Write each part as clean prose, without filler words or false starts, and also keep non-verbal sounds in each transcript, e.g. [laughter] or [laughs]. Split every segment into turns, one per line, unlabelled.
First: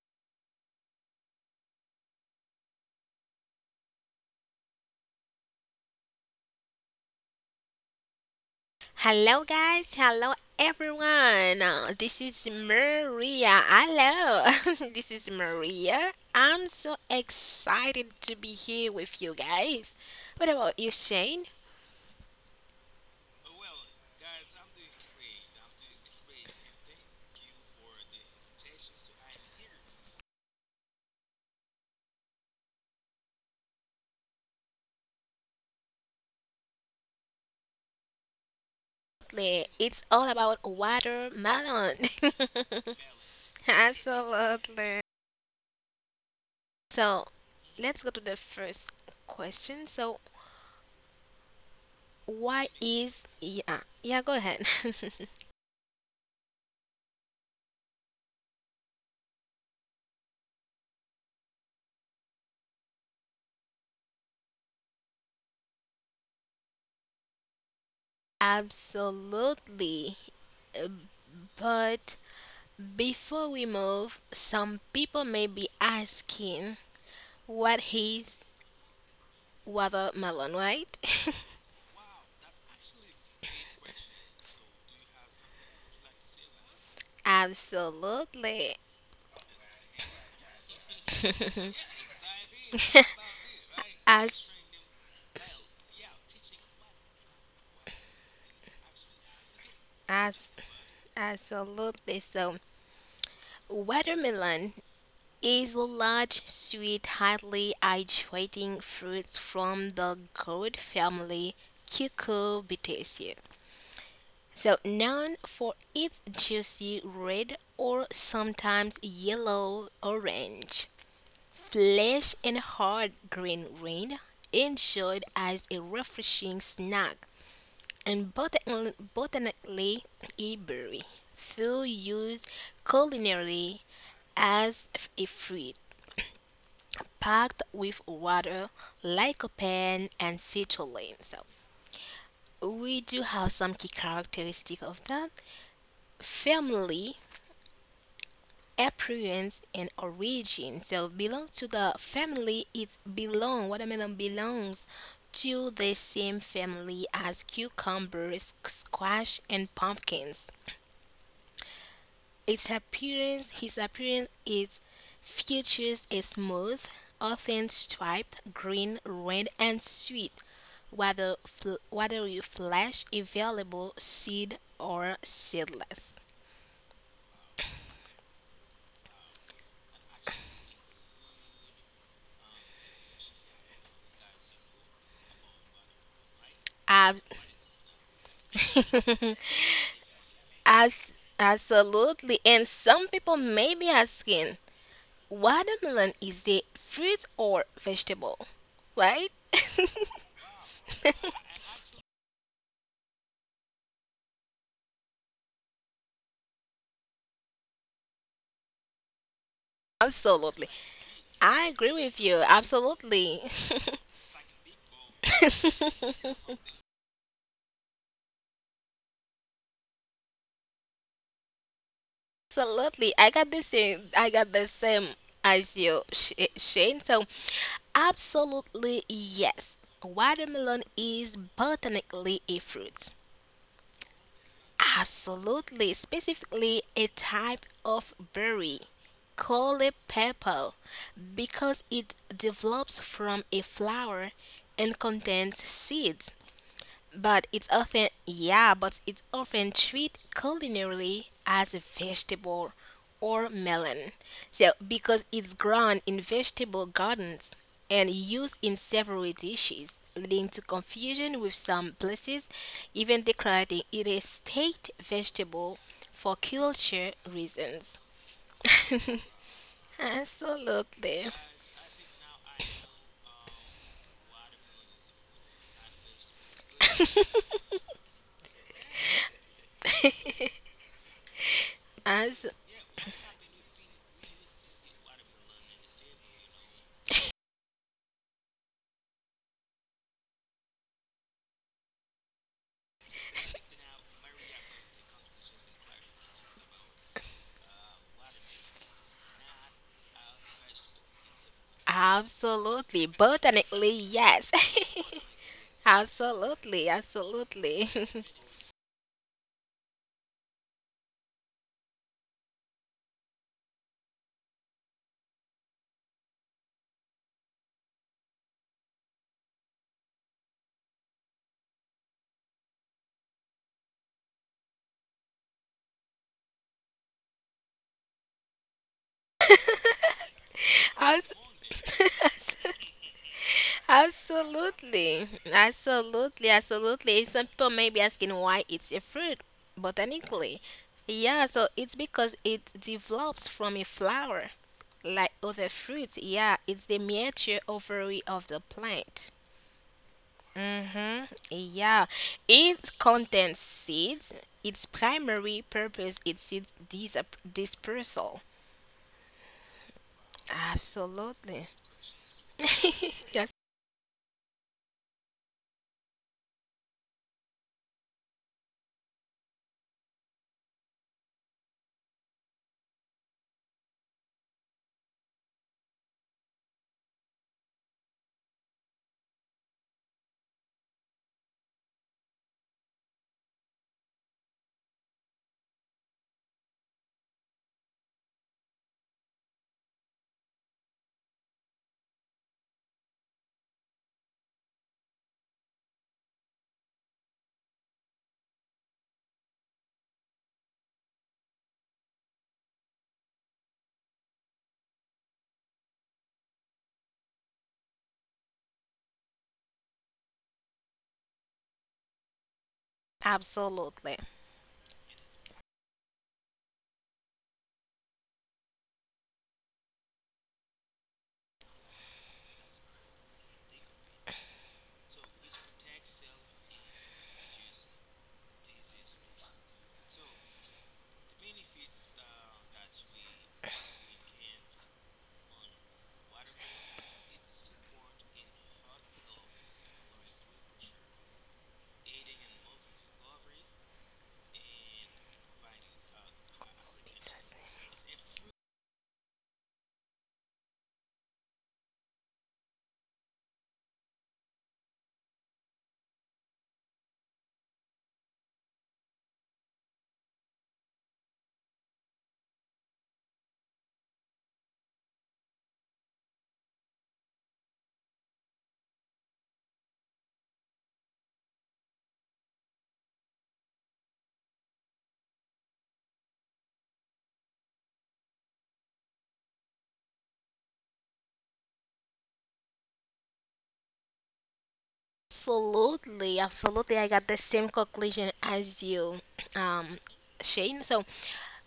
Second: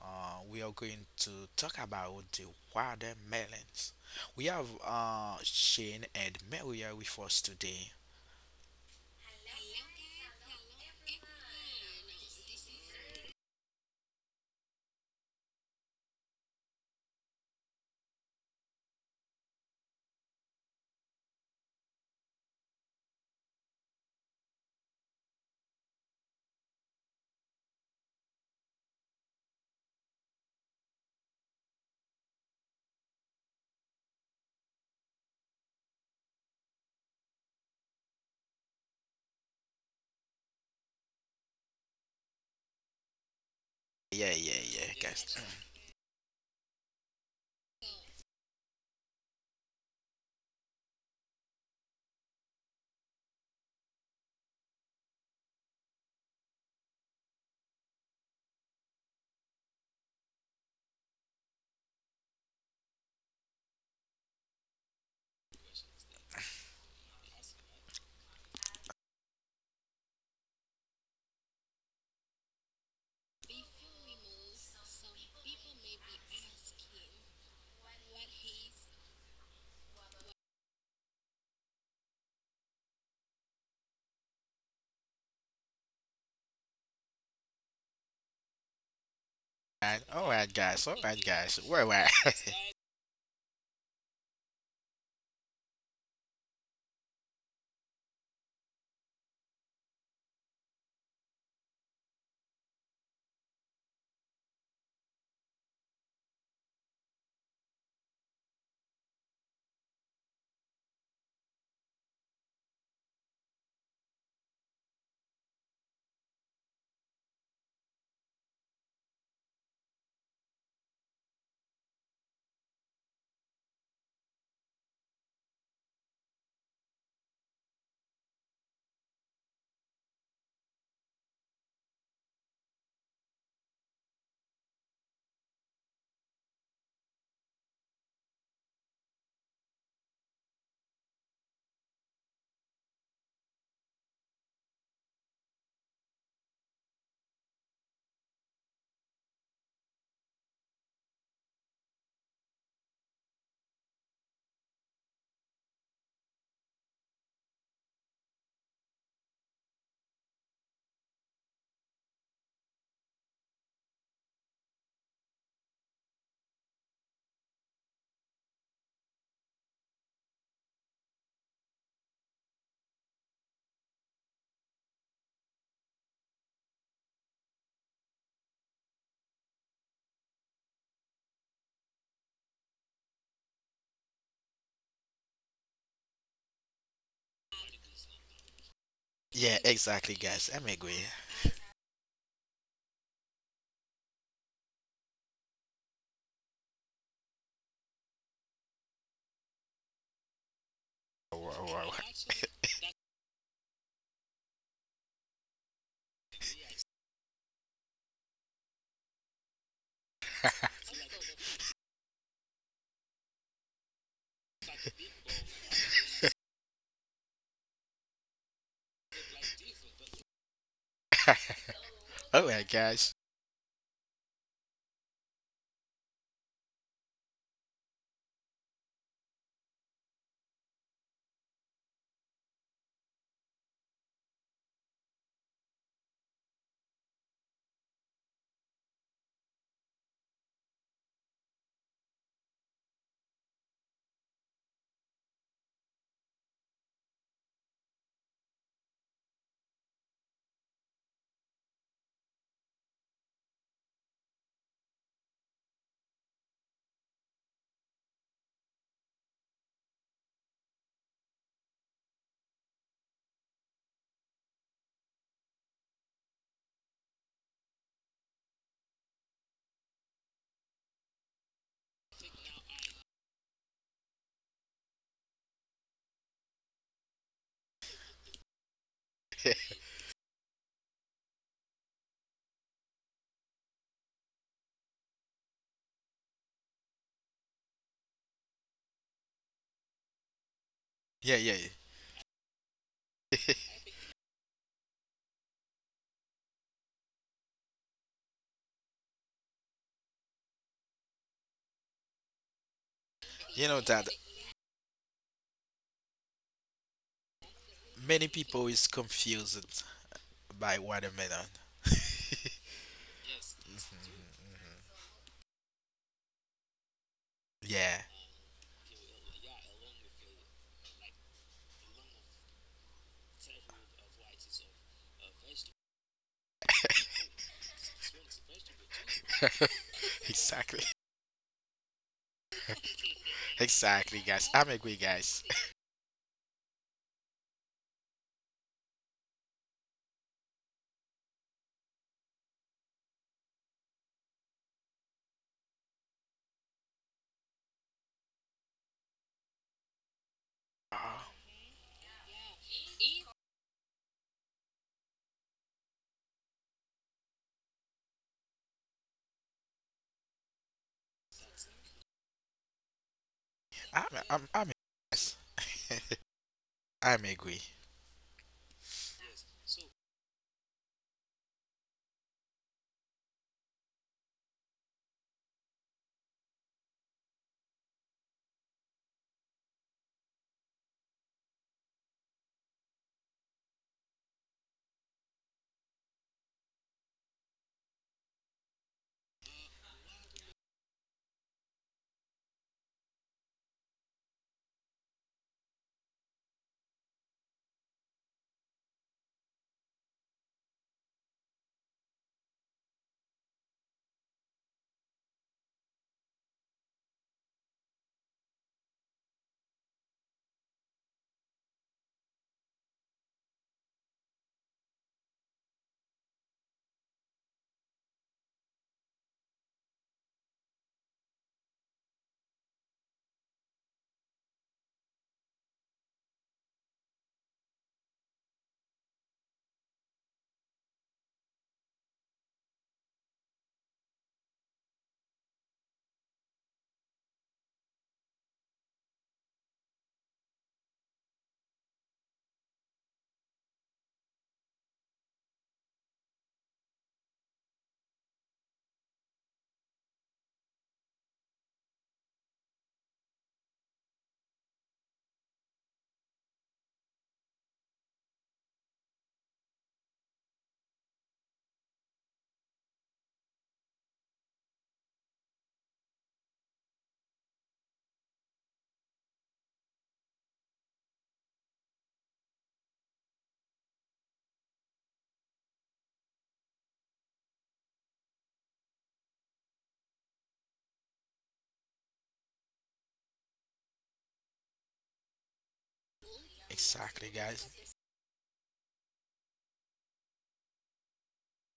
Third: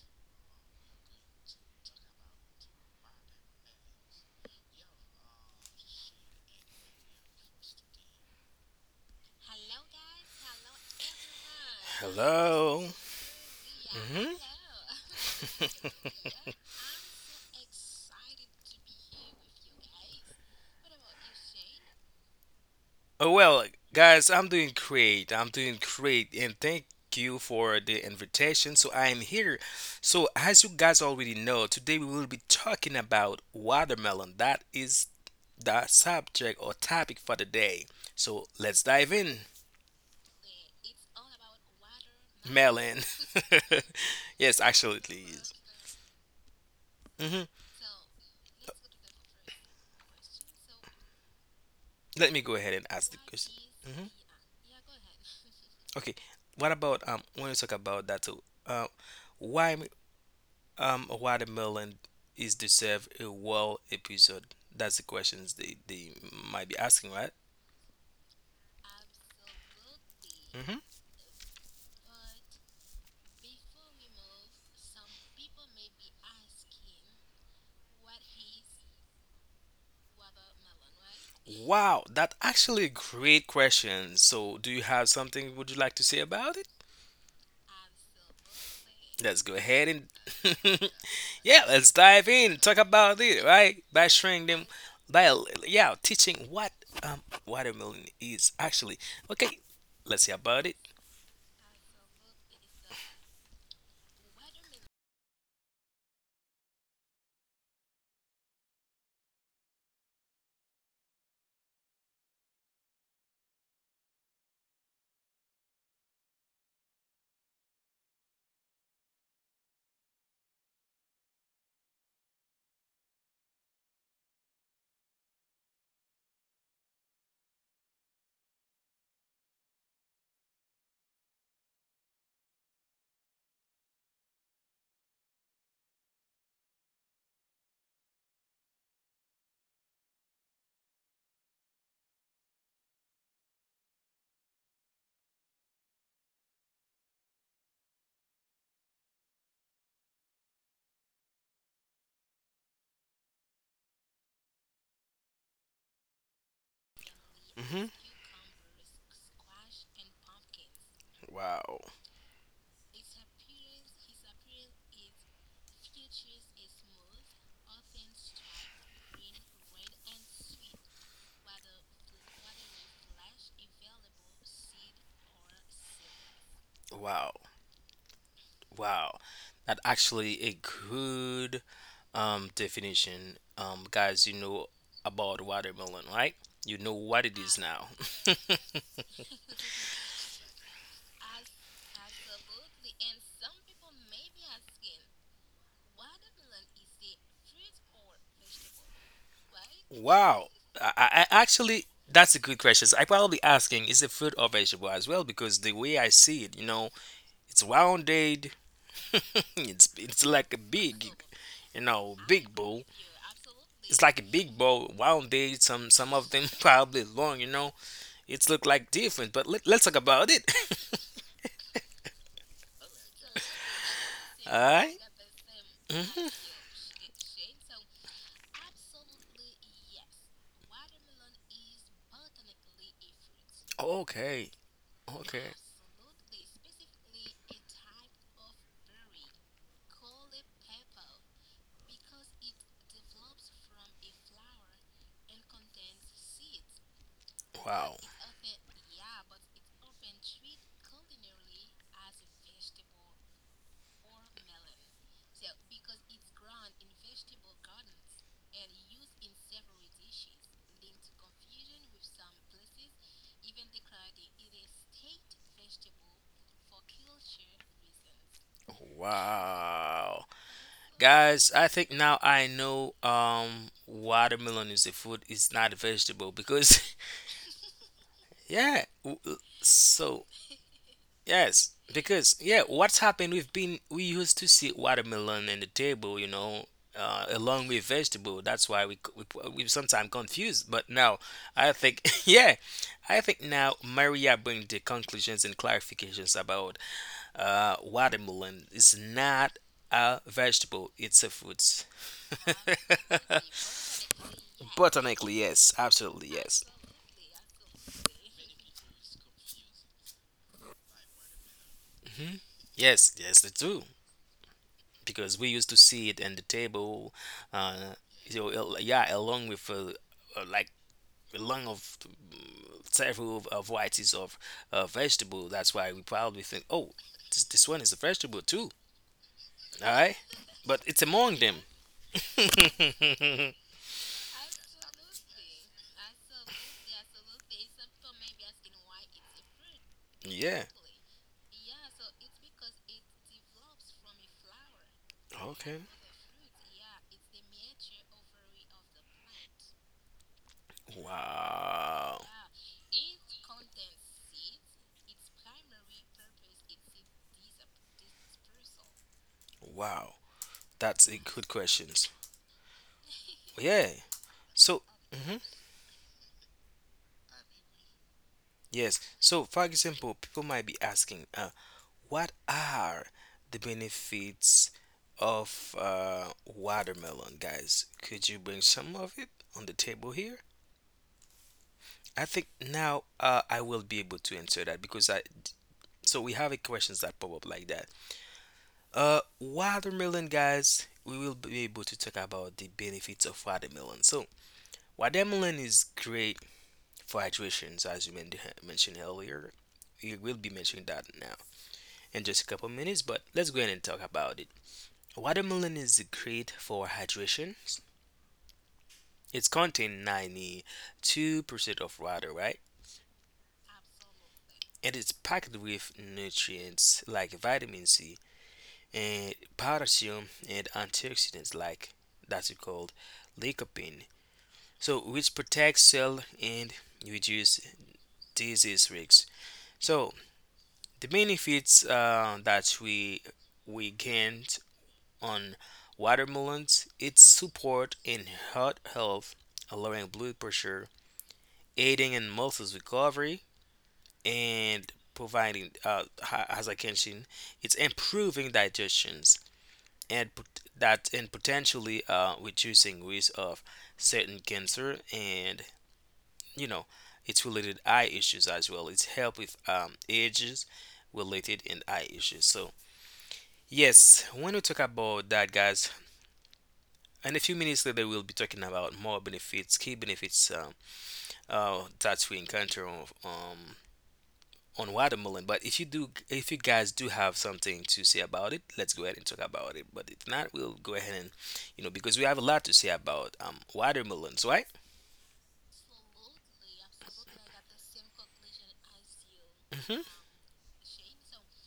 We are going to talk about the watermelons. We have Shane and Maria with us today.
Hello, guys. Hello, everyone. This is
Hello.
Maria. Hello.
hmm
[laughs] This is Maria. I'm
[laughs]
so excited to be here with you guys. What about you, Shane?
Oh, well, guys, I'm doing great. I'm doing great. And thank you for the invitation. So I am here. So, as you guys already know, today we will be talking about watermelon. That is the subject or topic for the day. So let's dive in.
Absolutely. It's all about watermelon.
Melon.
[laughs]
Yeah,
[laughs]
yeah,
Yes,
yeah,
actually, it
Absolutely.
guys.
is.
[clears throat]
So,
Mm-hmm.
let's go to the first question. So,
Let me go ahead
why
and ask the
is.
question.
Yeah,
hmm
yeah, go ahead. [laughs]
Okay, what about when you talk about that too? Why watermelon is deserve a well episode? That's the questions they might be asking, right?
Absolutely.
hmm
But before we move, some people may be asking, what is watermelon, right?
Wow, that actually a great question. So, do you have something would you like to say about it?
[laughs] Absolutely.
Let's go ahead
Alright,
and
alright, guys.
[laughs]
Alright, guys.
yeah,
Where
[laughs]
let's
were?
dive
[laughs]
in talk about it, right? By showing
As,
them, by yeah, teaching what watermelon is actually. Okay, let's hear
as,
about it.
absolutely. So, watermelon is a large, sweet, highly hydrating fruit from the gourd family Cucurbitaceae. So, known for its juicy red or sometimes yellow orange. Flesh and hard green grain enjoyed as a refreshing snack and botanically Iberi. Few used culinarily as a fruit, packed with water, lycopene, and citrulline. So we do have some key characteristic of that. Family appearance and origin. So belong to the family it belong watermelon belongs to the same family as
hmm
cucumbers, squash and pumpkins.
Wow,
Its appearance his appearance is features a smooth, often striped green, red and sweet whether you flesh, available seed or seedless.
wow, wow. That actually a good definition, guys. You know about watermelon, right? You know
Ab-
what it is now. [laughs]
Yeah, exactly, guys. I'm agree.
As absolutely, and some people may be asking, watermelon is a fruit or vegetable, right? [laughs]
Wow. I, I Actually
Alright,
that's a good question. So I probably asking is it fruit or vegetable as well because the way I see it, you know, it's rounded. [laughs] It's like a
Absolutely,
big,
I
you
agree
know,
with you.
big bowl.
Absolutely. [laughs]
It's like a big bowl, rounded. Some of them [laughs]
Absolutely.
probably long. You know, it's look like different. But let's talk about it.
[laughs] guys.
I
[laughs] All
got the
right.
same as you,
Mm-hmm.
Shane. So, absolutely yes. Watermelon is botanically a fruit.
Okay. Okay.
Absolutely, specifically a type of berry called a purple because it develops from a flower and contains seeds, but it's
Wow.
often yeah, but it's often treated culinarily as a vegetable or melon. So because it's grown in vegetable gardens and used in several dishes, leading to confusion with some places even declaring it a state vegetable for culture reasons.
Wow.
Absolutely.
Guys, I think now I know watermelon is a food, it's not a vegetable because [laughs] yeah.
[laughs]
So, yes, because yeah,
As
what's happened we've been we used to see watermelon in the table, you know, along with vegetable. That's why we c- we, p- we sometimes confused, but now
Yeah, yeah, yeah.
I think [laughs] yeah, I think now Maria brings the conclusions and clarifications about watermelon is not a vegetable, it's a fruit.
absolutely.
[laughs] You know that
Botanically, yes.
[laughs] Botanically, yes,
[laughs]
absolutely, yes.
Absolutely, absolutely.
many people is confused by watermelon.
Yes, yes, they do.
Mhm.
Because we used to see it in the table,
Yeah,
uh, you know, yeah, along with like along of several varieties of vegetable. That's why we probably think, oh, this one is a vegetable too. All right,
[laughs] exactly.
but it's among them.
[laughs]
[laughs]
Exactly, guys. I'm agree,
Absolutely,
guys. [laughs]
absolutely, absolutely. Some people may be asking why it's a fruit
Yeah.
botanically. Yeah, so it's because it develops from a flower, like other
Okay.
fruits. Yeah, it's the mature ovary of the plant. Mm-hmm. Yeah,
Wow.
it contains seeds. Its primary purpose is dispersal.
Wow, that's a good
Absolutely.
question.
[laughs] Yes,
Oh, yeah.
Ah,
So,
guys.
mhm,
[laughs] I'm agree.
yes. So, for example, people might be asking, what are the benefits of watermelon, guys? Could you bring some of it on the table here? I think now I will be able to answer that because I. So we have a questions that pop up like that. Watermelon, guys. We will be able to talk about the benefits of watermelon. So watermelon is great for hydrations, as you mentioned earlier. We will be mentioning that now in just a couple minutes, but let's go ahead and talk about it. Watermelon is great for hydration. It's contain 92% of water, right?
absolutely.
And it's packed with nutrients like vitamin C and potassium and antioxidants like that's called lycopene. So which protects cell and reduce disease risks. So the benefits that we gained on watermelons, its support in heart health, lowering blood pressure, aiding in muscles recovery, and providing, as I mentioned, it's improving digestions that and potentially reducing risk of certain cancer and you know it's related eye issues as well. It's help with ages related and eye issues. So yes, when we talk about that, guys, and a few minutes later we'll be talking about more benefits, key benefits that we encounter on watermelon. But if you do, if you guys do have something to say about it, let's go ahead and talk about it. But if not, we'll go ahead and, you know, because we have a lot to say about watermelons, right?
Absolutely, absolutely. I
Exactly,
got the
guys.
same conclusion as you, um,
Mm-hmm.
Shane. So,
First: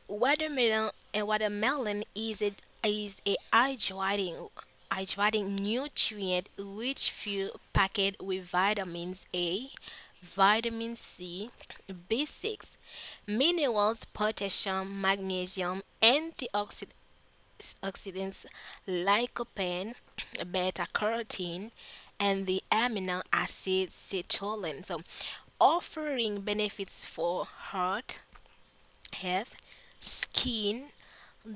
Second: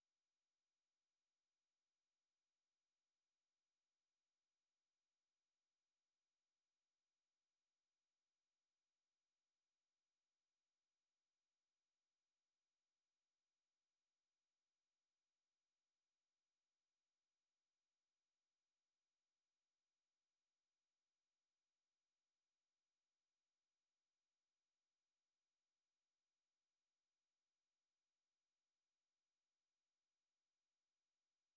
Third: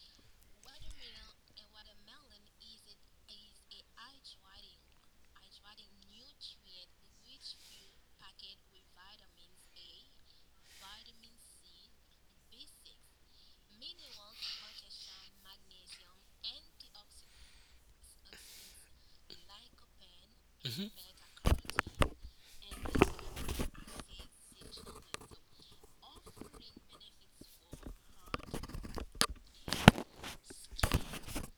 watermelon is a hydrating nutrient rich fuel packed with vitamins A, vitamin C, B6, minerals, potassium, magnesium, antioxidants lycopene, [clears throat] beta carotene,
Mm-hmm.
and the amino acid citrulline, so offering benefits for heart health, skin,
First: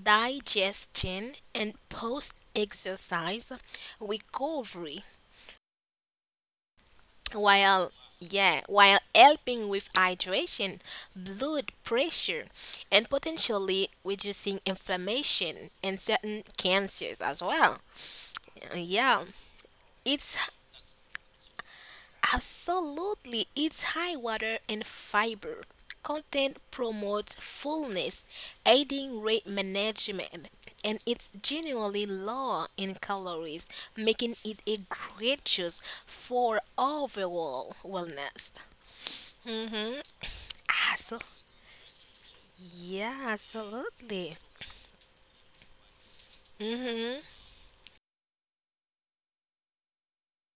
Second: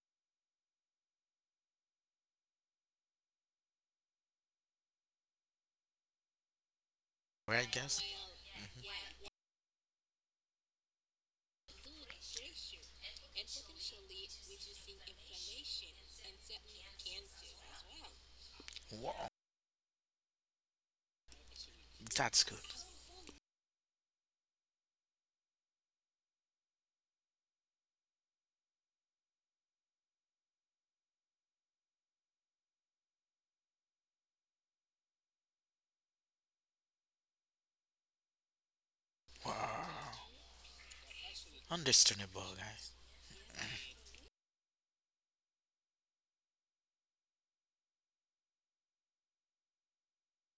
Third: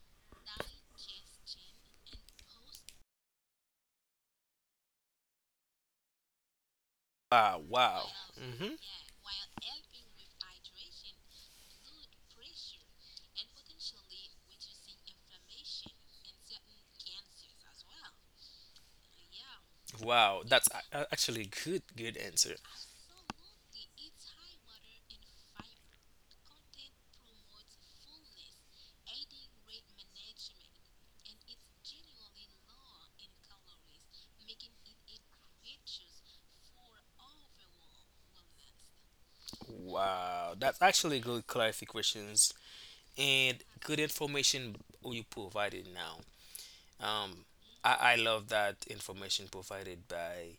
digestion, and post exercise recovery
Ah,
Right,
while
guys?
wow.
yeah,
Mm-hmm.
while
Mhm.
helping with hydration, blood pressure and potentially reducing inflammation and certain cancers as well.
Wow.
Yeah, it's
Wow, that's actually good, good
That's
answer.
good.
absolutely it's high water and fiber. Content promotes fullness, aiding weight management, and it's generally low in calories, making it a great choice for overall wellness.
Wow.
Mm-hmm.
Wow, that's actually
Absolutely.
good clarifications
Understandable, guys.
Yeah,
and good
absolutely.
information you provided now.
Mm-hmm.
Um, I love that information provided by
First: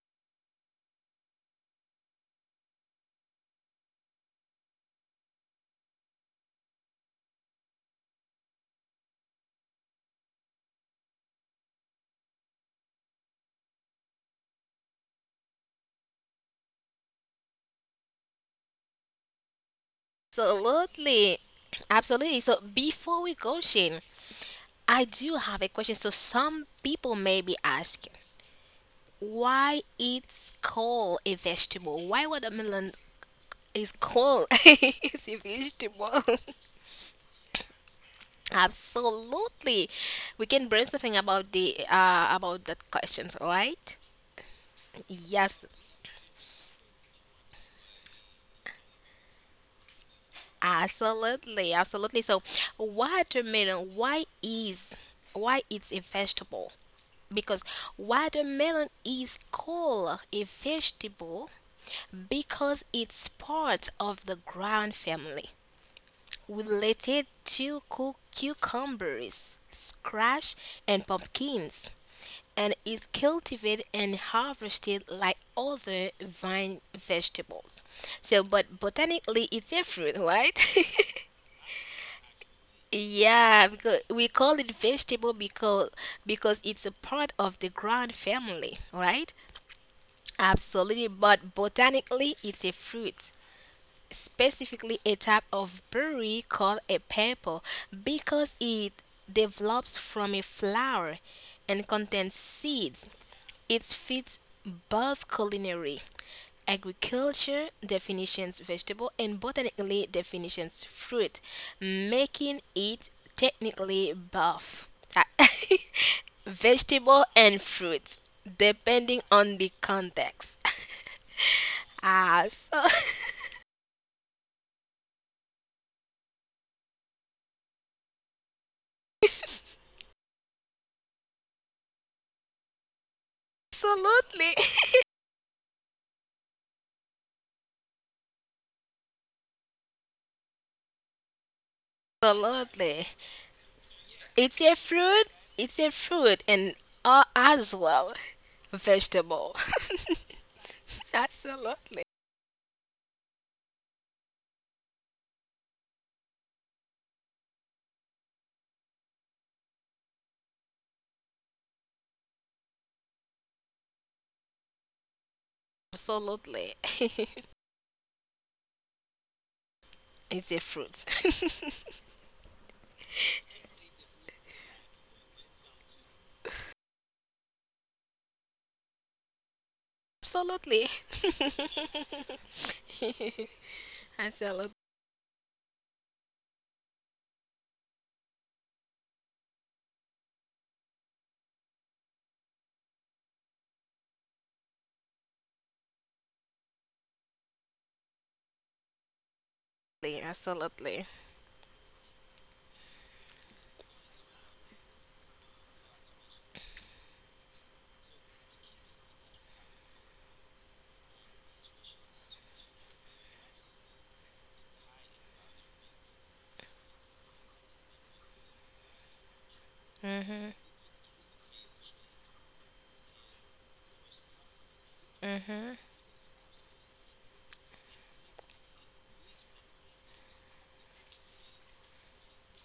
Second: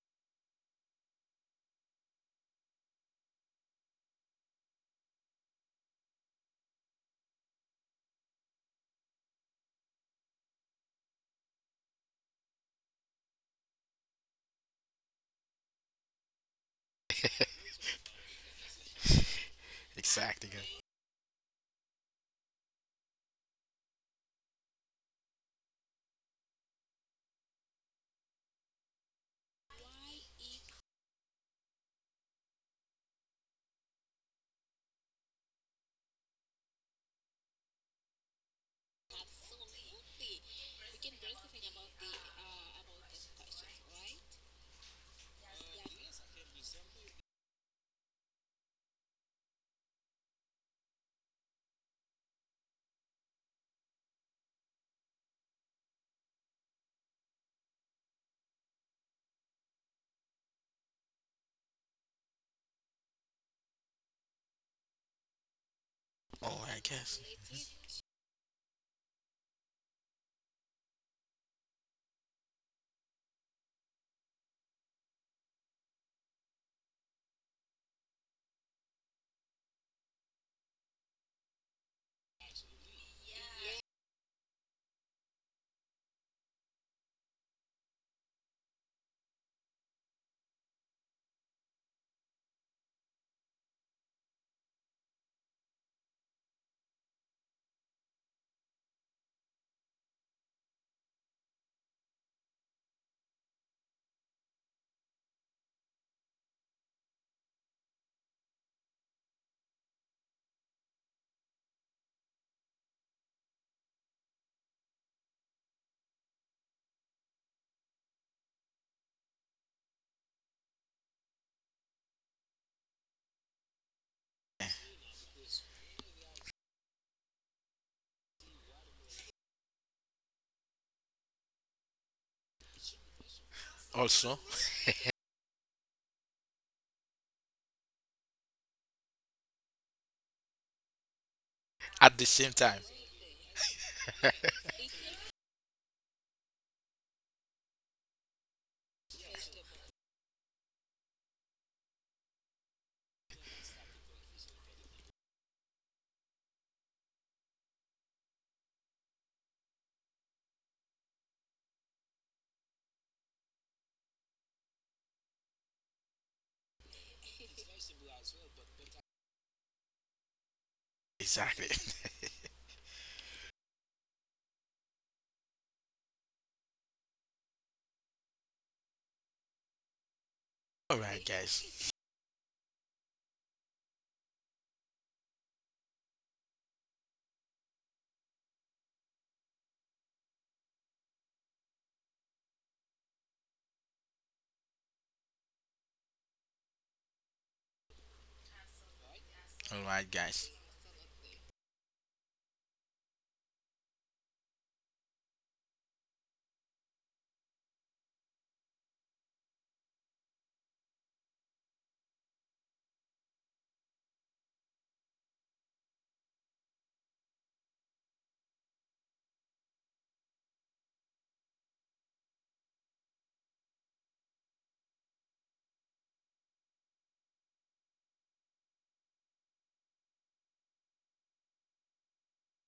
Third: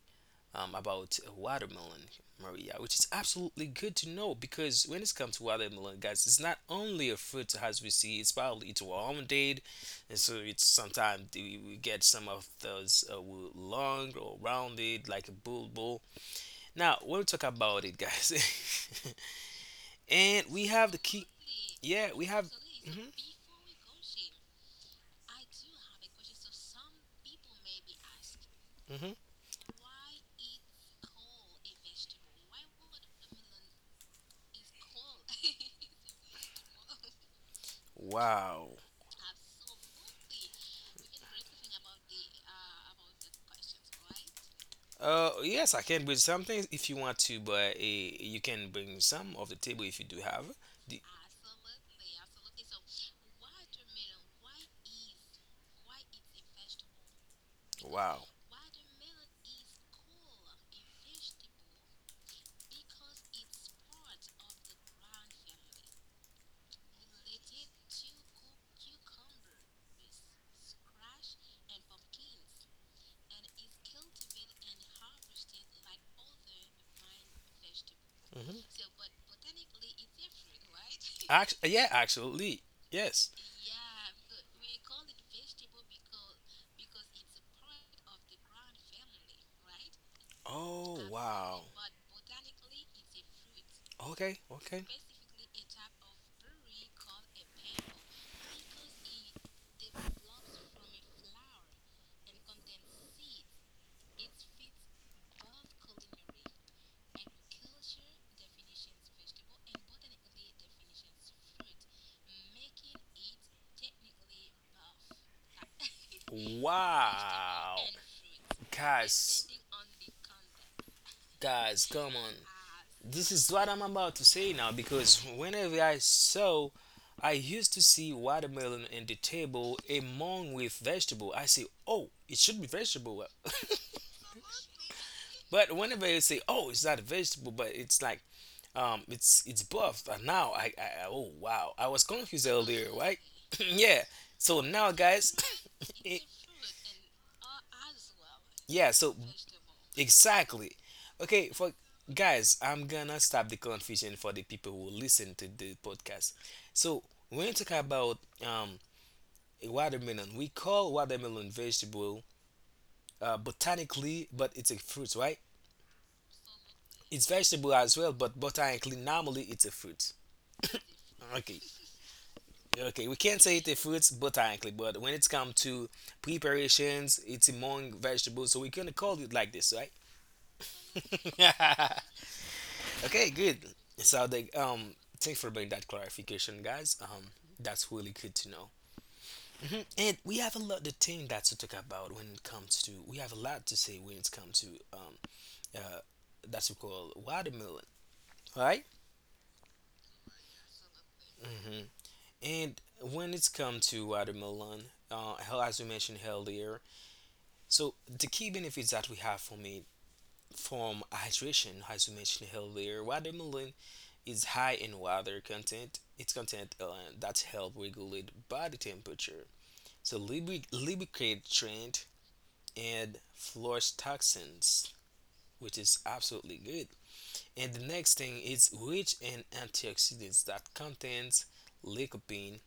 about watermelon, Maria, which is absolutely good to know because when it comes to watermelon, guys, it's not only a fruit as we see, it's probably it's warm date, and so it's sometimes we get some of those with long or rounded like a bulbul. Now, when we talk about it, guys. [laughs]
Exactly,
And we
guys.
have the key.
Absolutely.
Yeah, we
Absolutely.
have.
So
hmm
before we go, Shane, I do have a question. So some people may be asking
hmm
why it's called a vegetable. Why watermelon is called [laughs] it's a vegetable? [laughs]
Wow.
Absolutely, we can bring something about the about that questions, right? Yes,
Yes, I can bring some things if you want to, but you can bring some of the table if you do have. The,
absolutely, absolutely. So watermelon, why it's a vegetable? Because
wow.
watermelon is called a vegetable because it's part of the ground family,
All right, guys.
related to cucumbers, squash, and pumpkins, and is cultivated and harvested like other vine vegetables. So,
hmm
but botanically, it's a fruit, right?
Yeah, actually,
[laughs]
yes.
Yeah, because we call it vegetable because it's a part of the ground family, right?
Oh,
Absolutely, but
wow.
botanically, it's a fruit.
Okay, okay.
Specifically a type of berry called a purple because it develops from a flower and contains seeds. It fits both culinary, agriculture definitions vegetable and botanically definitions fruit, making it technically both [laughs] vegetable and
Wow.
fruit depending
Guys,
on the context.
guys,
[laughs]
come on.
Ah, so
This is what I'm about to say now because whenever I saw, I used to see watermelon in the
[laughs]
table among with vegetable. I say, oh, it should be vegetable.
Also,
absolutely.
[laughs] But whenever they say, oh, it's not a vegetable, but it's like, it's buff. And now oh wow, I was
at
[laughs]
the
confused
same time.
earlier,
Absolutely.
right? [clears throat] Yeah.
It's
So
a
now,
fruit,
guys,
it's
[clears throat]
a
[coughs] it,
fruit, and as well,
yeah, so
vegetable.
exactly.
[laughs]
Okay, for
Absolutely.
guys, I'm gonna stop the confusion for the people who listen to the podcast. So when you talk about a watermelon, we call watermelon vegetable botanically, but it's a fruit, right?
Absolutely.
It's
[laughs]
vegetable as well, but botanically, normally it's a fruit.
It's a fruit.
Okay,
Exactly. [laughs]
okay, we can't say it's a fruit botanically, but when it's come to preparations, it's among vegetables, so we're gonna call it like this, right?
[laughs] Absolutely.
All right,
[laughs]
guys.
Okay, good.
[laughs]
So the
Absolutely.
thanks for bringing that clarification, guys. That's really good to know. And we have a lot of thing that to talk about when it comes to. We have a lot to say when it comes to um, uh, that's we call watermelon, right?
All right, guys.
Absolutely.
And when it's come to watermelon, hell, as we mentioned earlier, so the key benefits that we have from it from hydration, as we mentioned earlier, watermelon is high in water content. Its content that help regulate body temperature. So lubricate trend and flush toxins,
Mm-mm.
which is absolutely good. And the next thing is rich in antioxidants that contains lycopene,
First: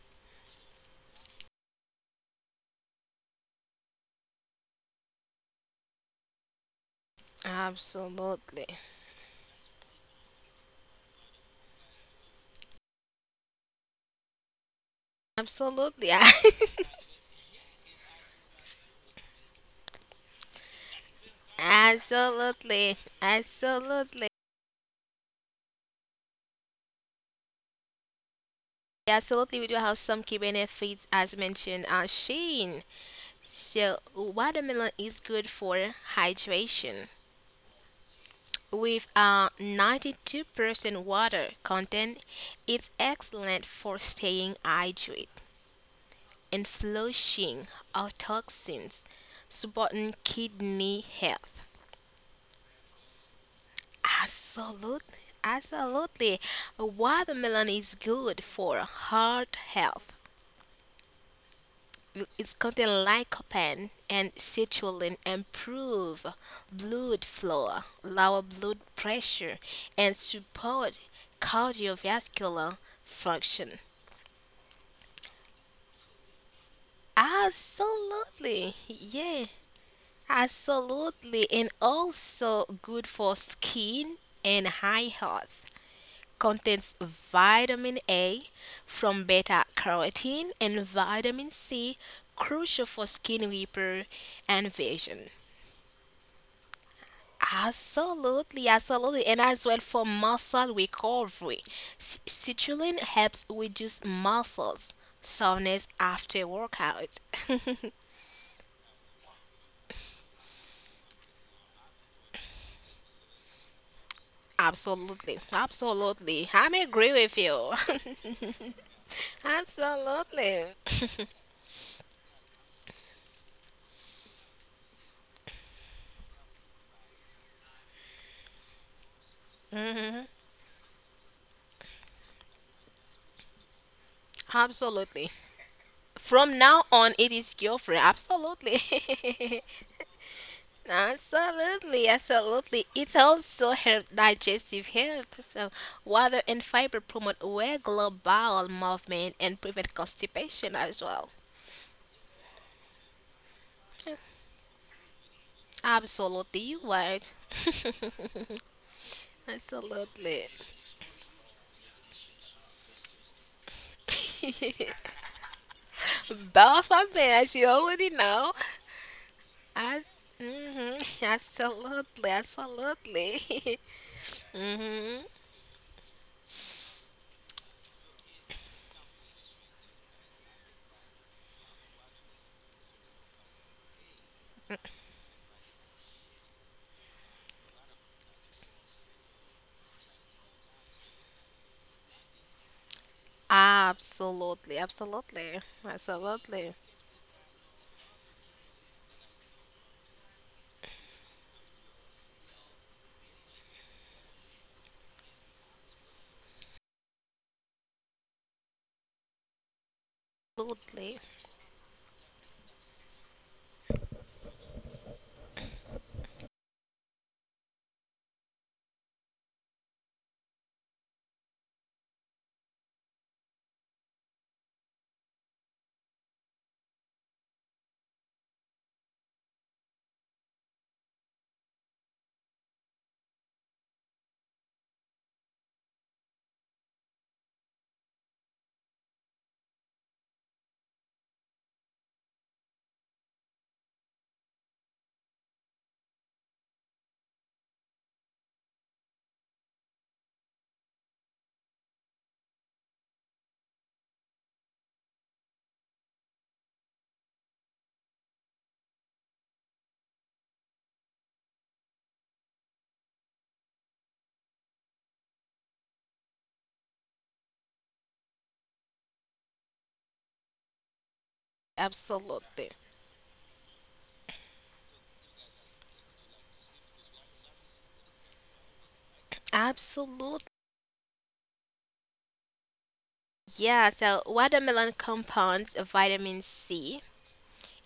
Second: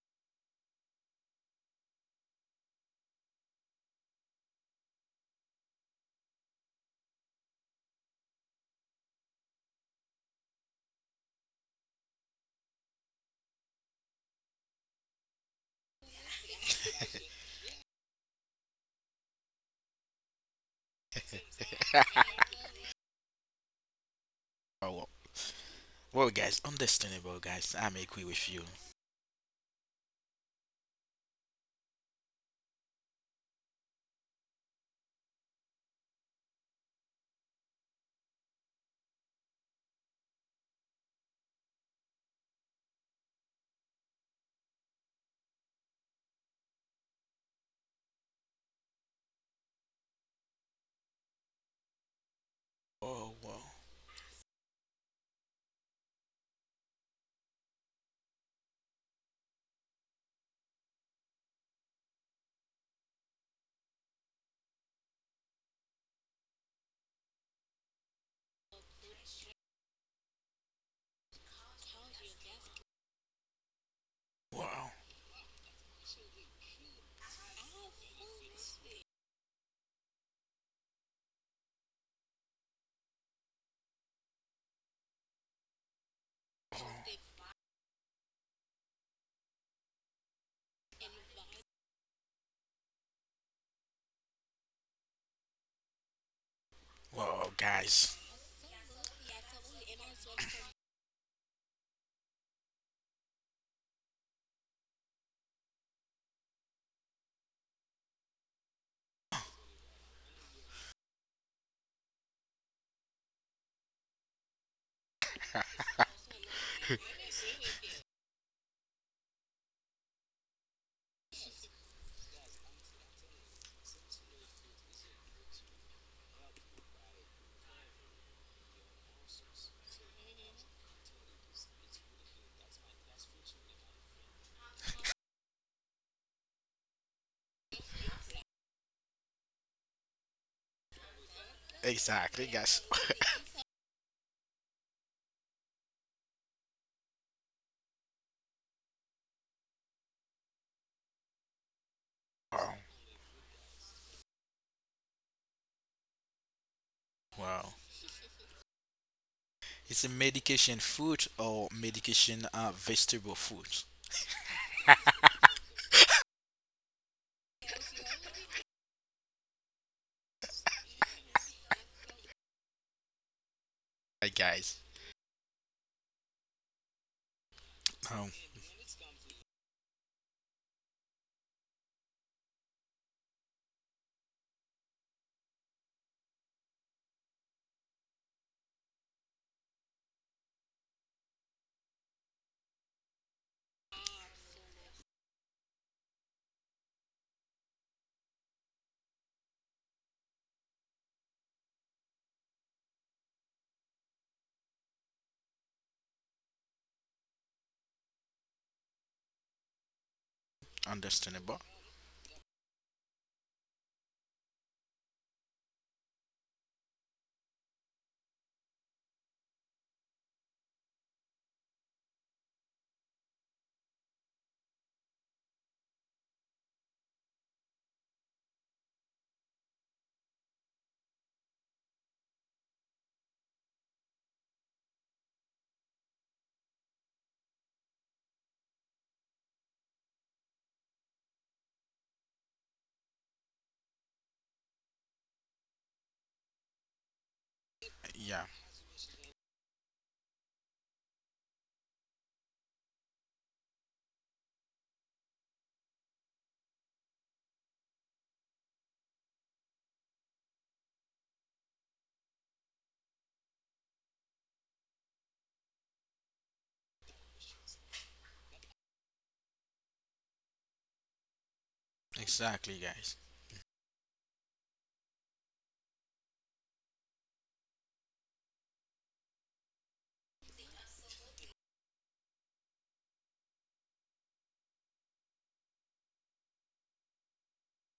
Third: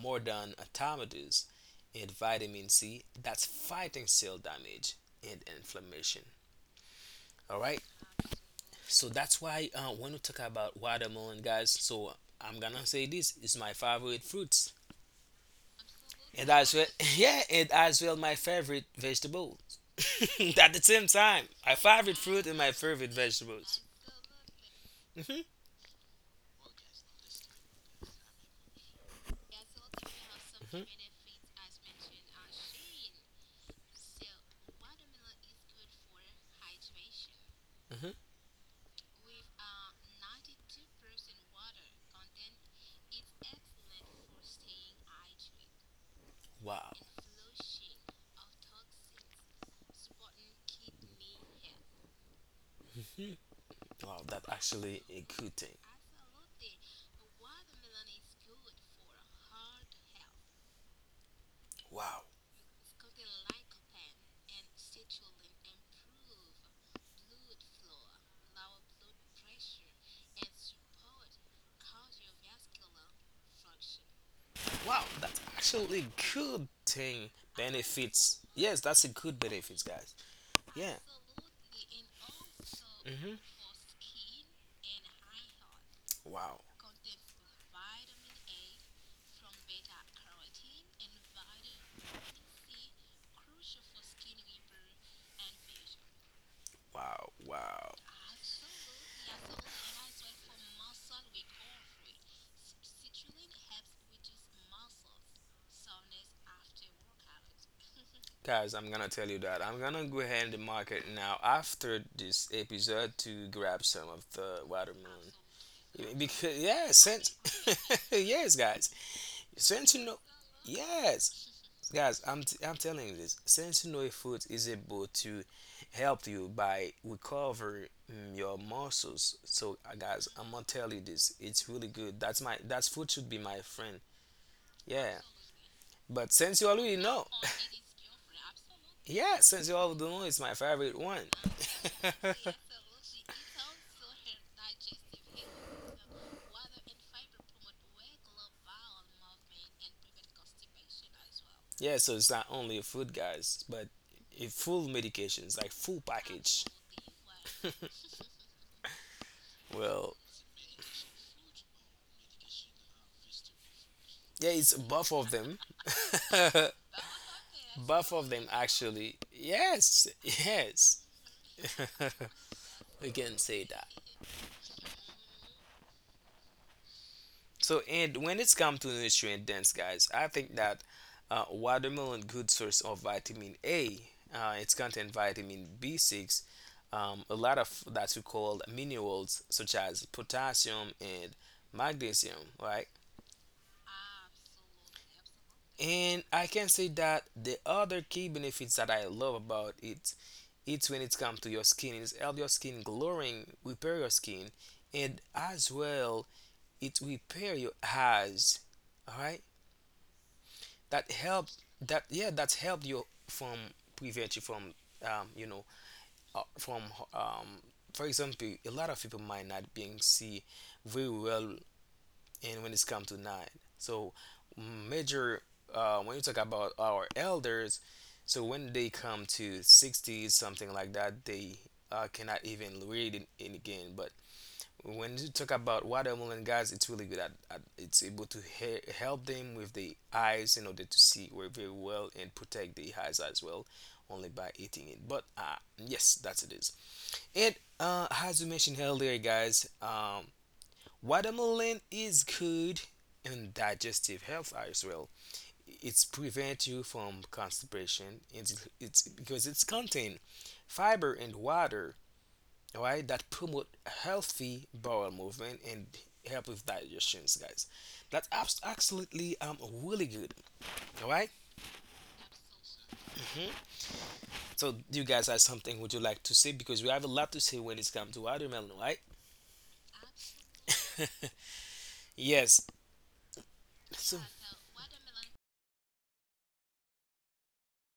more than tomatoes, and vitamin C that's fighting cell damage and inflammation. All right.
Absolutely.
So that's why when we talk about watermelon, guys, so I'm gonna say this is my favorite fruits,
Absolutely.
and as well, [laughs] yeah, and as well my favorite vegetable. [laughs] At the same time,
[laughs]
my favorite
[laughs]
fruit and my
Absolutely.
favorite vegetables.
Absolutely.
Oh, wow.
Mhm,
Well, guys, understandable, guys. I'm agree with you.
Yeah, absolutely. We do have some key benefits as mentioned, Shane. So, watermelon is good for hydration.
mhm.
With 92% water content, it's excellent for staying hydrated and
Wow,
flushing out toxins, supporting kidney health.
Oh, wow.
wow, that's actually
Absolutely.
a good thing.
Absolutely. Watermelon is good for heart health.
Wow,
It's contain lycopene and citrulline improve blood flow, lower blood pressure, and support cardiovascular function.
Wow.
wow, that's actually a good thing. Benefits,
Absolutely,
yes, that's a good
yeah,
benefits, guys. Yeah.
absolutely, and also good
hmm
for skin and eye health.
Wow.
Contains vitamin A from beta carotene and vitamin C, crucial for skin repair and vision.
Wow,
Wow,
wow.
guys.
Absolutely, absolutely, and as well for muscle recovery. Citrulline helps reduce muscles soreness after workout. [laughs]
Guys, I'm gonna tell you that. I'm gonna go ahead in the market now after this episode to grab some of the watermelon.
Absolutely,
Because
absolutely. I'm
yeah,
agree
since
with you.
[laughs] yes, guys,
[laughs]
since you know,
Absolutely. [laughs]
yes, guys, I'm telling you this. Since you know, food is able to help you by recover your muscles. So, guys,
Mhm.
I'm gonna tell you this. It's really good. That's food should be my friend. Yeah,
Absolutely.
but since
From
you
now
already
on,
know,
it is your friend.
[laughs] yeah,
Absolutely.
Since You
[laughs]
Love the Moon is my favorite one.
Absolutely,
Exactly,
[laughs]
guys.
absolutely. It's also help digestive health. So, water and fiber promote regular bowel movement and prevent constipation as well.
Yeah, so it's not
[laughs] Wow,
only food, guys, but a full medications, like full
Absolutely,
package.
you right.
wow.
[laughs]
[laughs]
It's a
Well,
Absolutely. [laughs]
medication food or medication vegetable food.
yeah, it's both of them. [laughs]
Both of them, as you already
Both of them,
know.
actually.
I,
Yes,
hmm
yes. [laughs]
absolutely,
We can say
absolutely.
that.
Right,
[laughs]
guys.
Hmm.
So, and
Um,
when it's come to nutrient dense, guys, I think that watermelon good source of vitamin A. It's contain vitamin B6, a lot of that we call minerals such as potassium and magnesium, right?
Absolutely, absolutely,
And I can
absolutely,
say that the other key benefits that I love about it, it's when it comes to your skin, it's help your skin glowing, repair your skin, and as well, it repair your eyes. All right, that
absolutely,
helped
Understandable.
that yeah that's helped you from prevent you from um, you know from um, for example, a lot of people might not being see very well, and when it's come to nine, so major, when you talk about our elders, so when they come to 60s something like that, they cannot even read it in again. But when you talk about watermelon, guys, it's really good at it's able to help them with the eyes in order to see very very well and protect the eyes as well, only by eating it. But uh, yes, that's it is. And uh,
Yeah,
as you mentioned earlier, guys, watermelon is good in digestive health as well. It's prevent you from constipation. It's because it's contain fiber and water, all right, that promote healthy bowel movement and help with digestions, guys. That's absolutely really good, all right.
exactly,
absolutely.
guys.
So you guys have something would you like to say, because we have a lot to say when it's come to watermelon, right?
Absolutely.
Yes.
Yeah,
So
so watermelon compounds vitamin C.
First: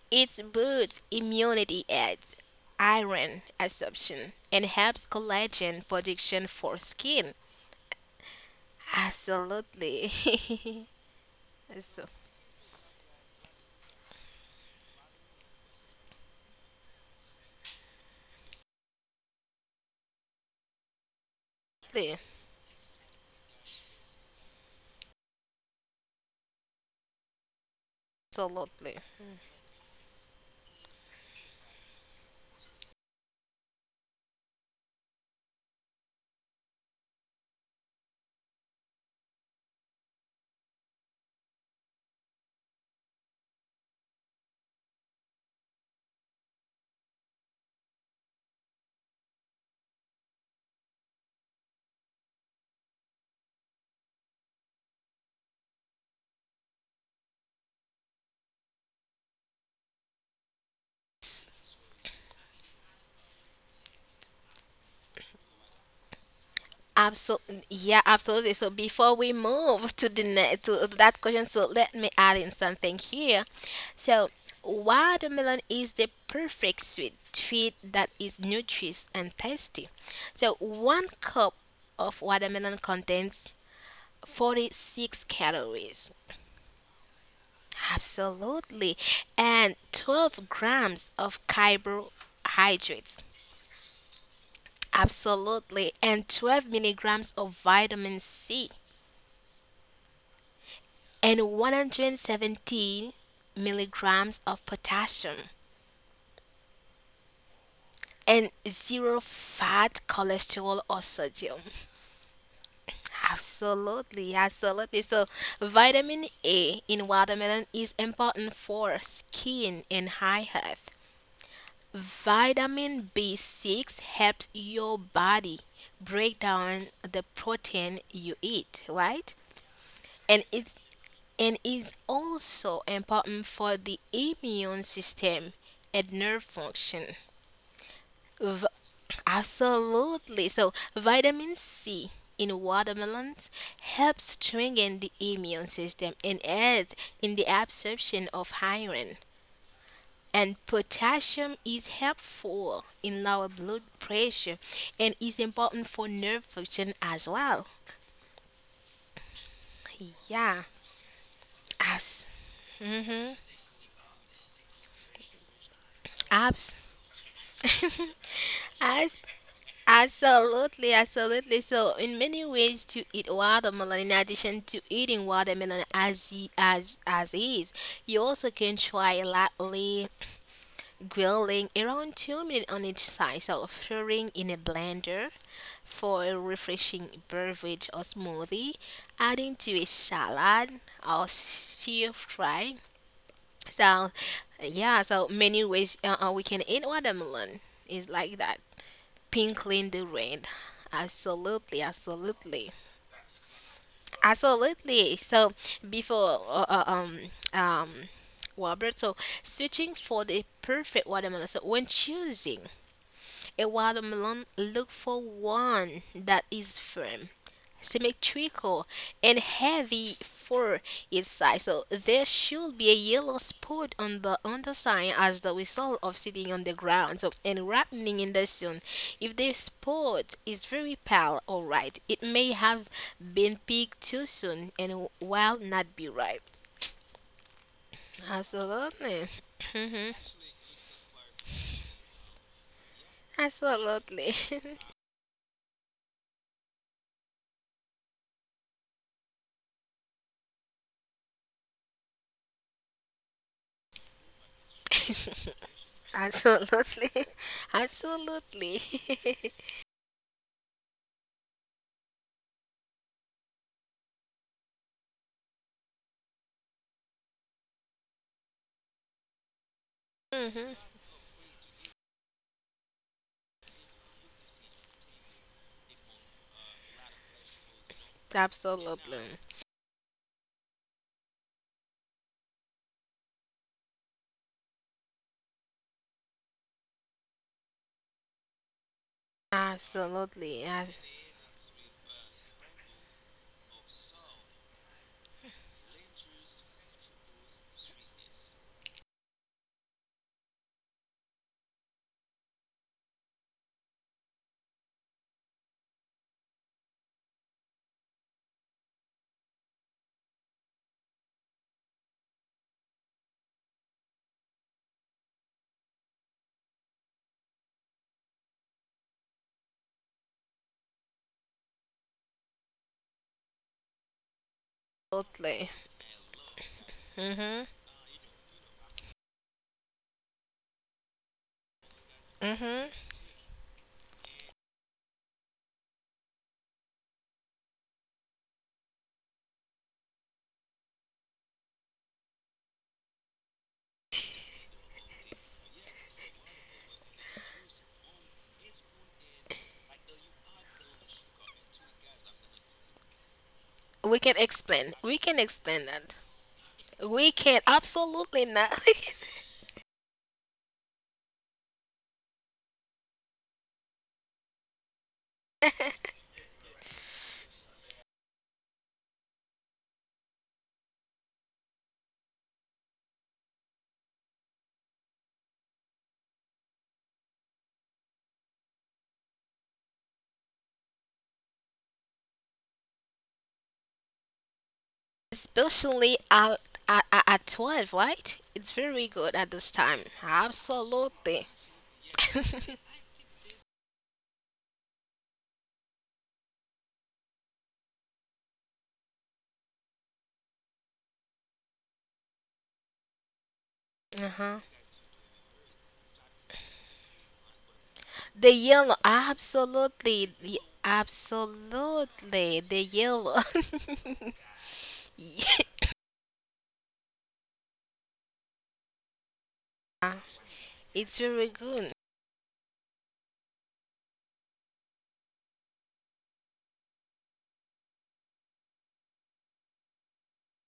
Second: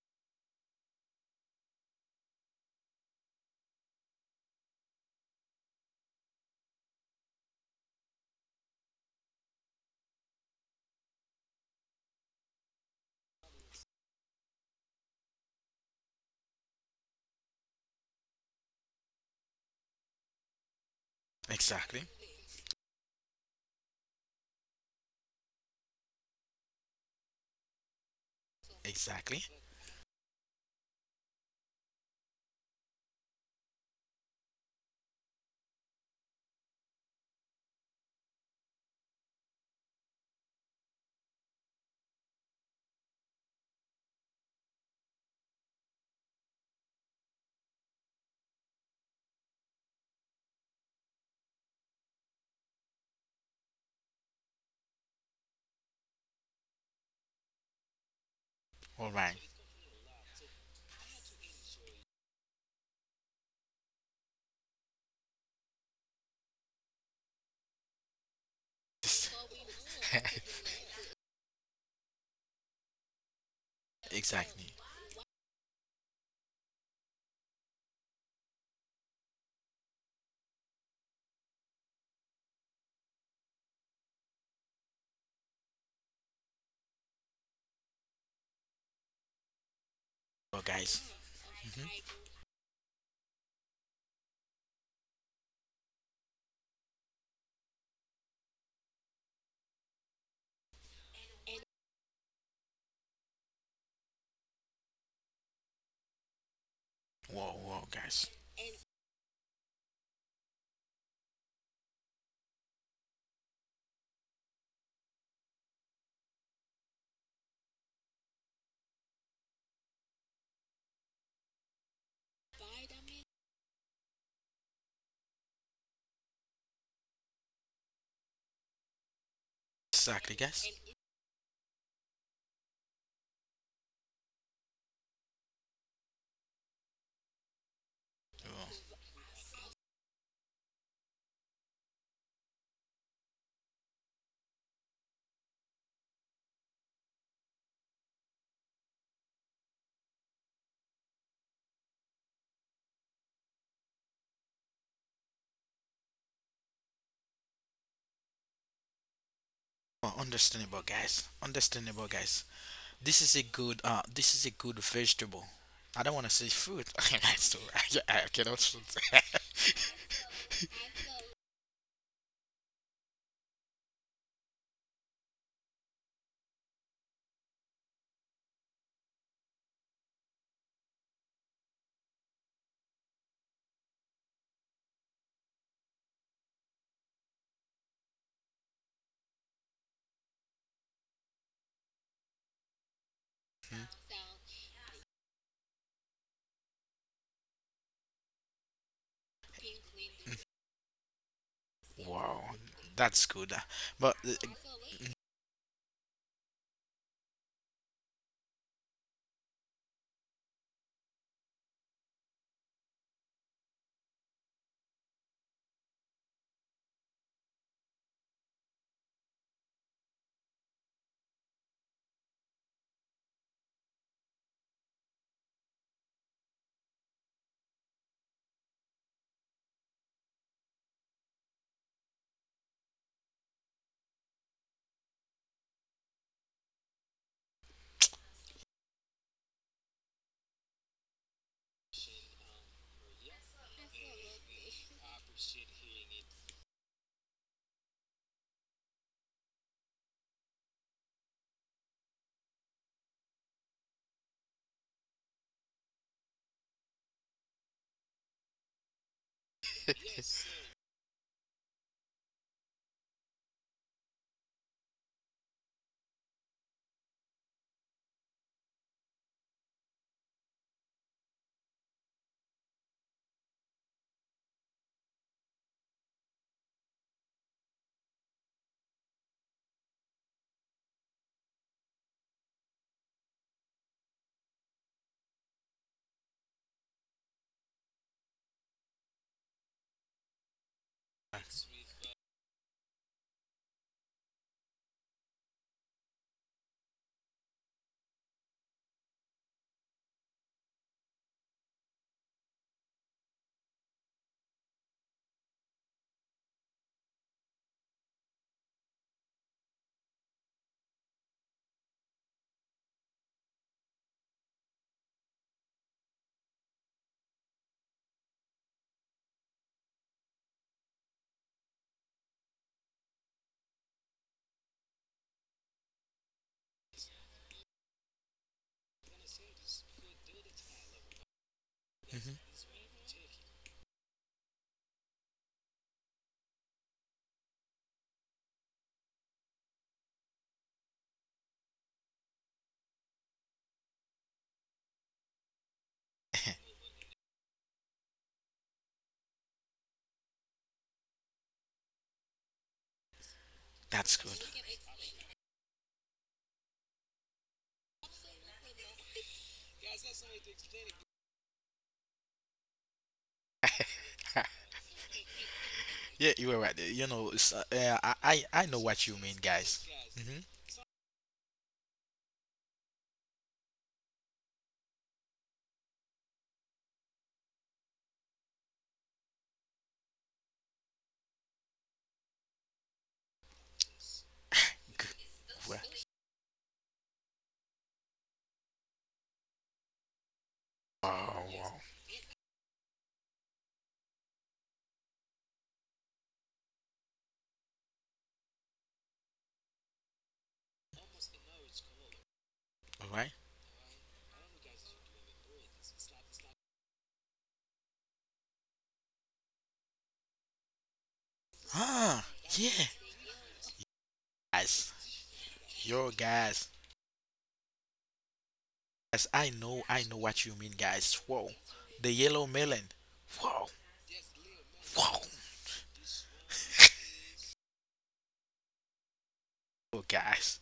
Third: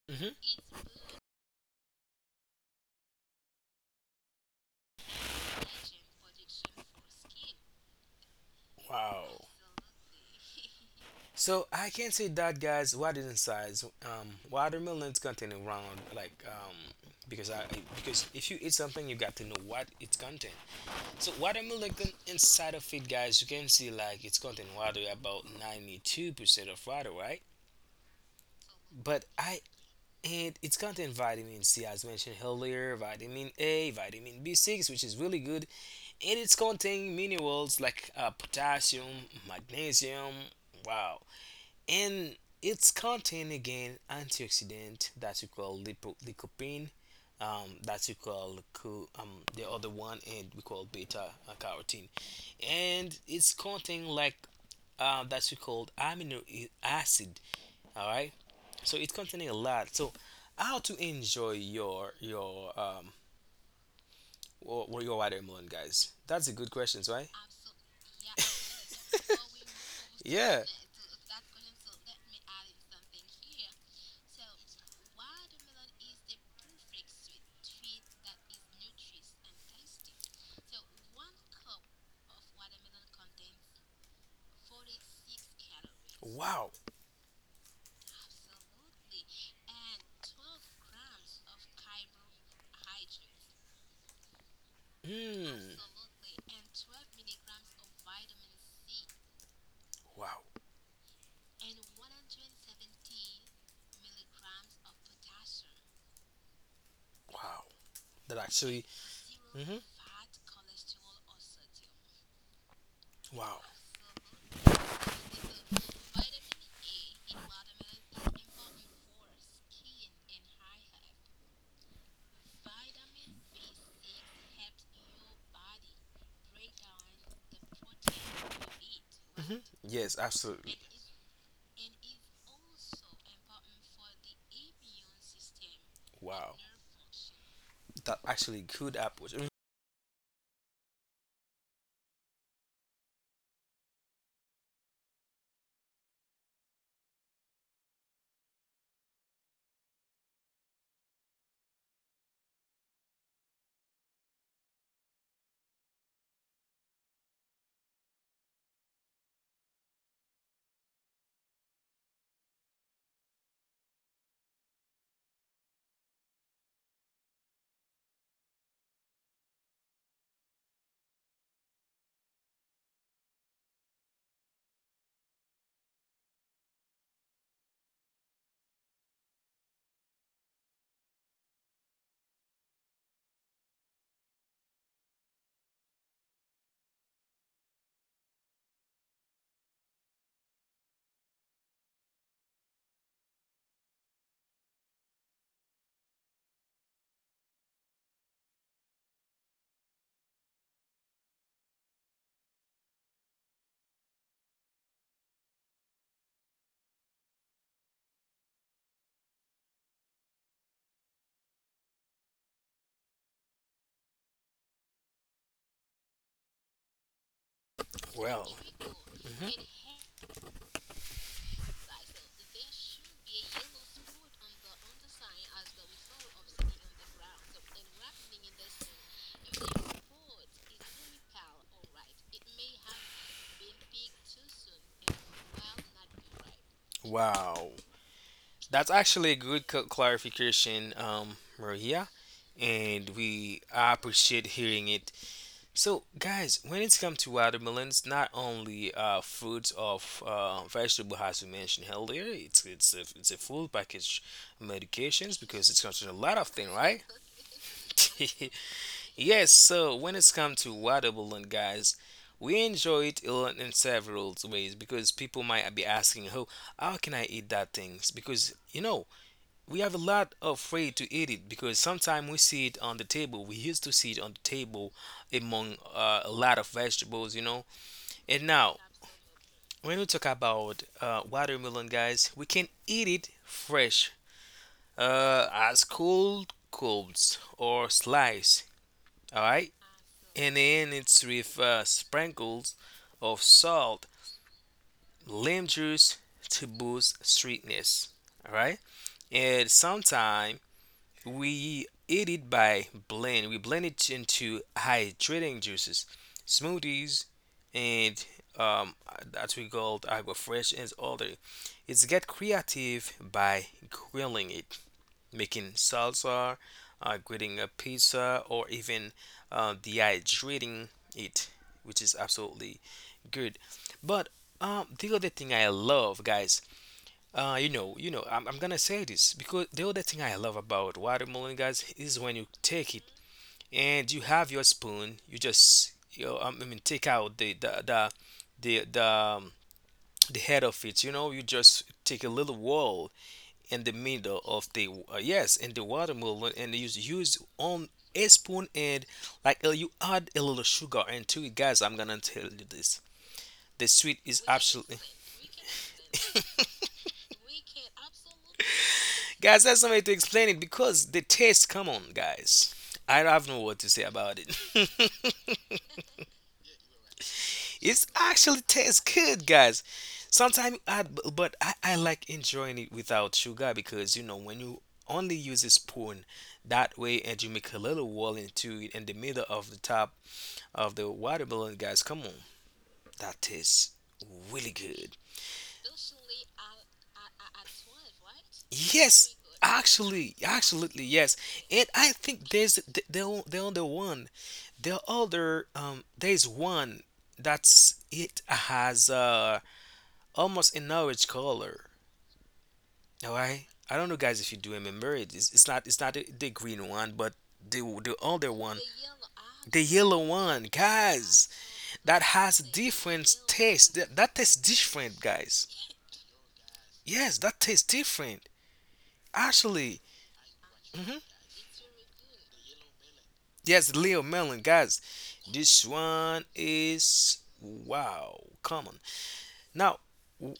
mhm.
It boosts immunity, adds iron absorption, and helps collagen production for skin.
Wow.
Absolutely. [laughs]
So I can
Absolutely.
say that, guys, what is inside, watermelons contain around like because I because if you eat something you got to know what it's contain. So watermelon
Exactly,
inside of it, guys, you can see like it's contain water about 92% of water, right?
Absolutely.
But
exactly.
I, and it's contain vitamin C, as mentioned earlier, vitamin A, vitamin B6, which is really good, and it's contain minerals like potassium, magnesium. Wow. And it's contain again antioxidant that you call lycopene, that you call, um, the other one, and we call beta, carotene. And it's contain like, that you called amino acid, all right. So it's
All right.
containing a lot. So how to enjoy or your watermelon, guys? That's a good question, right?
Absolutely, yeah, absolutely. So before we
This-
move to the next
Yeah.
to that question, so let me add in something here. So
Exactly.
watermelon is the perfect sweet treat that is nutritious and tasty. So one cup of watermelon contains 46 calories,
Wow.
absolutely, and 12
Oh, guys.
grams of
Hmm.
carbohydrates.
Mm.
Absolutely, and 12 milligrams of vitamin C,
Wow.
and 117 milligrams of potassium
Whoa,
Wow.
whoa, guys.
That
and
actually.
zero
Hmm.
fat cholesterol or sodium. [laughs]
Wow.
Absolutely, absolutely. So, vitamin A in watermelon is important for skin and eye health. Vitamin B6 helps your body break down the protein you eat, right?
Yes,
Exactly,
And
guys.
it
absolutely.
and is also important for the immune system and nerve
Wow.
function.
That
V-
actually
Whoa.
good apple. Mhm.
Absolutely. So, vitamin C in watermelons helps strengthen the immune system and aids in the absorption of iron. And potassium is helpful in lower blood pressure and is important for nerve function as well.
Oh,
Yeah.
understandable, guys. Understandable,
As.
guys. This
Hmm
is a good vegetable. I don't want to say
Abs.
fruit. [laughs] That's
[laughs]
too- [laughs] I cannot
As
fruit. [laughs]
Absolutely, absolutely. So, in many ways, to eat watermelon, in addition to eating watermelon as as is, you also can try lightly grilling around 2 minutes on each side. So, throwing in a blender for a refreshing beverage or smoothie, adding to a salad or stir fry.
Hmm?
So, yeah. So many ways we can eat watermelon is like that. Pinkly in the rain. Absolutely,
Wow,
absolutely,
that's good. But
absolutely. So before um Robert, so searching for the perfect watermelon. So when choosing a watermelon, look for one that is firm,
Well.
symmetrical and
Mhm.
heavy for its size. So there should be a yellow spot on the underside as the result of sitting on the ground. So and wrapping in the sun. If the spot is very pale or right, it may have been picked too soon and while not be ripe.
Wow. That's
Absolutely.
actually a good
Mhm.
clarification, Maria. And we I
Absolutely. [laughs]
appreciate hearing it. So, guys, when it's come to watermelons, not only fruits of vegetable, as we mentioned earlier, it's a full package medications because it's contains a lot of things,
Absolutely.
right?
[laughs] Absolutely.
[laughs]
[laughs]
Yes. So when it's come to watermelon, guys, we enjoy it in several ways because people might be asking, "Oh, how can I eat that things?" Because you know, we have a lot
Mhm.
afraid to eat it because sometimes we see it on the table. We used to see it on the table among a lot of vegetables, you know. And now,
Absolutely.
when we talk about watermelon, guys, we can eat it fresh, as cold cubes or slice. All right,
Absolutely,
and then it's with sprinkles of salt, lime juice to boost sweetness. All right, and sometimes we eat it by blend. We blend it into hydrating juices, smoothies, and um, that we call AquaFresh and other. It's get creative by grilling it, making salsa, grilling a pizza, or even dehydrating it, which is absolutely good. But the other thing
absolutely.
I love, guys,
Mhm,
you know, I'm gonna say this because the other thing I love about watermelon, guys, is
mhm,
when you
mhm.
take it and you have your spoon, you just, you know, I mean, take out the the, um, the head of it. You know, you just take a little wall in the middle of the yes, in the watermelon, and you use on a spoon and like you add a little sugar into it, guys. I'm gonna tell you this: the
We
that's
sweet
can
good.
is
explain.
absolutely.
We can explain that.
[laughs]
We can absolutely not. [laughs]
Guys, that's no way to explain it, because the taste, come on, guys. I don't have no word to say about it. [laughs]
Yeah, you were right. You know, it's,
It's
I
actually
I I know
tastes
what you mean,
good,
guys.
guys.
Mhm.
Sometimes but I like enjoying it without sugar because you know when you only use a spoon that way and you make a little wall into it in the middle of the top of the watermelon, guys. Come on, that tastes really
G-
good.
wa-
Especially at, 12, right? It's very good
Yes,
at this time.
actually, absolutely, yes.
Absolutely.
Wow, wow.
And I think
[laughs]
the other one, the other there's one that's it has almost an orange color.
All right.
All right, I don't know, guys, if
Uh-huh.
you do remember it. It's not the green one, but the
The
other one,
yellow.
the yellow
Absolutely. The
one, guys, that
Ah,
absolutely
has
the
yeah,
different
yellow.
taste. That tastes
guys.
[laughs]
different, guys.
Yeah,
Yo, guys.
Yes, that tastes different.
Guys,
Actually.
I know what you mean,
it's
guys.
Mm-hmm.
very
Whoa.
good.
The yellow melon. Wow,
Yes, Leo Melon, guys.
wow.
This one is wow, come on. Now,
Oh,
w-
guys.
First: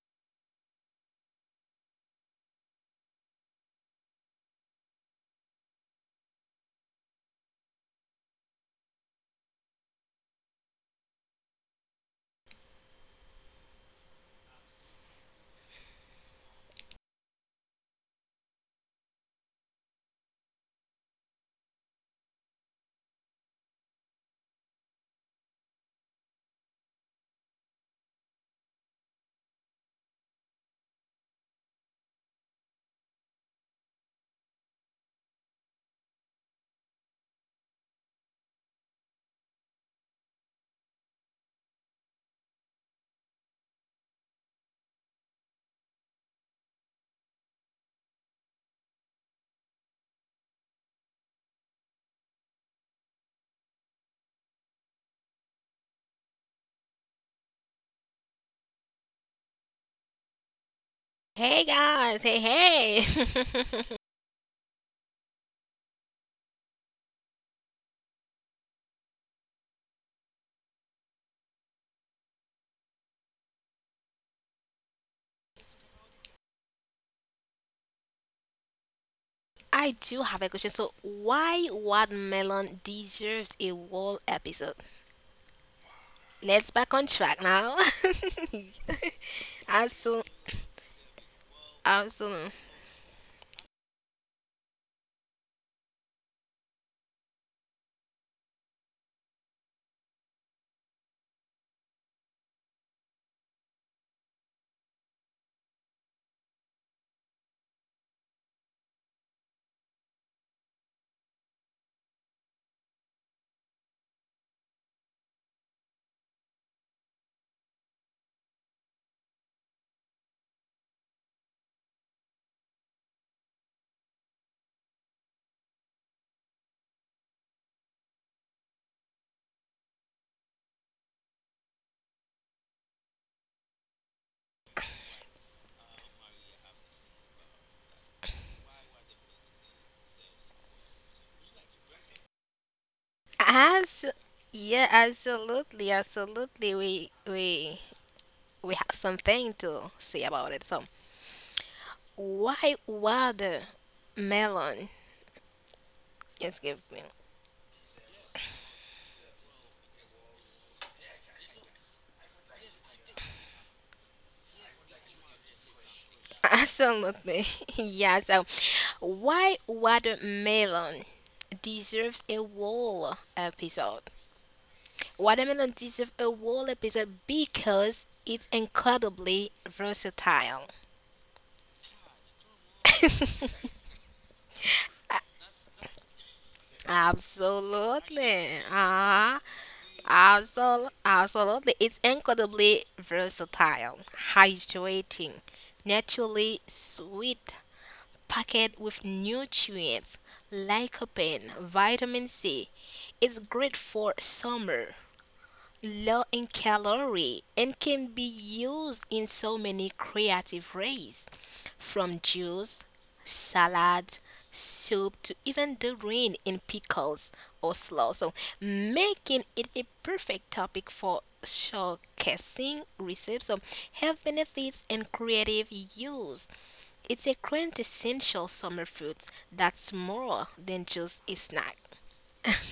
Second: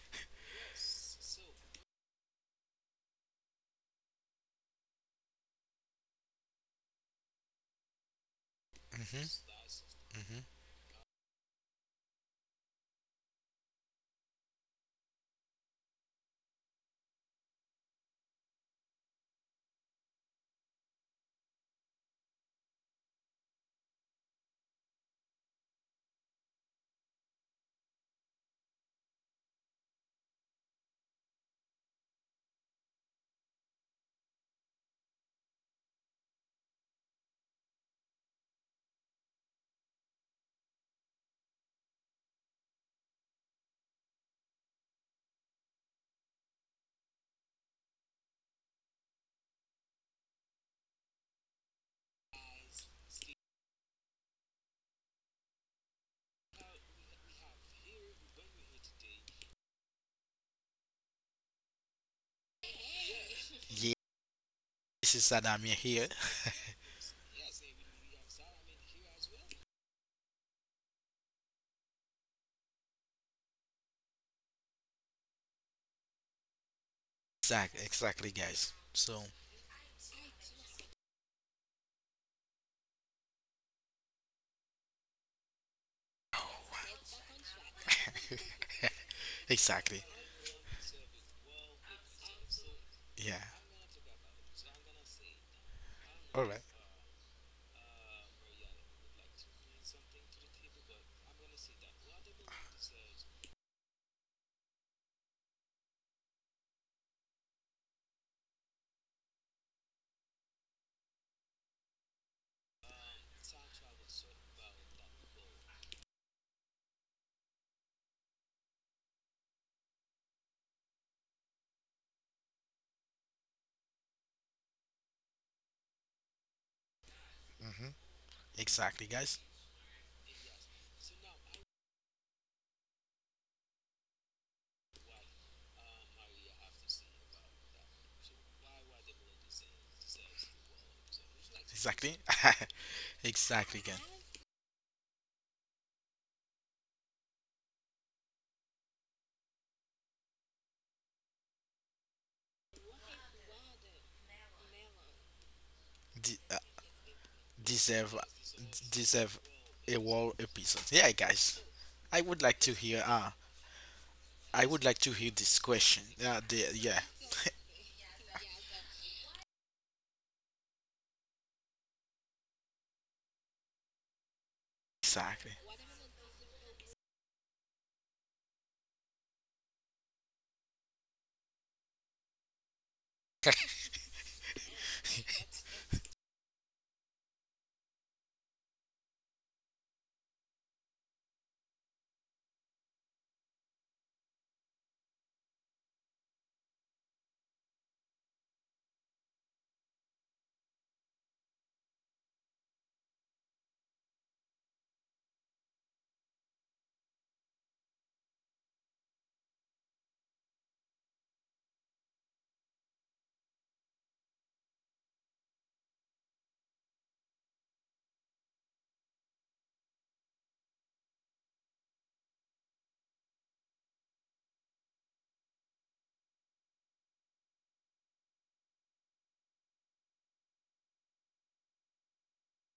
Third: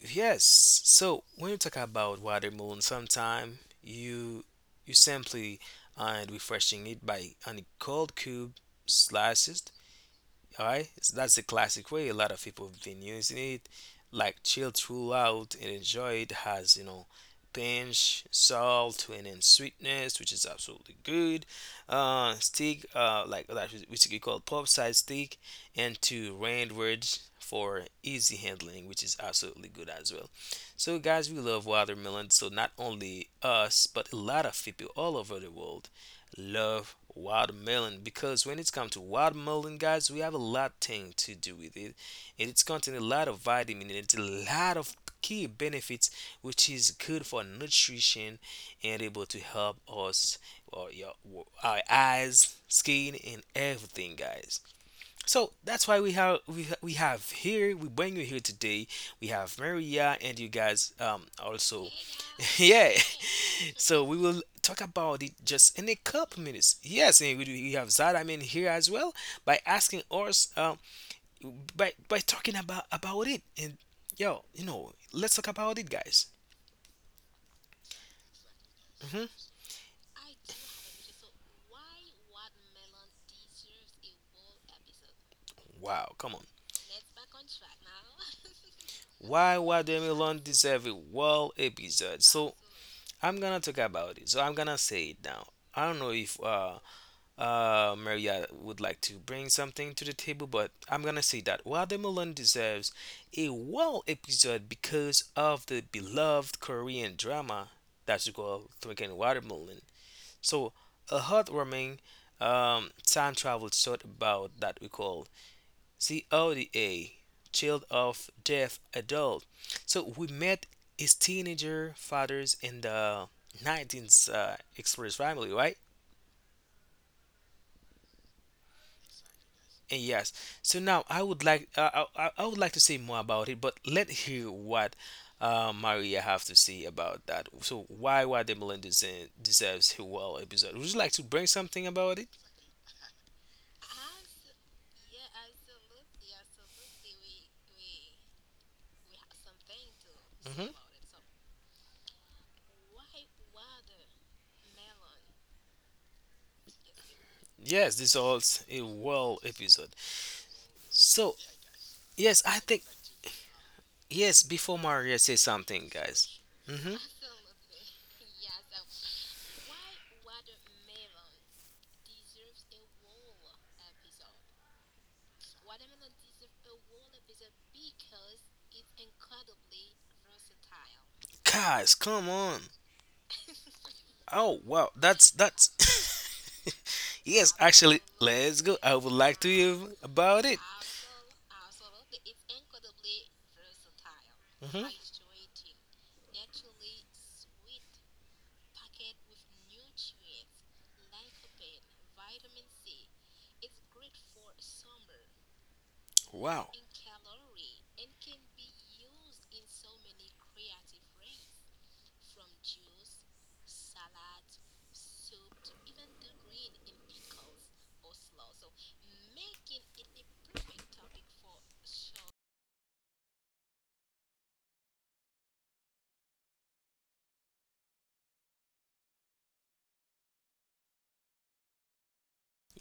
yes. So when you talk about watermelon, sometime you you simply and refreshing it by any cold cube
Hmm.
slices,
Hmm.
all right, so that's the classic way. A lot of people have been using it, like chill throughout and enjoy it. Has you know, pinch, salt, and then sweetness, which is absolutely good. Stick, like that, which we call pop side stick, and to round words for easy handling, which is absolutely good as well. So, guys, we love watermelon. So, not only us, but a lot of people all over the world love watermelon because when it's come to watermelon, guys, we have a lot thing to do with it, and it's contain a lot of vitamin and it's a lot of key benefits, which is good for nutrition and able to help us or your our eyes, skin, and everything, guys. So that's why we have we ha- we have here we bring you here today. We have Maria and you guys
Hey
also
guys. Hey
[laughs] yeah.
hey.
[laughs]
Yeah,
[laughs]
So we will talk
this is
about it
Sadamir
just in a
here. [laughs]
couple minutes. Yes, and we have Zadam in here as well by asking us by talking about it, and yo you know, let's talk about it, guys.
Exactly, exactly, guys. So,
Hmm.
I do have a question. So, why watermelon deserves a whole episode?
Wow, come on.
[laughs]
Let's back on track now. [laughs]
Why
exactly.
Absolutely,
watermelon deserve a world episode? So
absolutely,
Yeah.
I'm gonna talk about it. So I'm gonna say it now. I don't know if
All right.
uh, uh, Maria would like to bring something to the table, but I'm gonna say that Watermelon deserves a well episode because of the beloved Korean drama that's called Drinking Watermelon. So, a heartwarming time travel short about that we call CODA, Child of Death Adult. So, we met his teenager fathers in the 19th Express family, right?
Mm-hmm. Exactly, guys.
And yes. So now I would like I would like to say more about it, but let's hear what Maria have to say about that. So why the Melon deserves a well episode? Would you like to bring something about
Exactly.
it?
[laughs] exactly, guys.
Abso- yeah, absolutely, absolutely. We we have something to say about
Hmm.
it. So, why watermelon?
De- uh,
Excuse me.
Yes,
deserve,
this is a
Deserve
well
a
episode.
whole episode. Yeah,
So
guys. I would
yes,
like
I
to
think
hear.
yes.
I
Before
would like to
Maria
hear
say
this
something,
question.
guys. Hmm.
Yeah.
Absolutely, [laughs] yeah. So, why watermelon deserves a whole episode?
Exactly.
Watermelon deserves a whole episode because it's incredibly versatile.
Guys, come on.
[laughs]
[laughs]
Oh wow, that's [laughs] yes. Actually, let's
Absolutely.
go. I would like to hear about it.
Absolutely. It's incredibly versatile,
Hmm.
hydrating, naturally sweet, packed with nutrients, lycopene, vitamin C. It's great for summer, low in
Wow.
calorie and can be used in so many creative ways from juice, salad, soup to even doing in pickles or slaw. So making it a perfect topic for showcasing recipes of health benefits and creative use. It's a quintessential summer food that's more than just a snack.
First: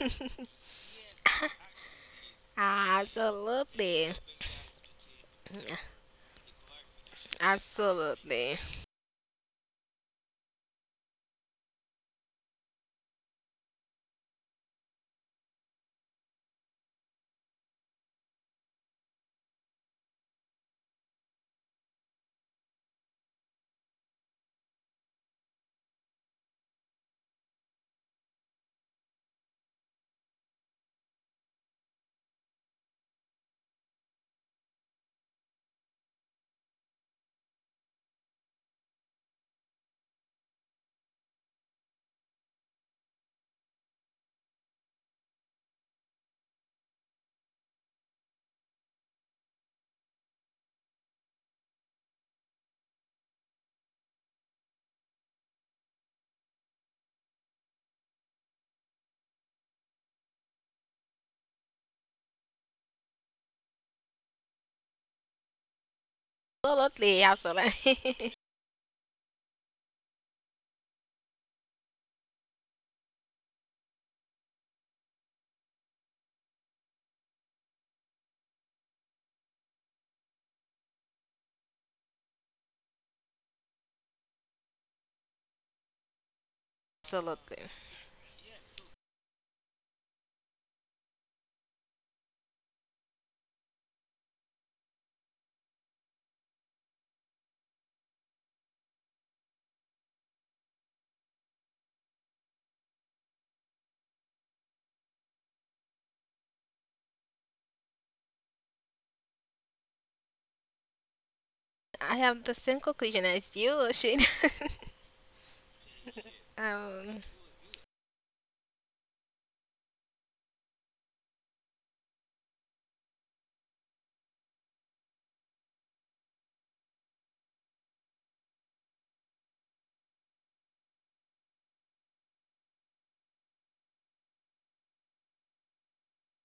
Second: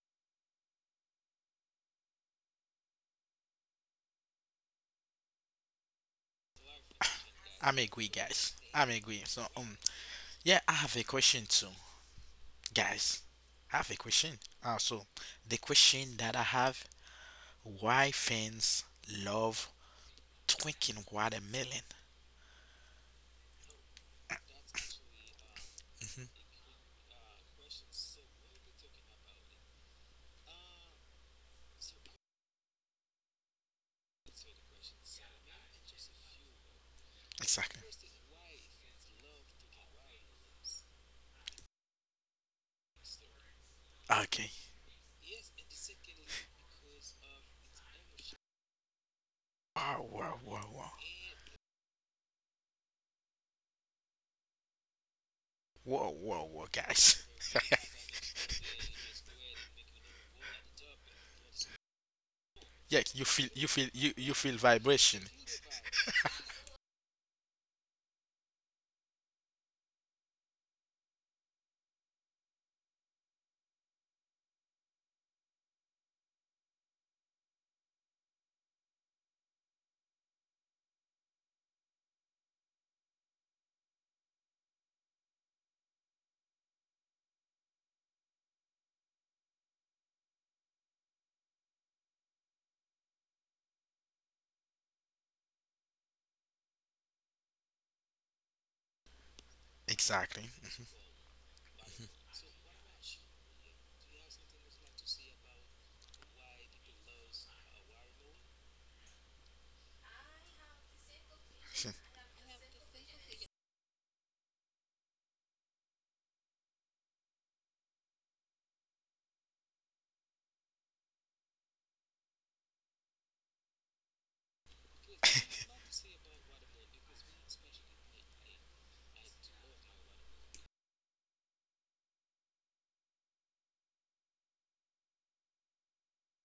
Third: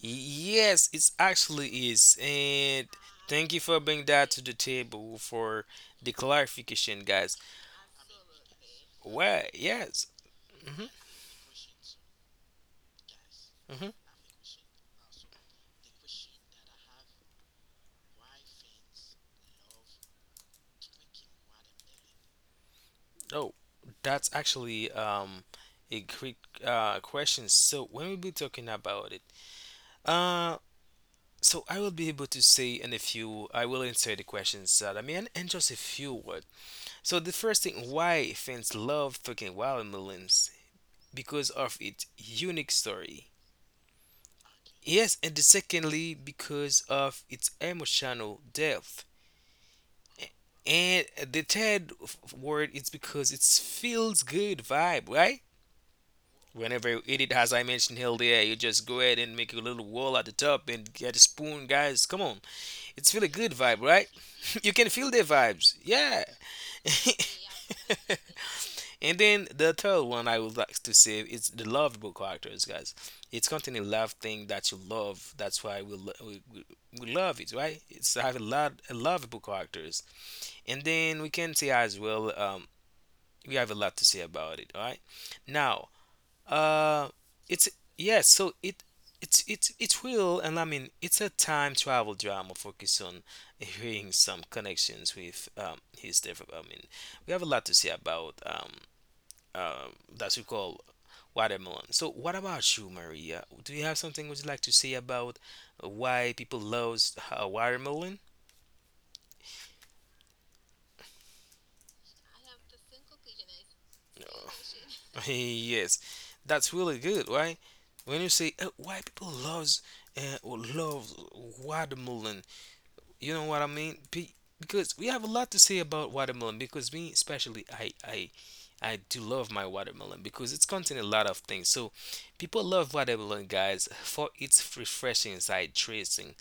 Yes, it actually is.
[laughs]
And thank you for bringing
Absolutely.
that to the table for the clarification, guys.
I'm agree, guys.
Absolutely.
I'm agree.
Well,
So,
yes.
yeah, I
Hmm.
have a question too. Guys, I have
Hmm.
a question. So the question that I have: why fans love twinking watermelon?
Oh, that's actually um, a great question. So when we be talking about it, uh, so I will be able to say in a few. I will answer the questions that I mean, and just a few words. So the first
Exactly.
thing, why fans love fucking watermelons, because of its unique story.
Okay.
Yes, and the secondly, because of its emotional depth.
Wow, wow, wow, wow,
And the third word is because it feels good vibe, right?
whoa, whoa, whoa,
Whenever you
guys.
eat it,
[laughs]
as I mentioned earlier, you just go ahead and make a little wall at the top and get a spoon, guys. Come on,
Yeah,
it's feel a good vibe, right?
you you feel
[laughs] You can feel
vibration.
the vibes, yeah.
Absolutely. Absolutely. [laughs]
[laughs] And then the third one I would like to say is the lovable characters, guys. It's content a love thing that you love. That's why we, lo- we love it, right? It's have a lot a lovable characters. And then we can say as well, we have a lot to say about it, all right? Now, uh,
Absolutely.
it's yes, so it's it will, and I mean it's a time travel drama focused on hearing some connections with his dev. I mean we have a lot to say about that we
Exactly.
call watermelon. So, what about you, Maria? Do you have something would you like to say about why people love watermelon?
I have the
[laughs]
same conclusion as you, Shane.
[laughs] Yes,
[laughs]
that's really
um,
good, right? When you say why people loves or love watermelon, you know what I mean? Because we have a lot to say about watermelon. Because me, especially, I do love my watermelon because it's contain a lot of things. So, people love watermelon, guys, for its refreshing, hydrating,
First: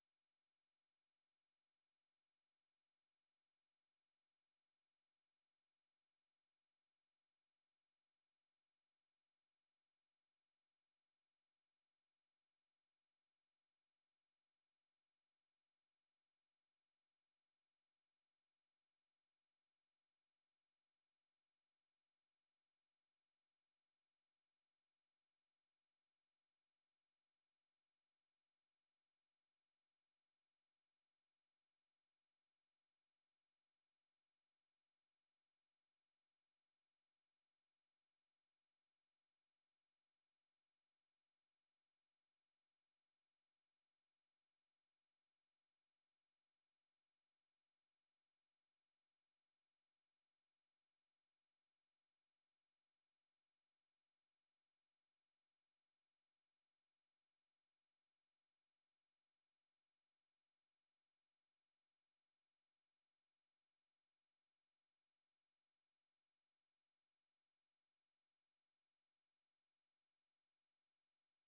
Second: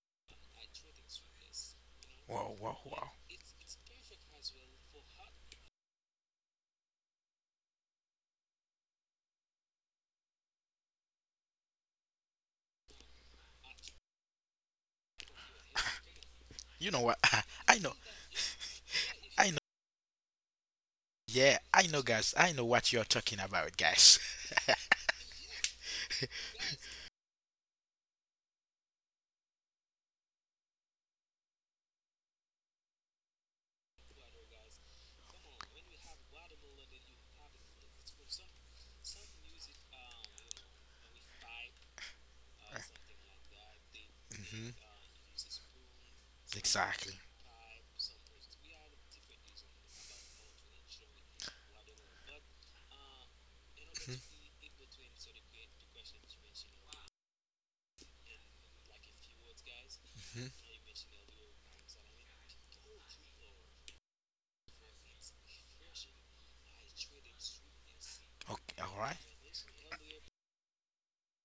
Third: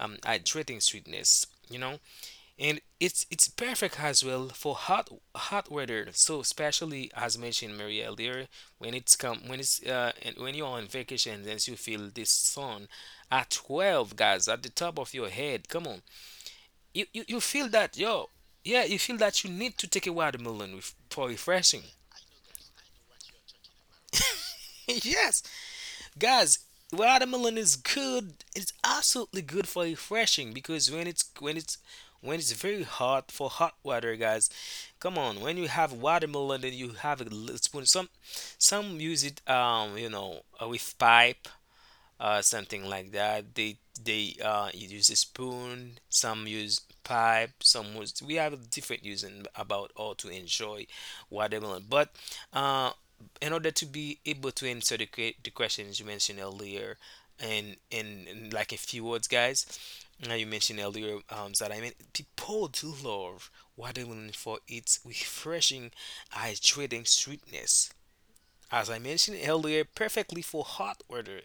hydrating sweetness. You know,
Wow, wow,
and
wow.
it's perfect as well for hot hot weather. So, especially as mentioned Maria earlier, when it's come when it's uh, and when you're on vacation, and you feel this sun at 12, guys, at the top of your head. Come on,
You know what?
you feel
[laughs] I know.
that yo, yeah, you feel that you
I know.
need to take a watermelon with, for
Yeah,
refreshing.
I know, guys. I know what you're talking about, guys.
[laughs] Yes, guys, watermelon is good, it's absolutely good for refreshing, because when it's very hot for hot water, guys, come on, when you have watermelon and you have a little spoon, some use it um, you know, with pipe, something like that.
[laughs]
They
Hmm.
use a spoon. Some use
Exactly.
pipe. Some use. We have a different using about how to enjoy watermelon. But uh, in order to be able to answer the questions you mentioned earlier, and in like a few words, guys. Now you
Hmm.
mentioned earlier that I mean people do love watermelon for its refreshing, hydrating sweetness.
Okay.
As
All
I
right.
mentioned earlier, perfectly for hot weather,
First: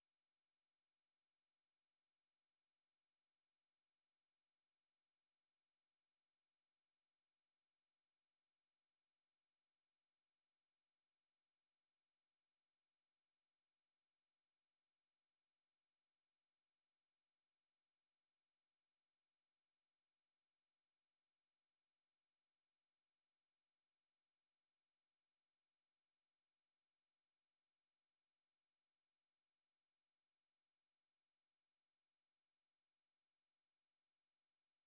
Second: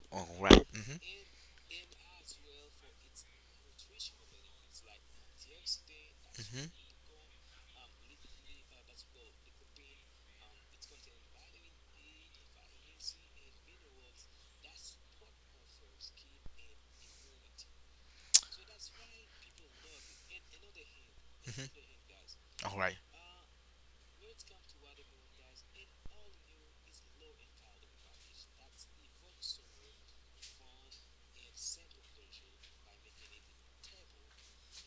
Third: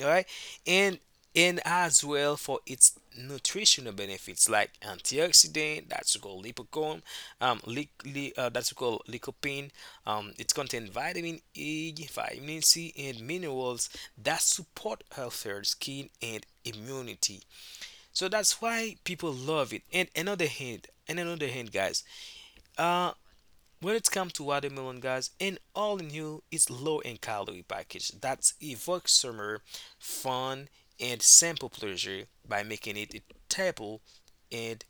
all right.
All right. Mm-hmm.
And and as well for its nutritional benefits, like antioxidant that's called
Mm-hmm.
lipocome, that's called lycopene. It contains vitamin E, vitamin C and minerals that support healthier skin and immunity. So that's why people love it. and another hand and another
Hmm.
hand guys,
All right.
when it comes to watermelon, guys, and all in, you is low in calorie package that evokes summer fun and simple pleasure by making it a table and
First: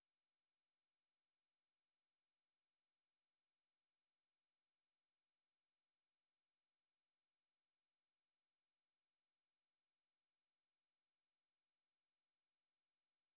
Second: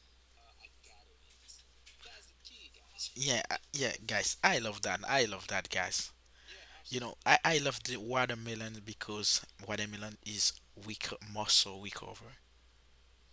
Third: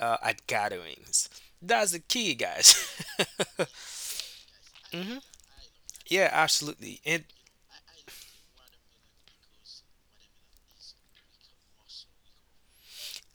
at gatherings. That's the key, guys.
Yeah. Yeah,
[laughs]
guys. I love that. I love that, guys.
yeah, absolutely.
You know,
And
I love the watermelon because watermelon is weak muscle recover.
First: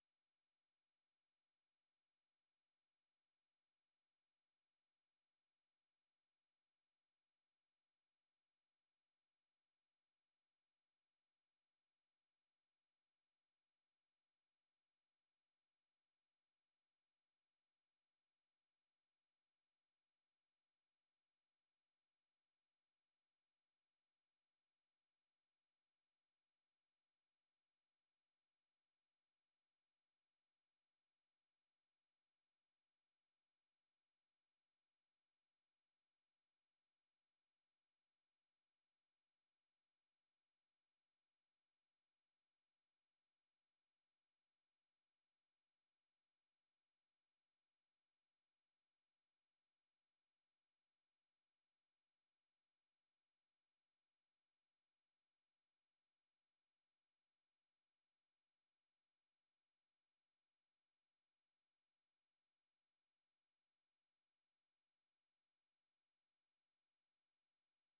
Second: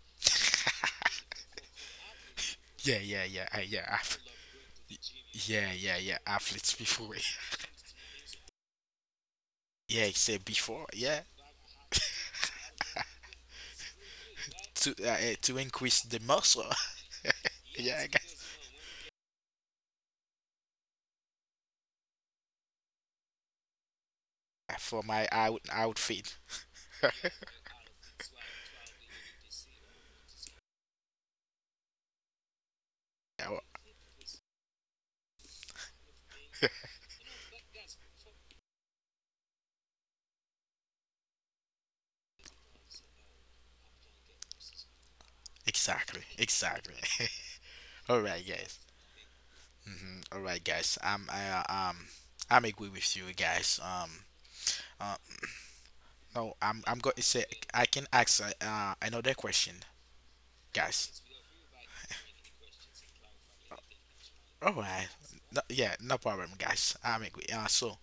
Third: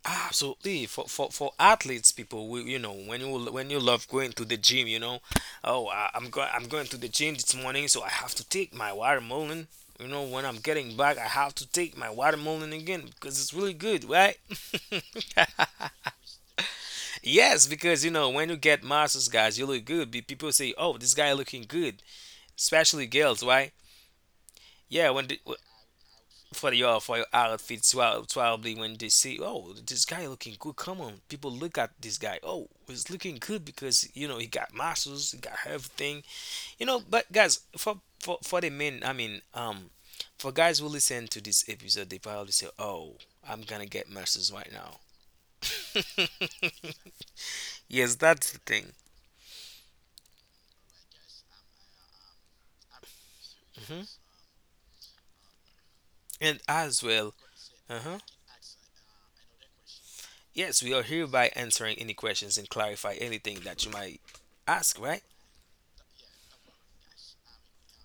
absolutely, for athletes, people, we, you know,
Yeah,
when
yeah,
you
yeah.
when you
Yeah.
love going to the gym, you know,
Yeah,
oh,
yeah,
I,
yeah.
I'm going I'm
Athletes
going to the
before.
gym
[laughs]
this morning, so I have to take my watermelon. You
Yeah,
know,
say
when I'm
before.
getting back,
Yeah,
I have to take my watermelon again because it's really good, right?
to increase the muscle.
[laughs] yes,
[laughs] Yeah,
because
I
you know,
guess.
when you get muscles, guys, you look good. People say, "Oh, this guy looking good," especially girls, right?
For
Yeah,
my
when the,
out outfit.
for your for
[laughs]
your outfits, well, probably when they see, oh, this guy looking good, come on, people, look at this guy, oh, he's looking
Yeah, well,
good because, you know, he got muscles, he got everything, you know. But guys, for the men, I mean, for guys who listen to this episode, they probably say, oh, I'm gonna get muscles right now.
exactly, exactly. [laughs]
Yes,
All right,
that's the
guys.
thing.
Hmm. All right, guys. I'm agree with you guys.
Hmm
Uh, no,
and
I'm
as
going to
well,
say I can
uh-huh
ask another question,
yes, we are
guys.
hereby answering any questions and clarify anything that you might
All
ask,
right.
right?
No, yeah, no problem, guys. I'm agree. So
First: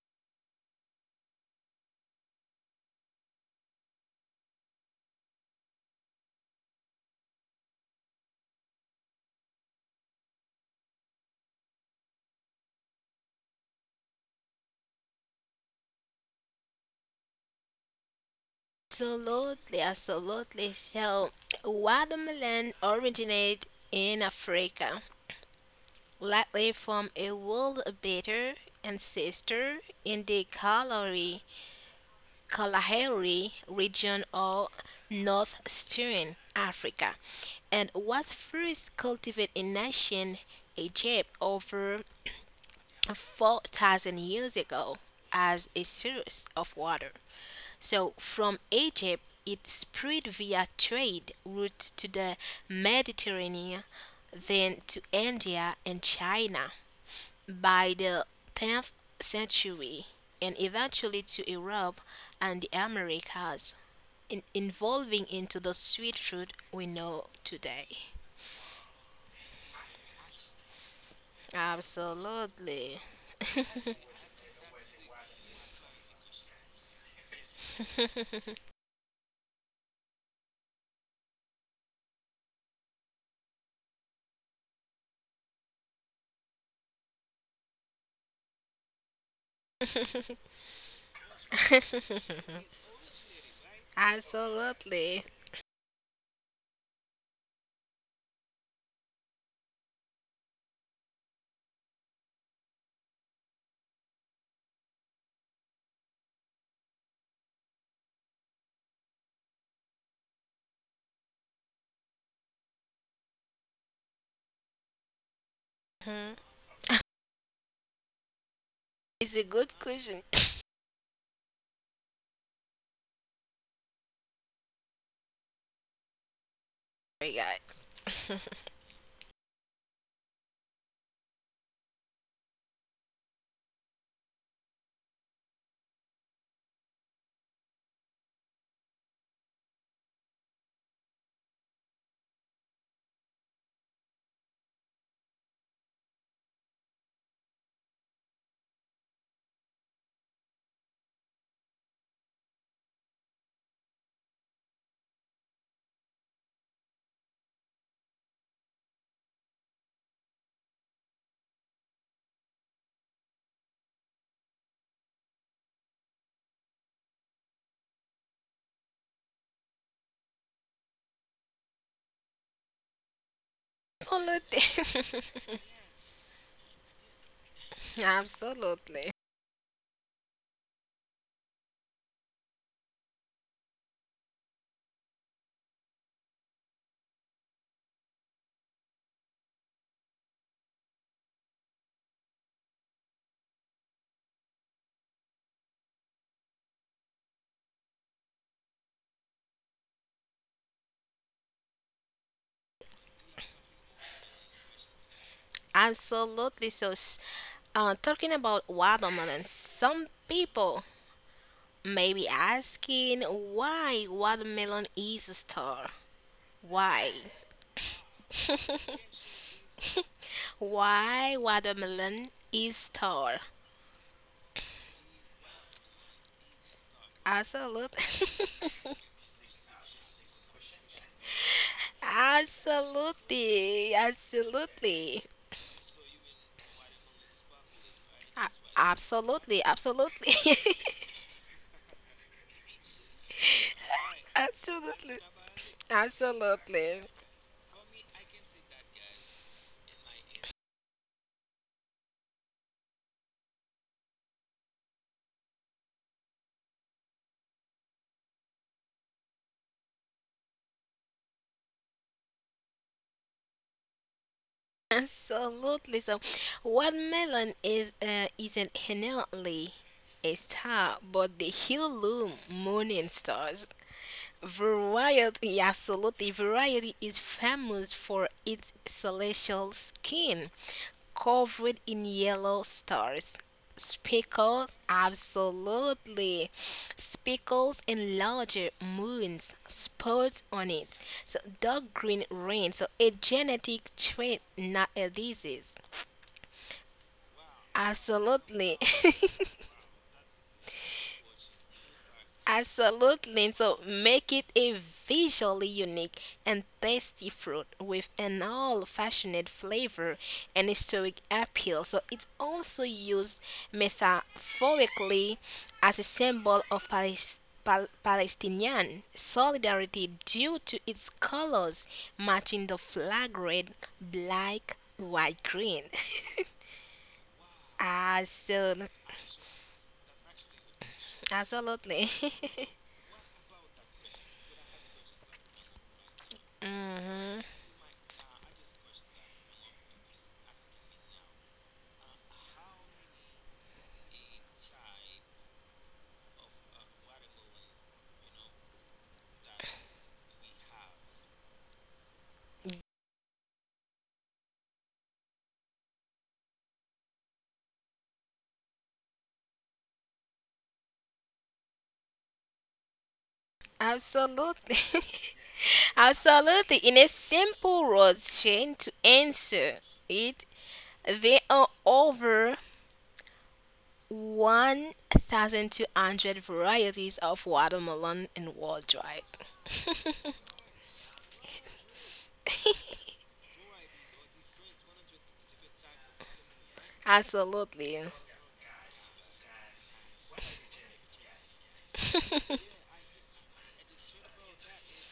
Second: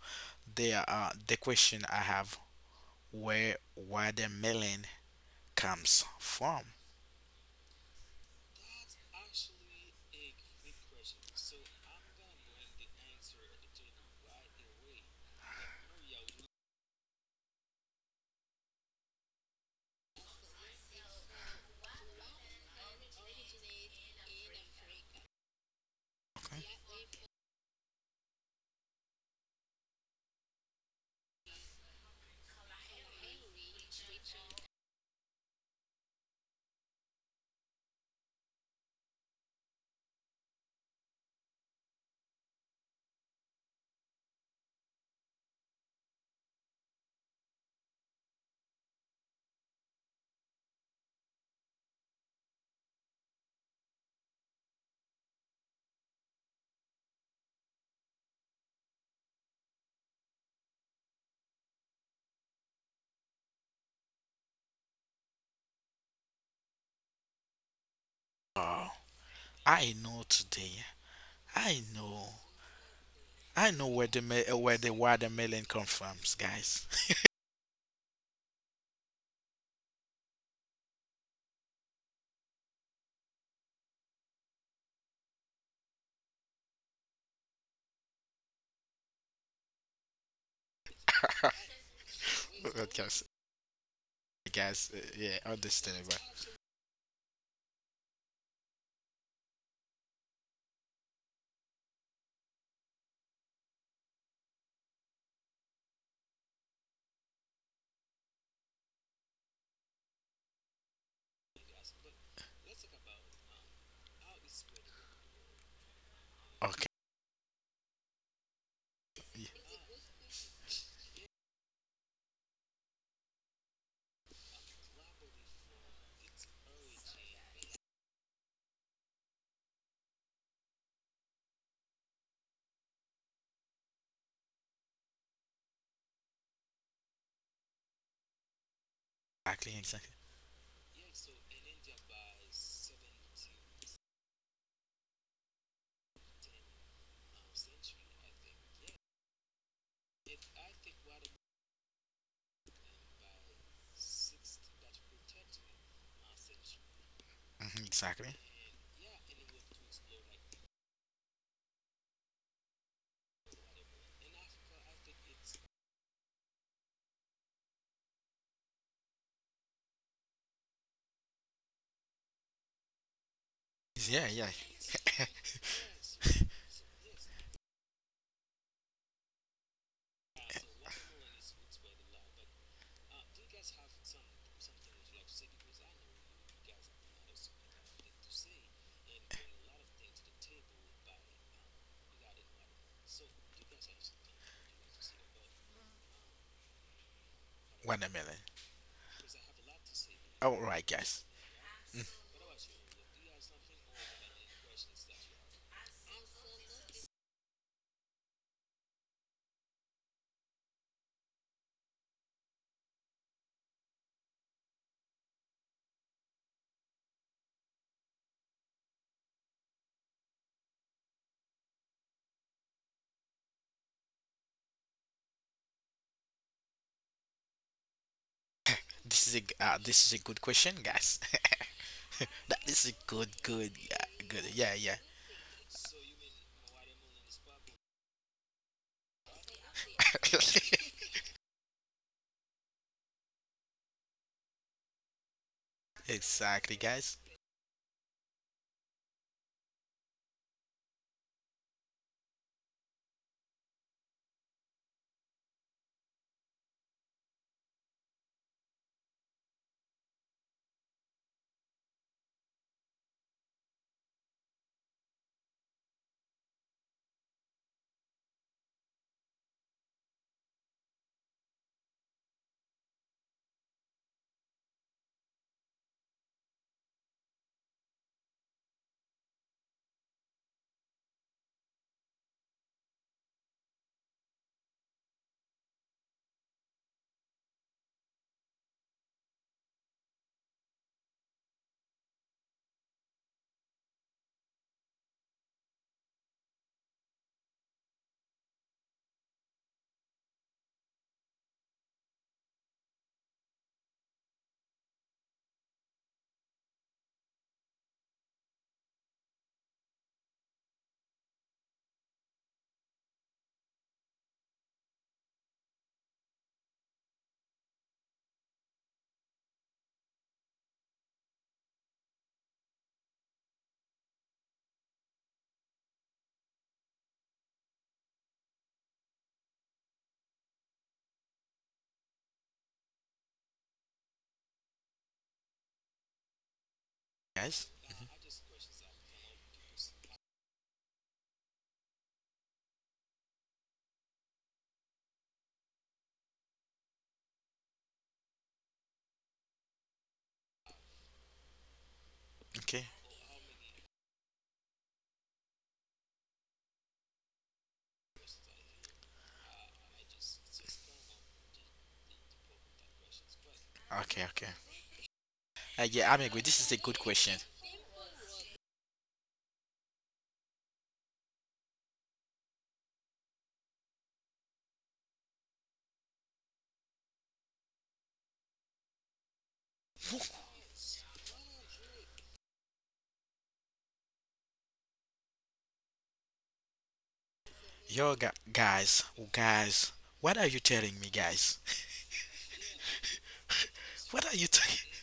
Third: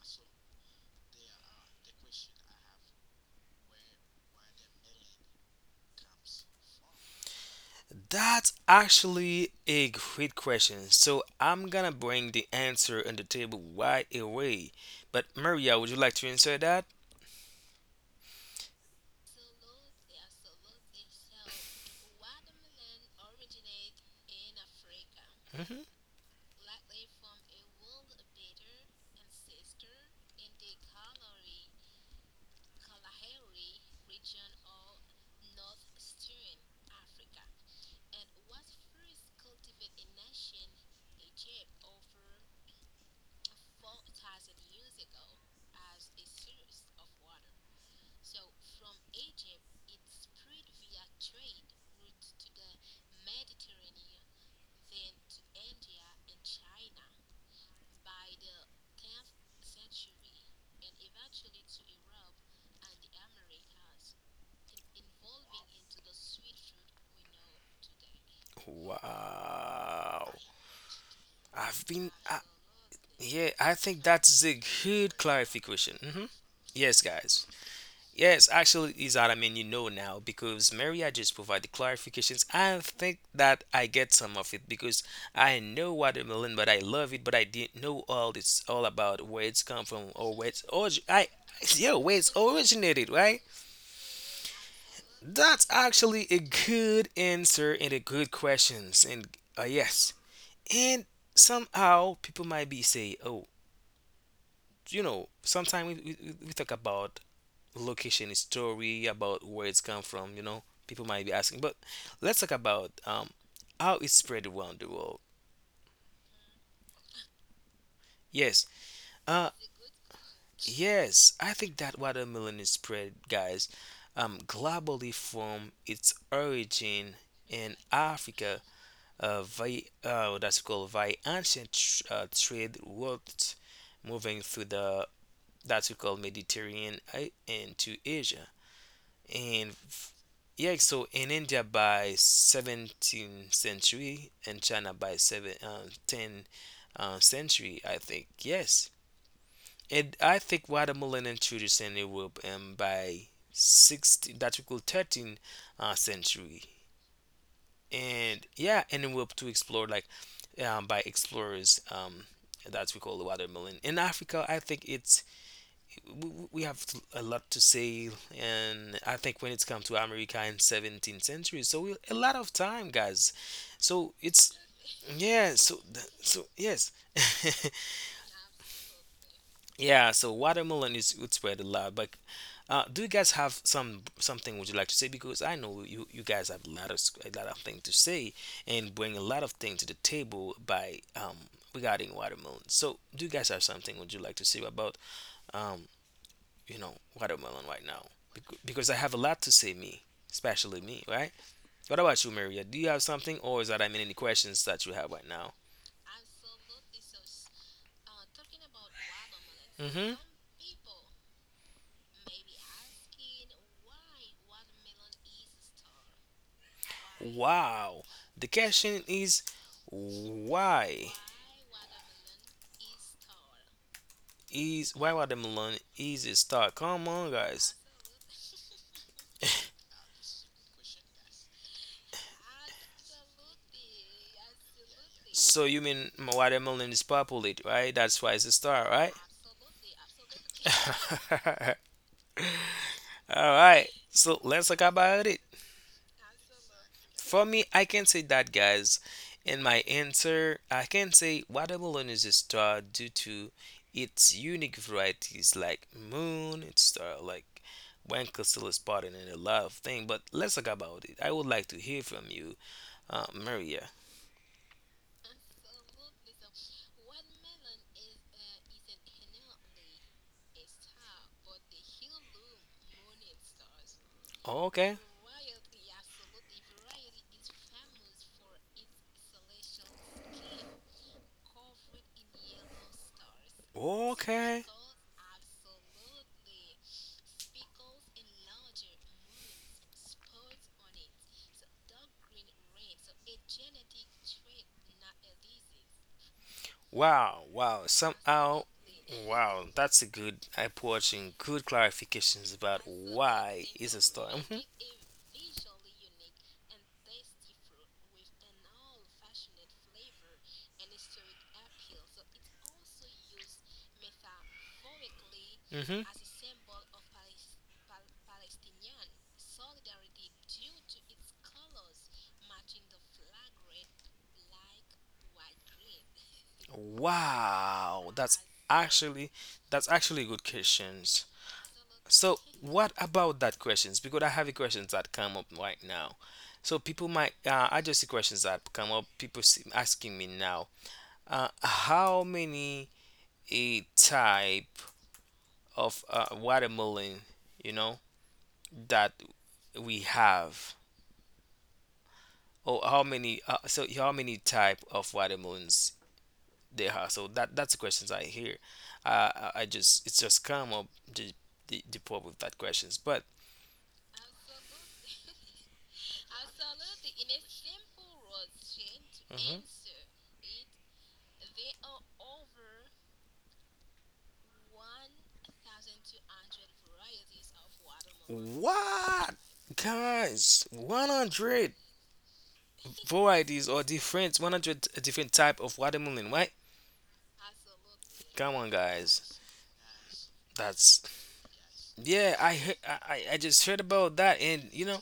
the question I have: where watermelon comes from.
That's actually a great question. So I'm gonna bring the answer on the table right away. But Maria, would you like to answer that?
absolutely. Absolutely. So, watermelon originate in Africa,
Hmm
likely from a world bitter ancestor in the Kalahari region of northeastern Africa, and was first cultivated in ancient Egypt over 4,000 years ago as a source of water. So, from Egypt, it spread via trade routes to the Mediterranean, then to India and China by the 10th century, and eventually to Europe and the Americas, evolving into the sweet fruit we know today.
Oh, I know
Wow.
today. I
I've been.
know.
Absolutely.
Yeah,
I
I
know
think
where
that's a
the
good
watermelon comes
clarification.
from,
Hmm
guys.
Yes, guys. Yes, actually, is that, I mean, you know now, because Mary, I just provide the clarifications. I think that I get some of it because I know watermelon, but I love it, but I didn't know all it's all about where it's come from or where it's orig- I
[laughs]
[laughs] yeah, where it's
[laughs]
originated,
Because
right?
guys,
Absolutely.
yeah,
That's
understandable.
actually a good answer and a good questions. And yes, and somehow people might be say, oh, you know, sometimes we talk about location story about where it's come from, you know, people might be asking. But let's talk about how it's spread around the world.
Okay,
Yes,
It's a
uh
yeah,
good question. [laughs]
yes, I think that watermelon is spread, guys, globally from its origin
Sorry,
in
guys.
Africa,
[laughs]
via that's called via ancient trade routes, moving through the, that's we call Mediterranean, and to Asia. And
exactly, exactly,
yeah, so in India by 17th century and China by 7, 10, century, I think. Yes. And I think watermelon introduced in Europe, by 16, that we call 13th century.
mhm, exactly.
And yeah, in Europe to explore, like, by explorers. That we call the watermelon in Africa, I think it's, we have a lot to say. And I think when it's come to America in 17th century, so a lot of time, guys, so
Yeah, yeah.
it's, yeah,
Absolutely.
so so yes. [laughs]
[laughs] Absolutely.
yeah, so watermelon is would spread a lot. But do you guys have some something would you like to say? Because I know you, you guys have a lot of a lot of things to say and bring a lot of things to the table by, regarding watermelon. So do you guys have something would you like to say about, um you know, watermelon
[laughs]
right now?
Watermelon.
Because I have a lot to say, me,
All
especially
right,
me,
guys.
right? What about you, Maria? Do you have something, or is that, I mean, any questions that you have right now?
Absolutely. So, talking about watermelon, some
Mm-hmm.
people may be asking why watermelon is a star. Why?
Wow. The
[laughs]
question is why,
Why watermelon is star?
is why watermelon is a star? Come on, guys.
Absolutely. [laughs]
This is a good question, guys. [laughs] That is a
Absolutely.
good. Yeah, yeah.
Absolutely.
So you mean watermelon is popular, right? That's why it's a star, right?
Absolutely. Absolutely.
[laughs]
[laughs] All right,
[laughs]
so let's talk
Absolutely.
about it.
Exactly,
Absolutely.
guys.
For me, I can say that, guys. In my answer, I can say watermelon is a star due to its unique varieties like moon, it's star like Lancaster is part in a lot of things. But let's talk about it. I would like to hear from you, Maria.
Absolutely. So, watermelon is isn't inherently a star, but the heirloom morning stars.
Okay,
Variety, absolutely. Variety is famous for its celestial skin, covered in yellow stars.
okay.
Speckles, absolutely. Speckles and larger moons, spots on it. So dark green rain. So a genetic trait, not a disease.
Wow, wow. Somehow,
Absolutely. [laughs]
wow. That's a good approach and good clarifications about
Absolutely.
why
So
is a
make
star.
it
Mhm,
a visually unique and tasty fruit with an all-fashioned flavor and historic appeal. So it's also used metaphorically as a
mhm.
symbol of Palestine. Palestinian solidarity due to its colors matching the flag red, black, white, green. [laughs]
Wow, that's
Absolutely.
actually, that's actually good questions.
Absolutely.
So,
[laughs]
what about that questions? Because I have a questions that come up right now. So people might,
Mhm.
Guys.
I just see questions that come up. People see- asking me now, how many a type of watermelon, you know, that we have, or
Okay.
how many so how many type of watermelons they have? So that, that's the questions I hear. I just, it's just come up the, the problem with that questions. But
Okay. Okay.
Absolutely. [laughs]
Yeah, I'm agree. This
Absolutely.
is a
In
good
a
question.
simple road chain to
Mhm.
answer it, there are over 1,200 varieties of watermelon in worldwide.
what,
[laughs]
guys, 100 varieties or different 100 different type of watermelon, right?
Absolutely.
Yo,
Come on,
guys,
guys.
guys, what are you telling
That's,
me, guys?
yeah, I I just heard
[laughs]
about
What are
that,
you
and
telling?
you know,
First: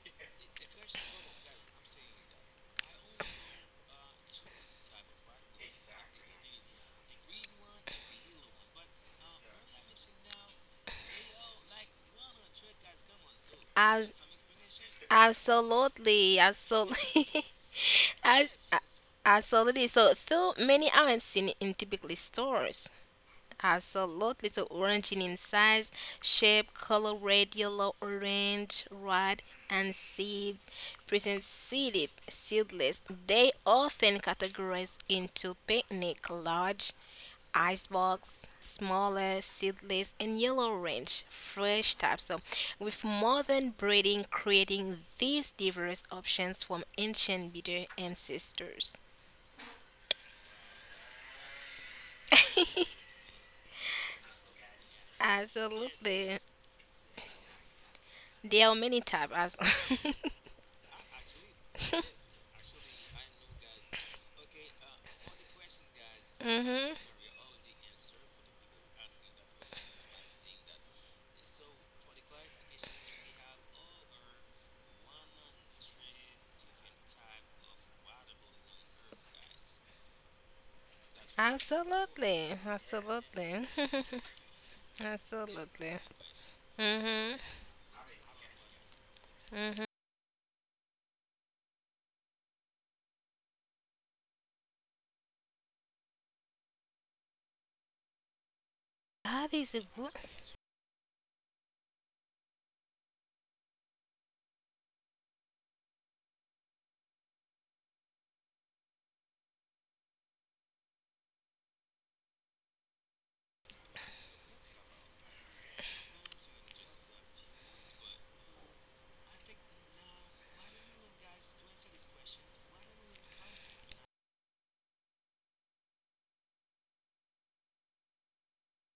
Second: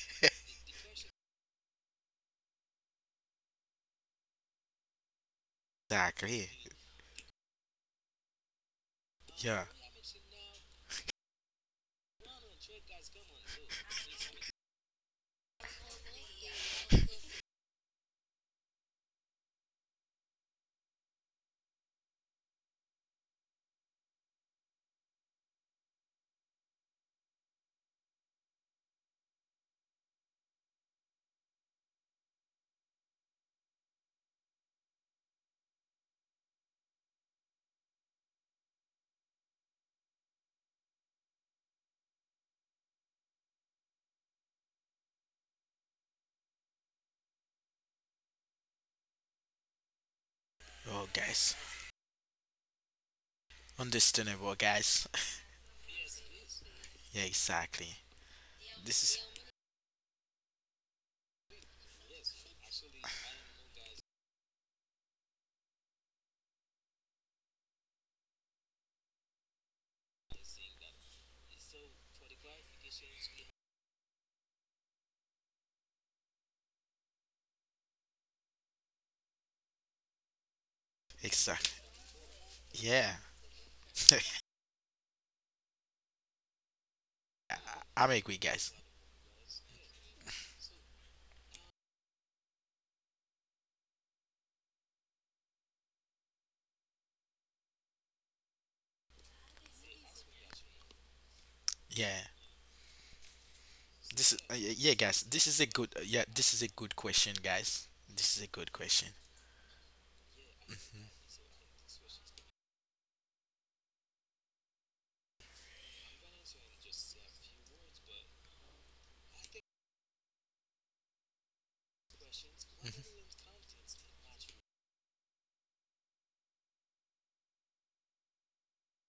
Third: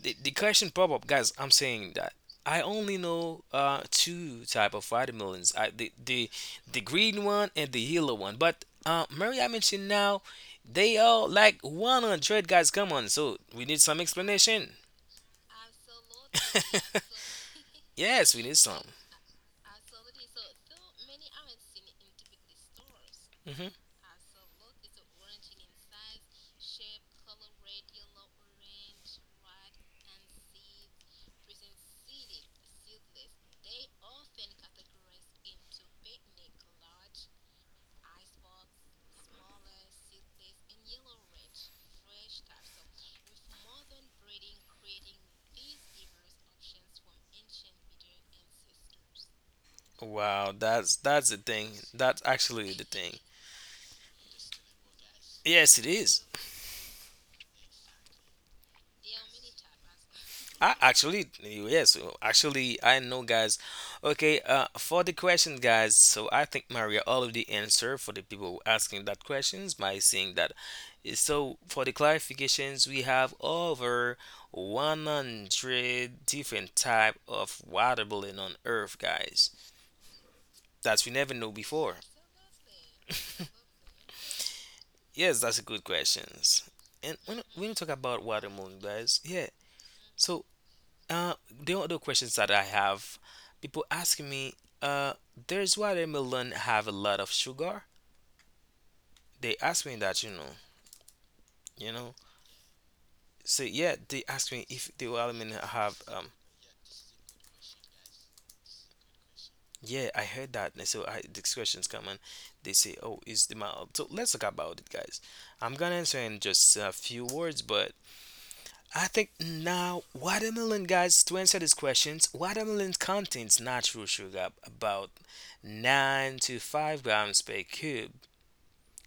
the question pop up, guys. I'm saying that I only know two type of vitamins. I,
Exactly.
the green one and the yellow one. But Mary, I
Yeah.
mentioned now they are like 100, guys. Come on, so we need some
As
explanation.
absolutely,
[laughs] yes, we need some.
[laughs] absolutely. So, though many aren't seen in typically stores,
Hmm
absolutely. So oranging in size, shape, color red, yellow, orange, red, and seeds. Present seeded, seedless. They often categorized into picnic, large, icebox, smaller, seedless, and yellow orange, fresh types. So with modern breeding creating these diverse options from ancient breeder ancestors.
Wow, that's
Oh,
that's the
guys,
thing. That's actually the thing.
understandable, guys.
Yes, it is.
Absolutely.
[laughs] Yeah, exactly.
There are
This
many
is
types as [laughs]
I, actually, yes, so actually I know, guys. Okay, for the question, guys, so I think Maria
mm-hmm.
already answered for the people asking that questions by saying that. So for the clarifications, we have over 100 different type of water balloon on earth, guys, that we never know
exactly.
before.
Absolutely.
Yeah.
Absolutely.
[laughs]
[laughs]
Yes, that's a good
Absolutely.
questions. And
Mm-hmm.
when
I-
when we talk
I'm
about
agree,
water
guys.
balloon, guys, yeah.
Mm-hmm.
So Uh, the other questions that I have, people ask me, uh, there's watermelon have a lot of sugar? They
That is
ask
a
me
good.
that, you know, you know.
Yeah.
So yeah, they
This is
ask me if
yeah,
the
guys. This
watermelon
is a good
have
yeah, this is a good question, guys. This is a good question.
Yeah, I heard that. And so I,
Mm-hmm.
these questions come, and they say, "Oh, is the mild?" So let's talk about it, guys. I'm gonna answer in just a few words, but I think now watermelon, guys, to answer these questions, watermelon contains natural sugar about 9 to 5 grams per cube.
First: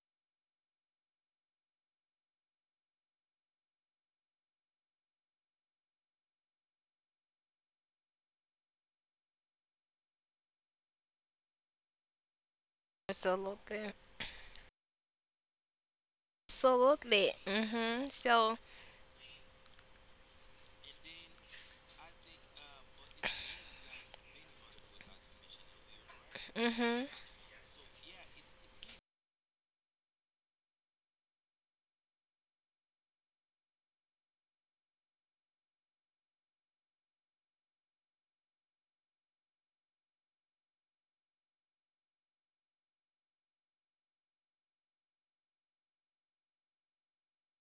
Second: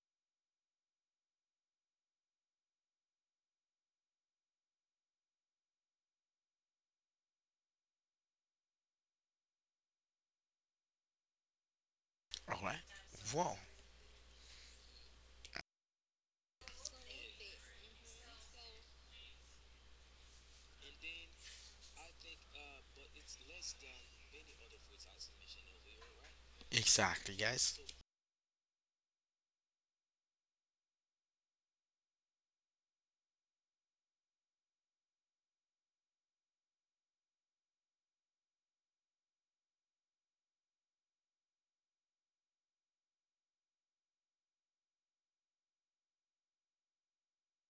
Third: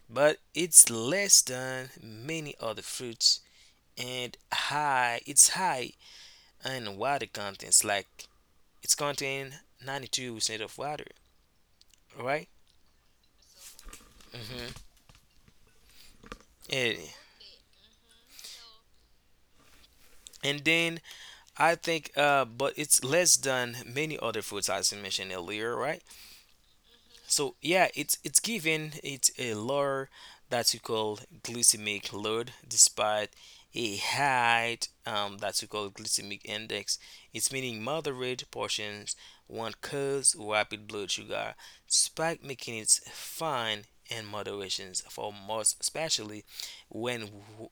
But it's less than many other fruits, and high, it's high in water contents, like it's contain 92% of water, right?
All right. Wow.
Absolutely.
and,
Absolutely. Mm-hmm. So,
and then I think, but it's less than many other fruits as I mentioned earlier, right?
mm-hmm.
Exactly,
So
guys.
yeah, it's given it a lower, that you call glycemic load despite a high, that you call glycemic index. It's meaning moderate portions won't cause rapid blood sugar spike, making it fine in moderations for most, especially when,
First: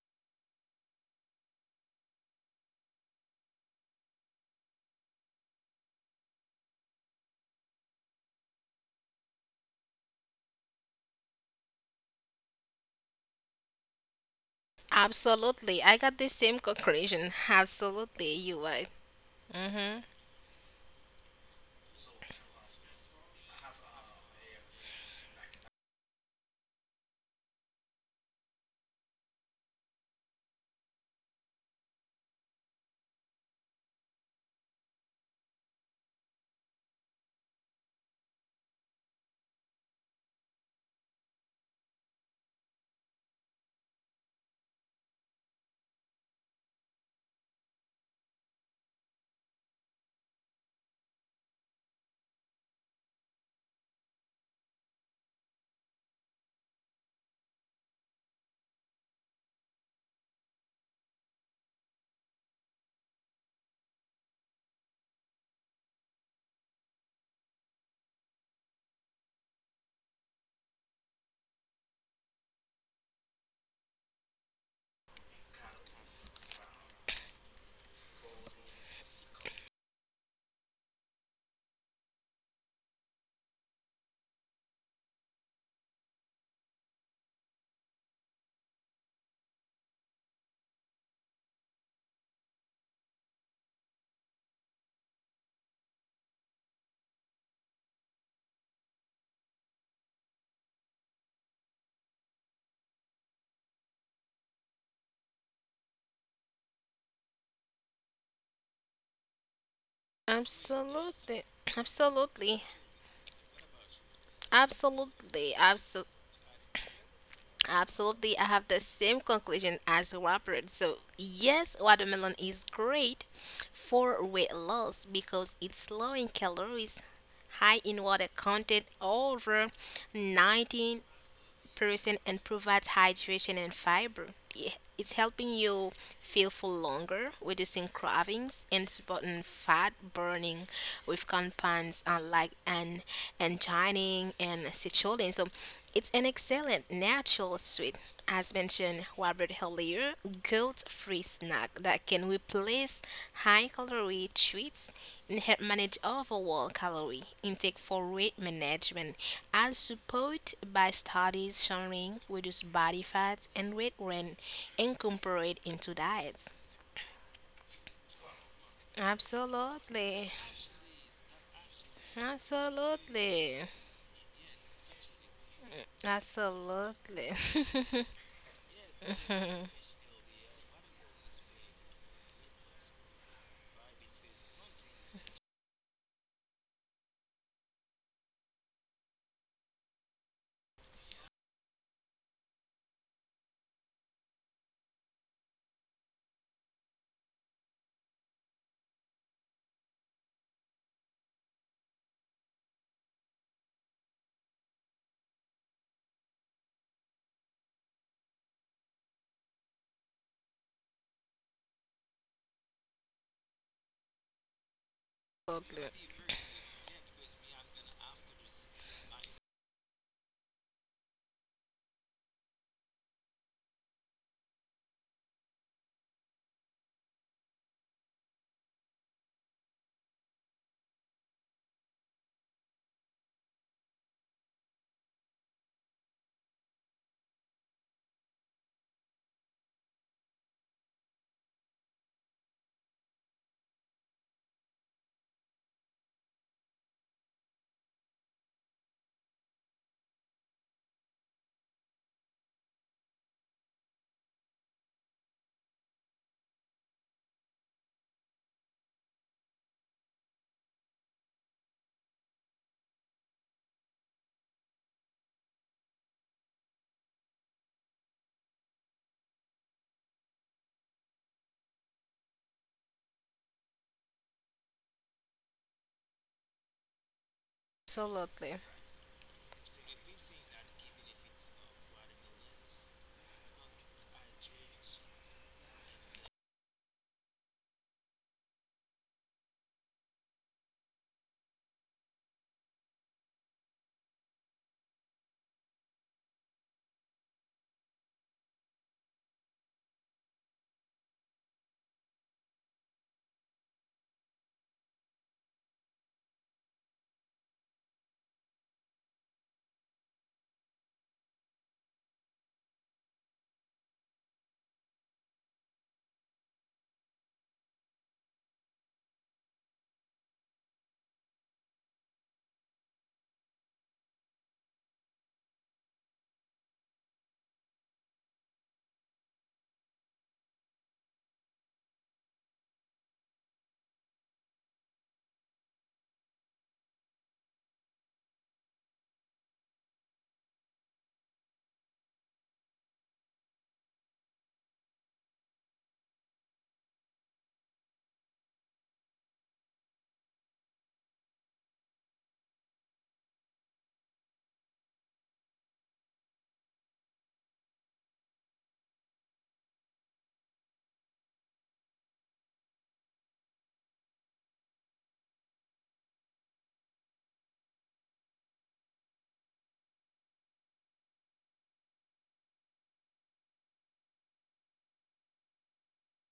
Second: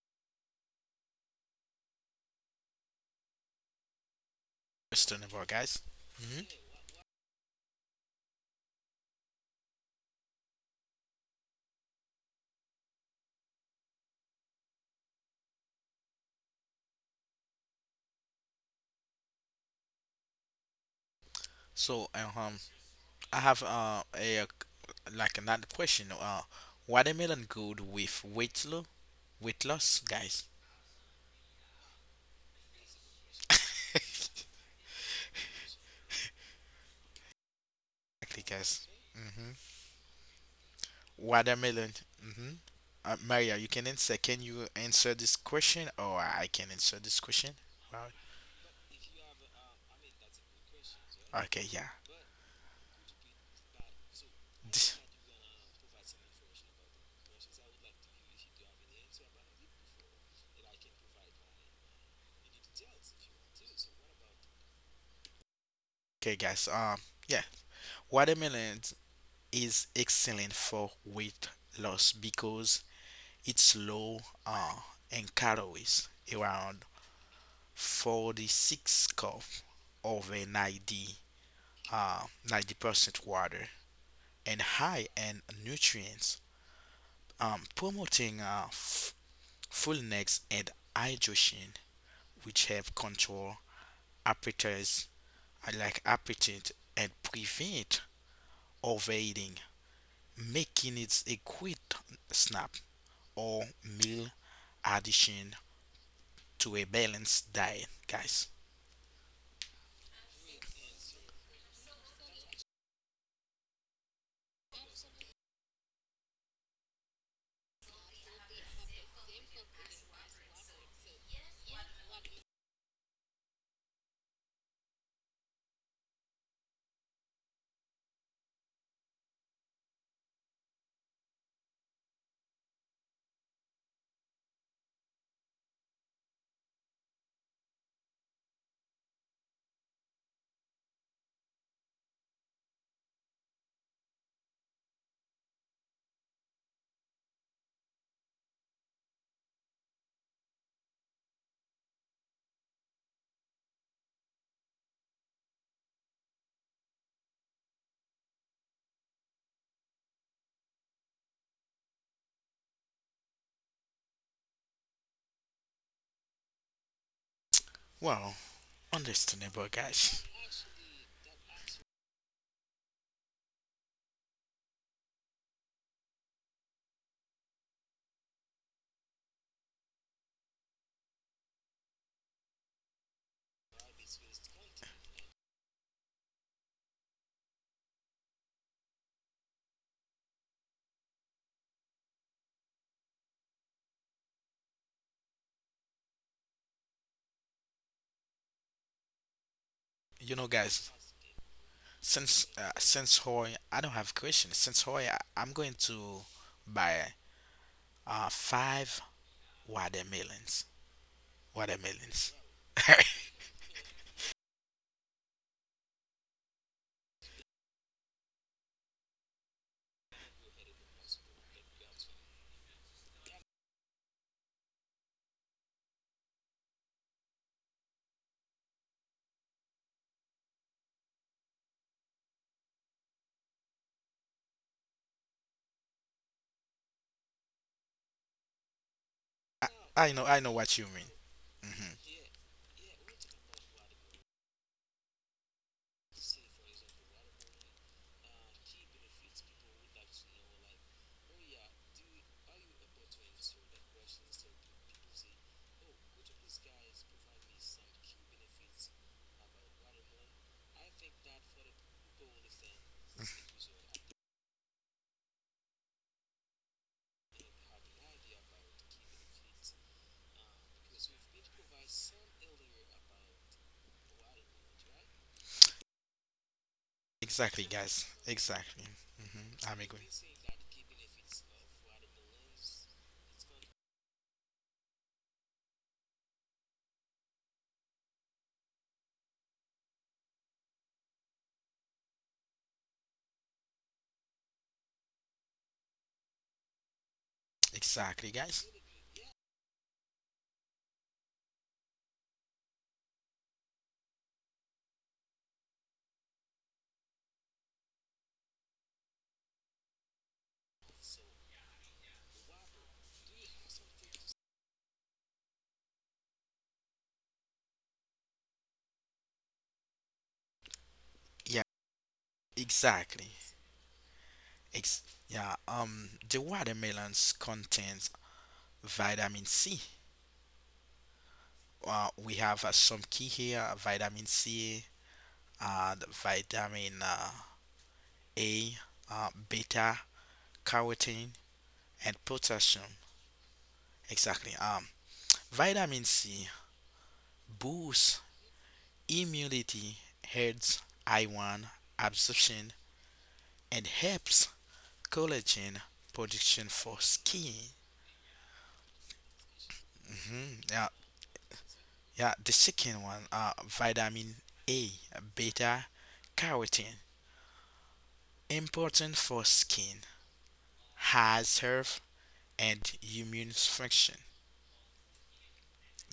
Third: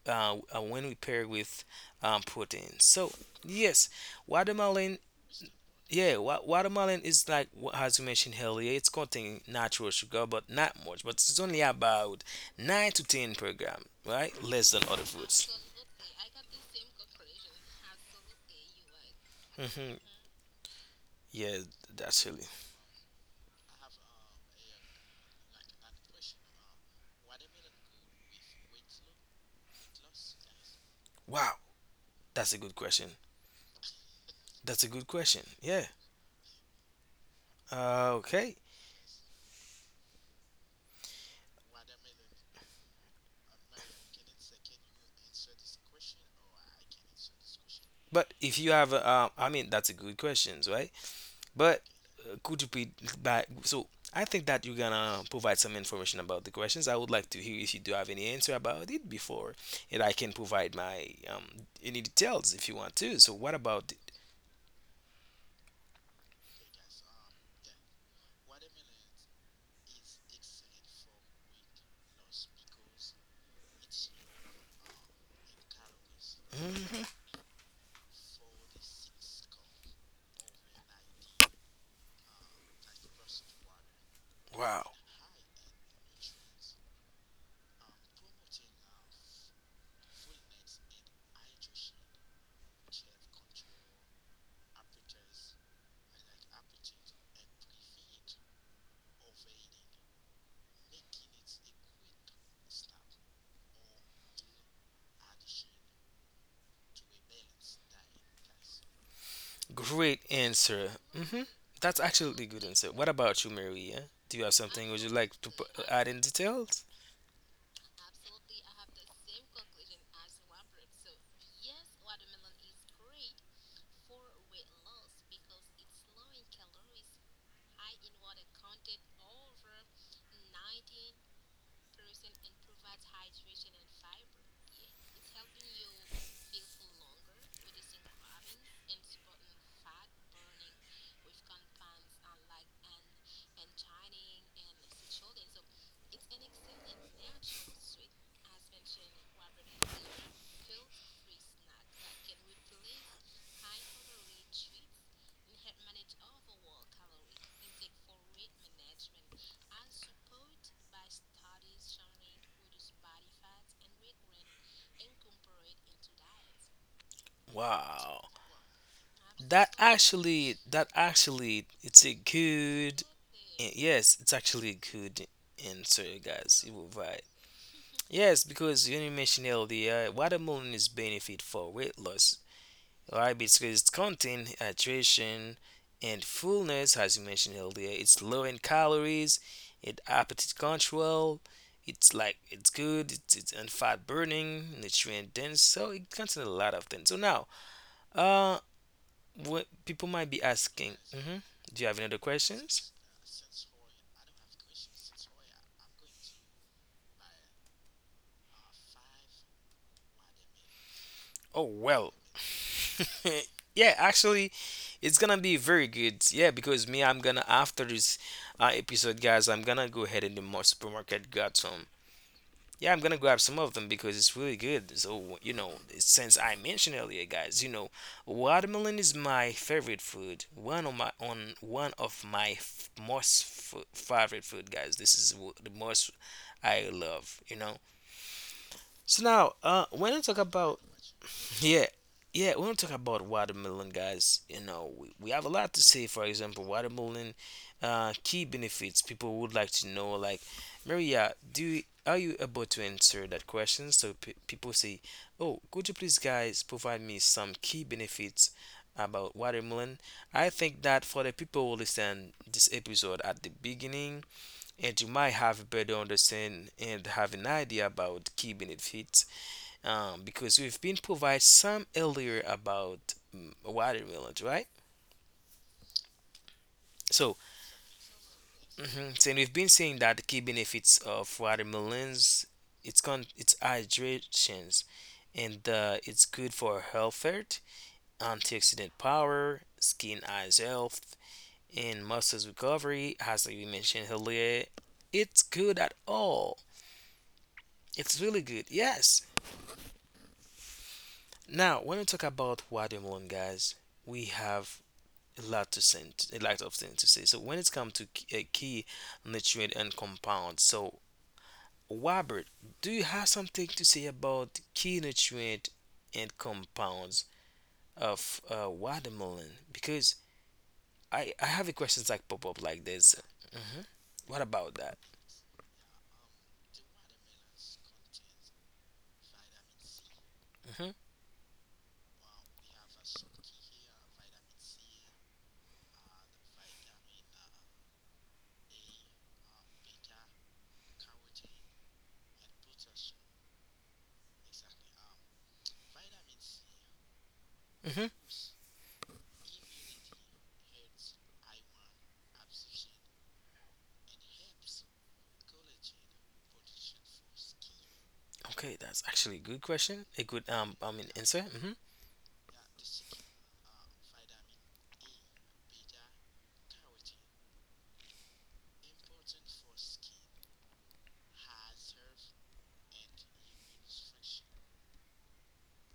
when we pair with, protein. So yes, watermelon,
Understandable, guys.
yeah,
Hmm.
watermelon is like, as you mentioned earlier, it's containing natural sugar, but not much. But it's only about 9 to 10 per gram, right? Less than other fruits.
Absolutely. I got the same conclusion. Absolutely. You right.
Hmm
Mm-hmm.
Yeah,
So,
that's really.
I have a like another question. Watermelon good with weight loss? Weight loss, guys. [laughs]
Wow, that's a good question. That's a good question. Yeah.
Exactly,
Okay.
guys. Mm-hmm. Watermelon. Mm-hmm. Maria, you can answer. Can you answer this question, or I can answer this question? Right.
But if you have, a, I mean, that's a good question, right?
Okay,
But
yeah.
could you be back? So I think that you're
This-
gonna provide some information about the questions. I would like to hear if you do have any answer about it before, and I can provide my, any details, if you want to. So what about it?
Okay, guys. Yeah. Watermelon is excellent for weight loss because it's low uh, in calories, around
Hmm
46 cal, over 90 uh, 90% water and
Wow,
high in nutrients, promoting fullness and hydration, which help control appetites, I like appetite, and prevent overeating, making it a quick snap or meal addition to a balanced diet, guys.
great answer.
Absolutely.
Hmm That's
Absolutely.
actually a good answer. What about you, Maria? Do you have something would you
Absolutely.
like to
Absolutely.
add in details?
Absolutely, I have the same conclusion as Robert. So, yes, watermelon is great for weight loss because it's low in calories, high in water content, over 19 person and provides hydration and fiber. Yeah, it's helping you feel full longer, reducing cravings, and supporting fat burning with compounds like an angining and citrulline. So it's an excellent natural sweet. As mentioned Robert earlier, guilt-free snack that can replace high-calorie treats and help manage overall calorie intake for weight management, as supported by studies showing reduce body fat and weight when incorporated into diets.
Wow.
Well, understandable,
Absolutely,
guys.
That actually, it's a good,
absolutely,
Yes, it's actually a good answer, guys. You were
absolutely,
right.
[laughs]
Yes, because you mentioned earlier, watermelon is benefit for weight loss. Right, because it's contain hydration and fullness, as you mentioned earlier. It's low in calories, it appetite control. It's like it's good. It's, and fat burning, nutrient dense. So it contains a lot of things. So now, uh, what people might
You
be
know, guys,
asking? Hmm do you have any other
since
questions?
since Hoy, I don't have question. Since Hoy, I'm going to buy five watermelons.
Oh, well,
Watermelons. [laughs] I,
[laughs] yeah, actually, it's gonna be
absolutely,
very good. Yeah, because me, I'm gonna after this episode, guys, I'm gonna go ahead in the supermarket grab some. Yeah, I'm gonna grab some of them because it's really good. So you know, since I mentioned earlier, guys, you know, watermelon is my favorite food. One of my most favorite food, guys. This is the most I love, you know. So now, when I
I
talk
know what
about,
you mean.
yeah,
Hmm.
yeah. We don't talk about watermelon, guys, you know, we have a lot to say. For example, watermelon, key benefits, people would like to know, like, Maria, do you, are you able to answer that question? So pe people say, oh, could you please, guys, provide me some key benefits about watermelon? I think that for the people who listen this episode at the beginning, and you might have a better understand and have an idea about key benefits, because we've been provided some earlier about watermelons, right? So,
Exactly, guys.
absolutely,
Exactly.
mhm, so we've
Hmm.
been
I'm
saying
agree.
that the key benefits of watermelons, it's hydrations, and it's good for health, antioxidant power, skin eyes health, and muscles recovery. As like we mentioned earlier, it's good at all. It's
Exactly,
really
guys.
good. Yes. Now, when we talk about watermelon, guys, we have a lot to say, a lot of things to say. So when it's come to key nutrient and compound, so Robert, do you have something to say about key nutrient and compounds of watermelon? Because I
Yeah,
have a questions like pop up like this.
exactly.
Hmm What about that?
Yeah. The watermelons contains vitamin C.
Hmm
We have some key here: vitamin C, the vitamin A, beta carotene, and potassium. Exactly. Vitamin C
hmm
boosts immunity, helps iron absorption, and helps collagen production for skin.
Okay, that's actually a good question. A good
Hmm. Yeah,
answer. Hmm
yeah. The second one, vitamin A, beta carotene, important for skin, has health and immune function.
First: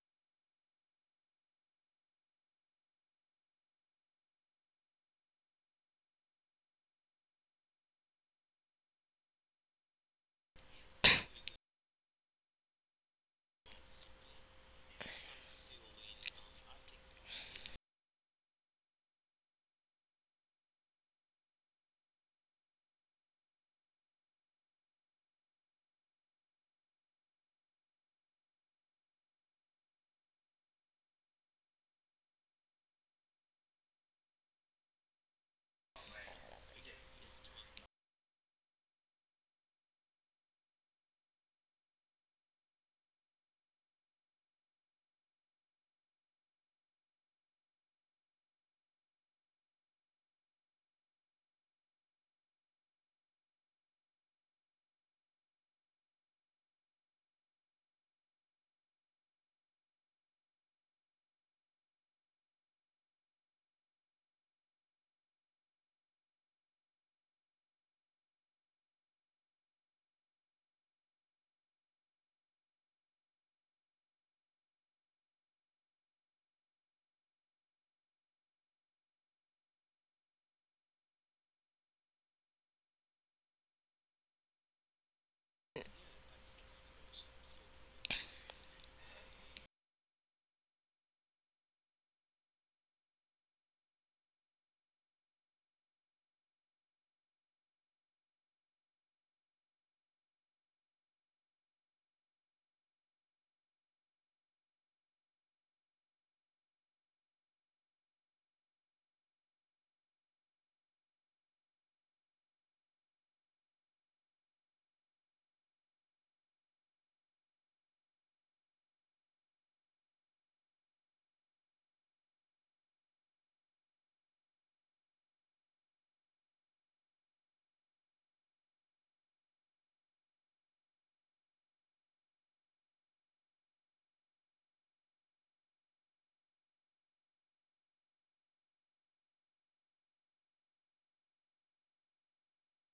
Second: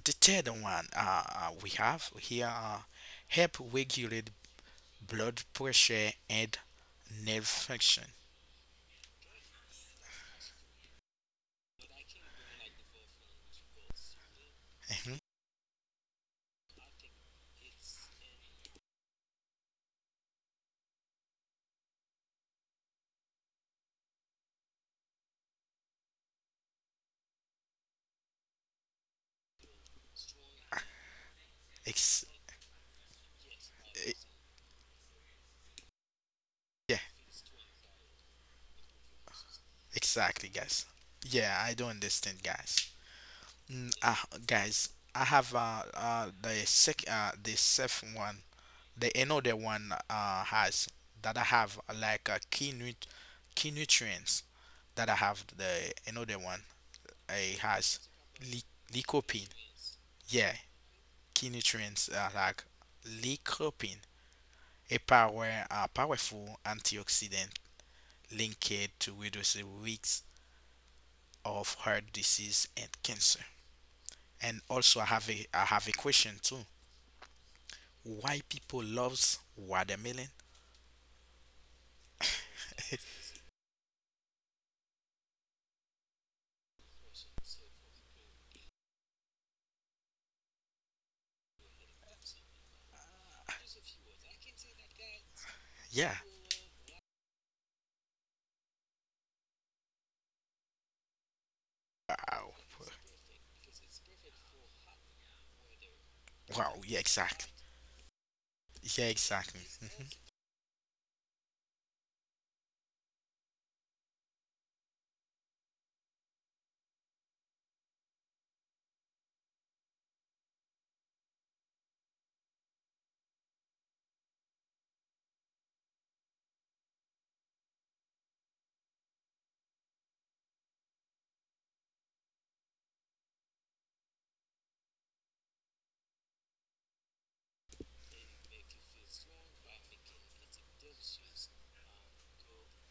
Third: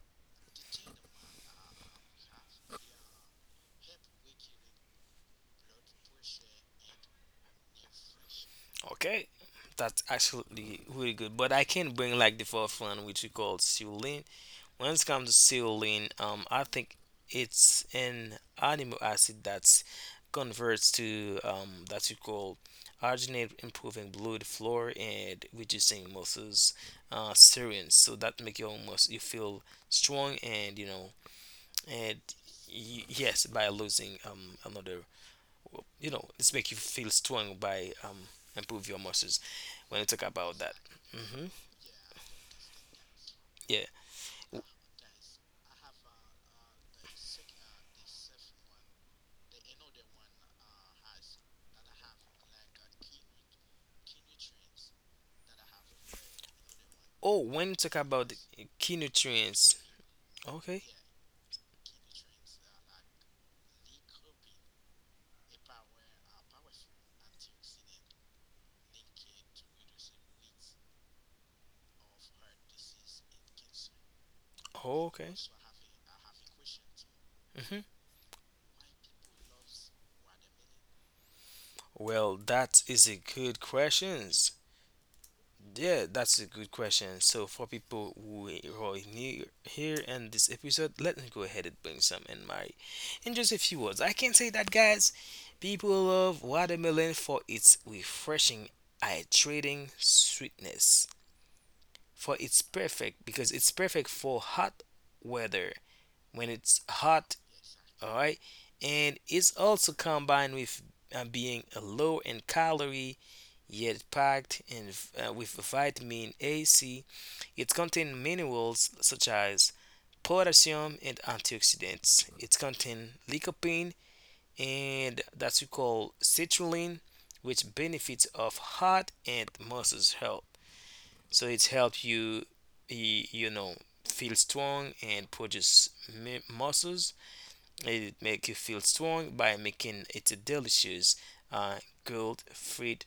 The third one we have here help regulate blood pressure, and nerve function.
Okay. That's actually really good, but I can bring like the fourth one, which we call Sulin. When it
Hmm.
comes to saline, I think it's an amino acid that converts to that you call arginine, improving blood flow and reducing muscles serines. So that make your muscle you feel strong and you know and
Ex-
yes, by losing
eh,
another, you know, it's make you feel
yeah,
strong by improve your muscles. When you talk about
exactly,
that,
guys.
hmm
Yeah, I don't understand, guys.
yeah.
Mm, guys, I have the second one, the another one has that I have key nutrients that I have the another one.
Oh, when you
It
talk
has
about the
li-
key
lycopene.
nutrients,
Yeah,
okay.
key nutrients like lycopene, a powerful antioxidant linked to reduce the risks of heart disease and cancer. And also,
Okay.
I have a question too.
hmm
Why people loves watermelon?
Well, that is a good question. Yeah, that's a good question. So for people who are new here in this episode, let me go ahead and bring some in my in just a few words. I can say that guys, people
Yeah.
love watermelon for its refreshing, hydrating sweetness. For it's
Wow.
perfect because it's perfect for hot weather. When it's
Wow. Yeah.
hot,
Exactly.
all right. And
Yeah.
it's
Exactly.
also
Hmm.
combined with being low in calorie yet packed in, with vitamin A, C. It contains minerals such as potassium and antioxidants. It contains lycopene and that's we call citrulline, which benefits of heart and muscles health. So it helps you, you know, feel strong and produce muscles, it make you feel strong by making it a delicious, uh, grilled fruit,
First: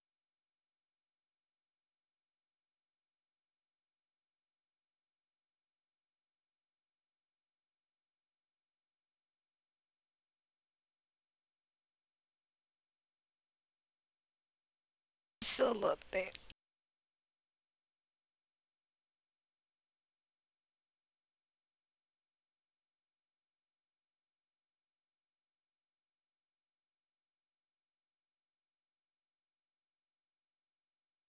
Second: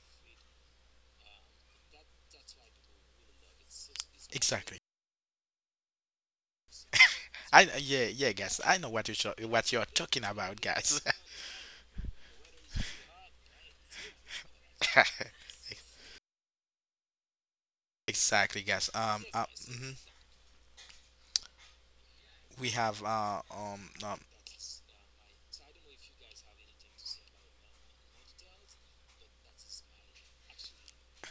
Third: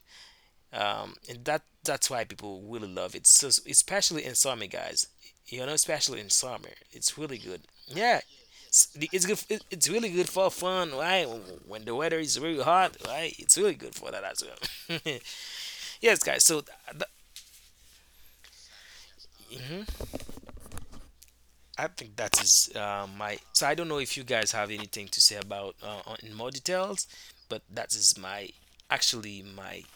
and that's why people really love it. So especially in summer,
Exactly.
guys, you know, especially in summer, it's really good.
I Yeah,
Yeah,
yeah, guys. I
it's,
know
it's good. it-
what you're
It's really
talking
good for
about,
fun,
guys.
right? When the weather is really hot, right? It's really
[laughs]
good for that as
absolutely.
well.
Exactly,
[laughs]
guys.
Yes, guys.
Mhm.
Th-
We have
I think that is my. So I don't know if you guys have anything to say about in more details, but that is my actually my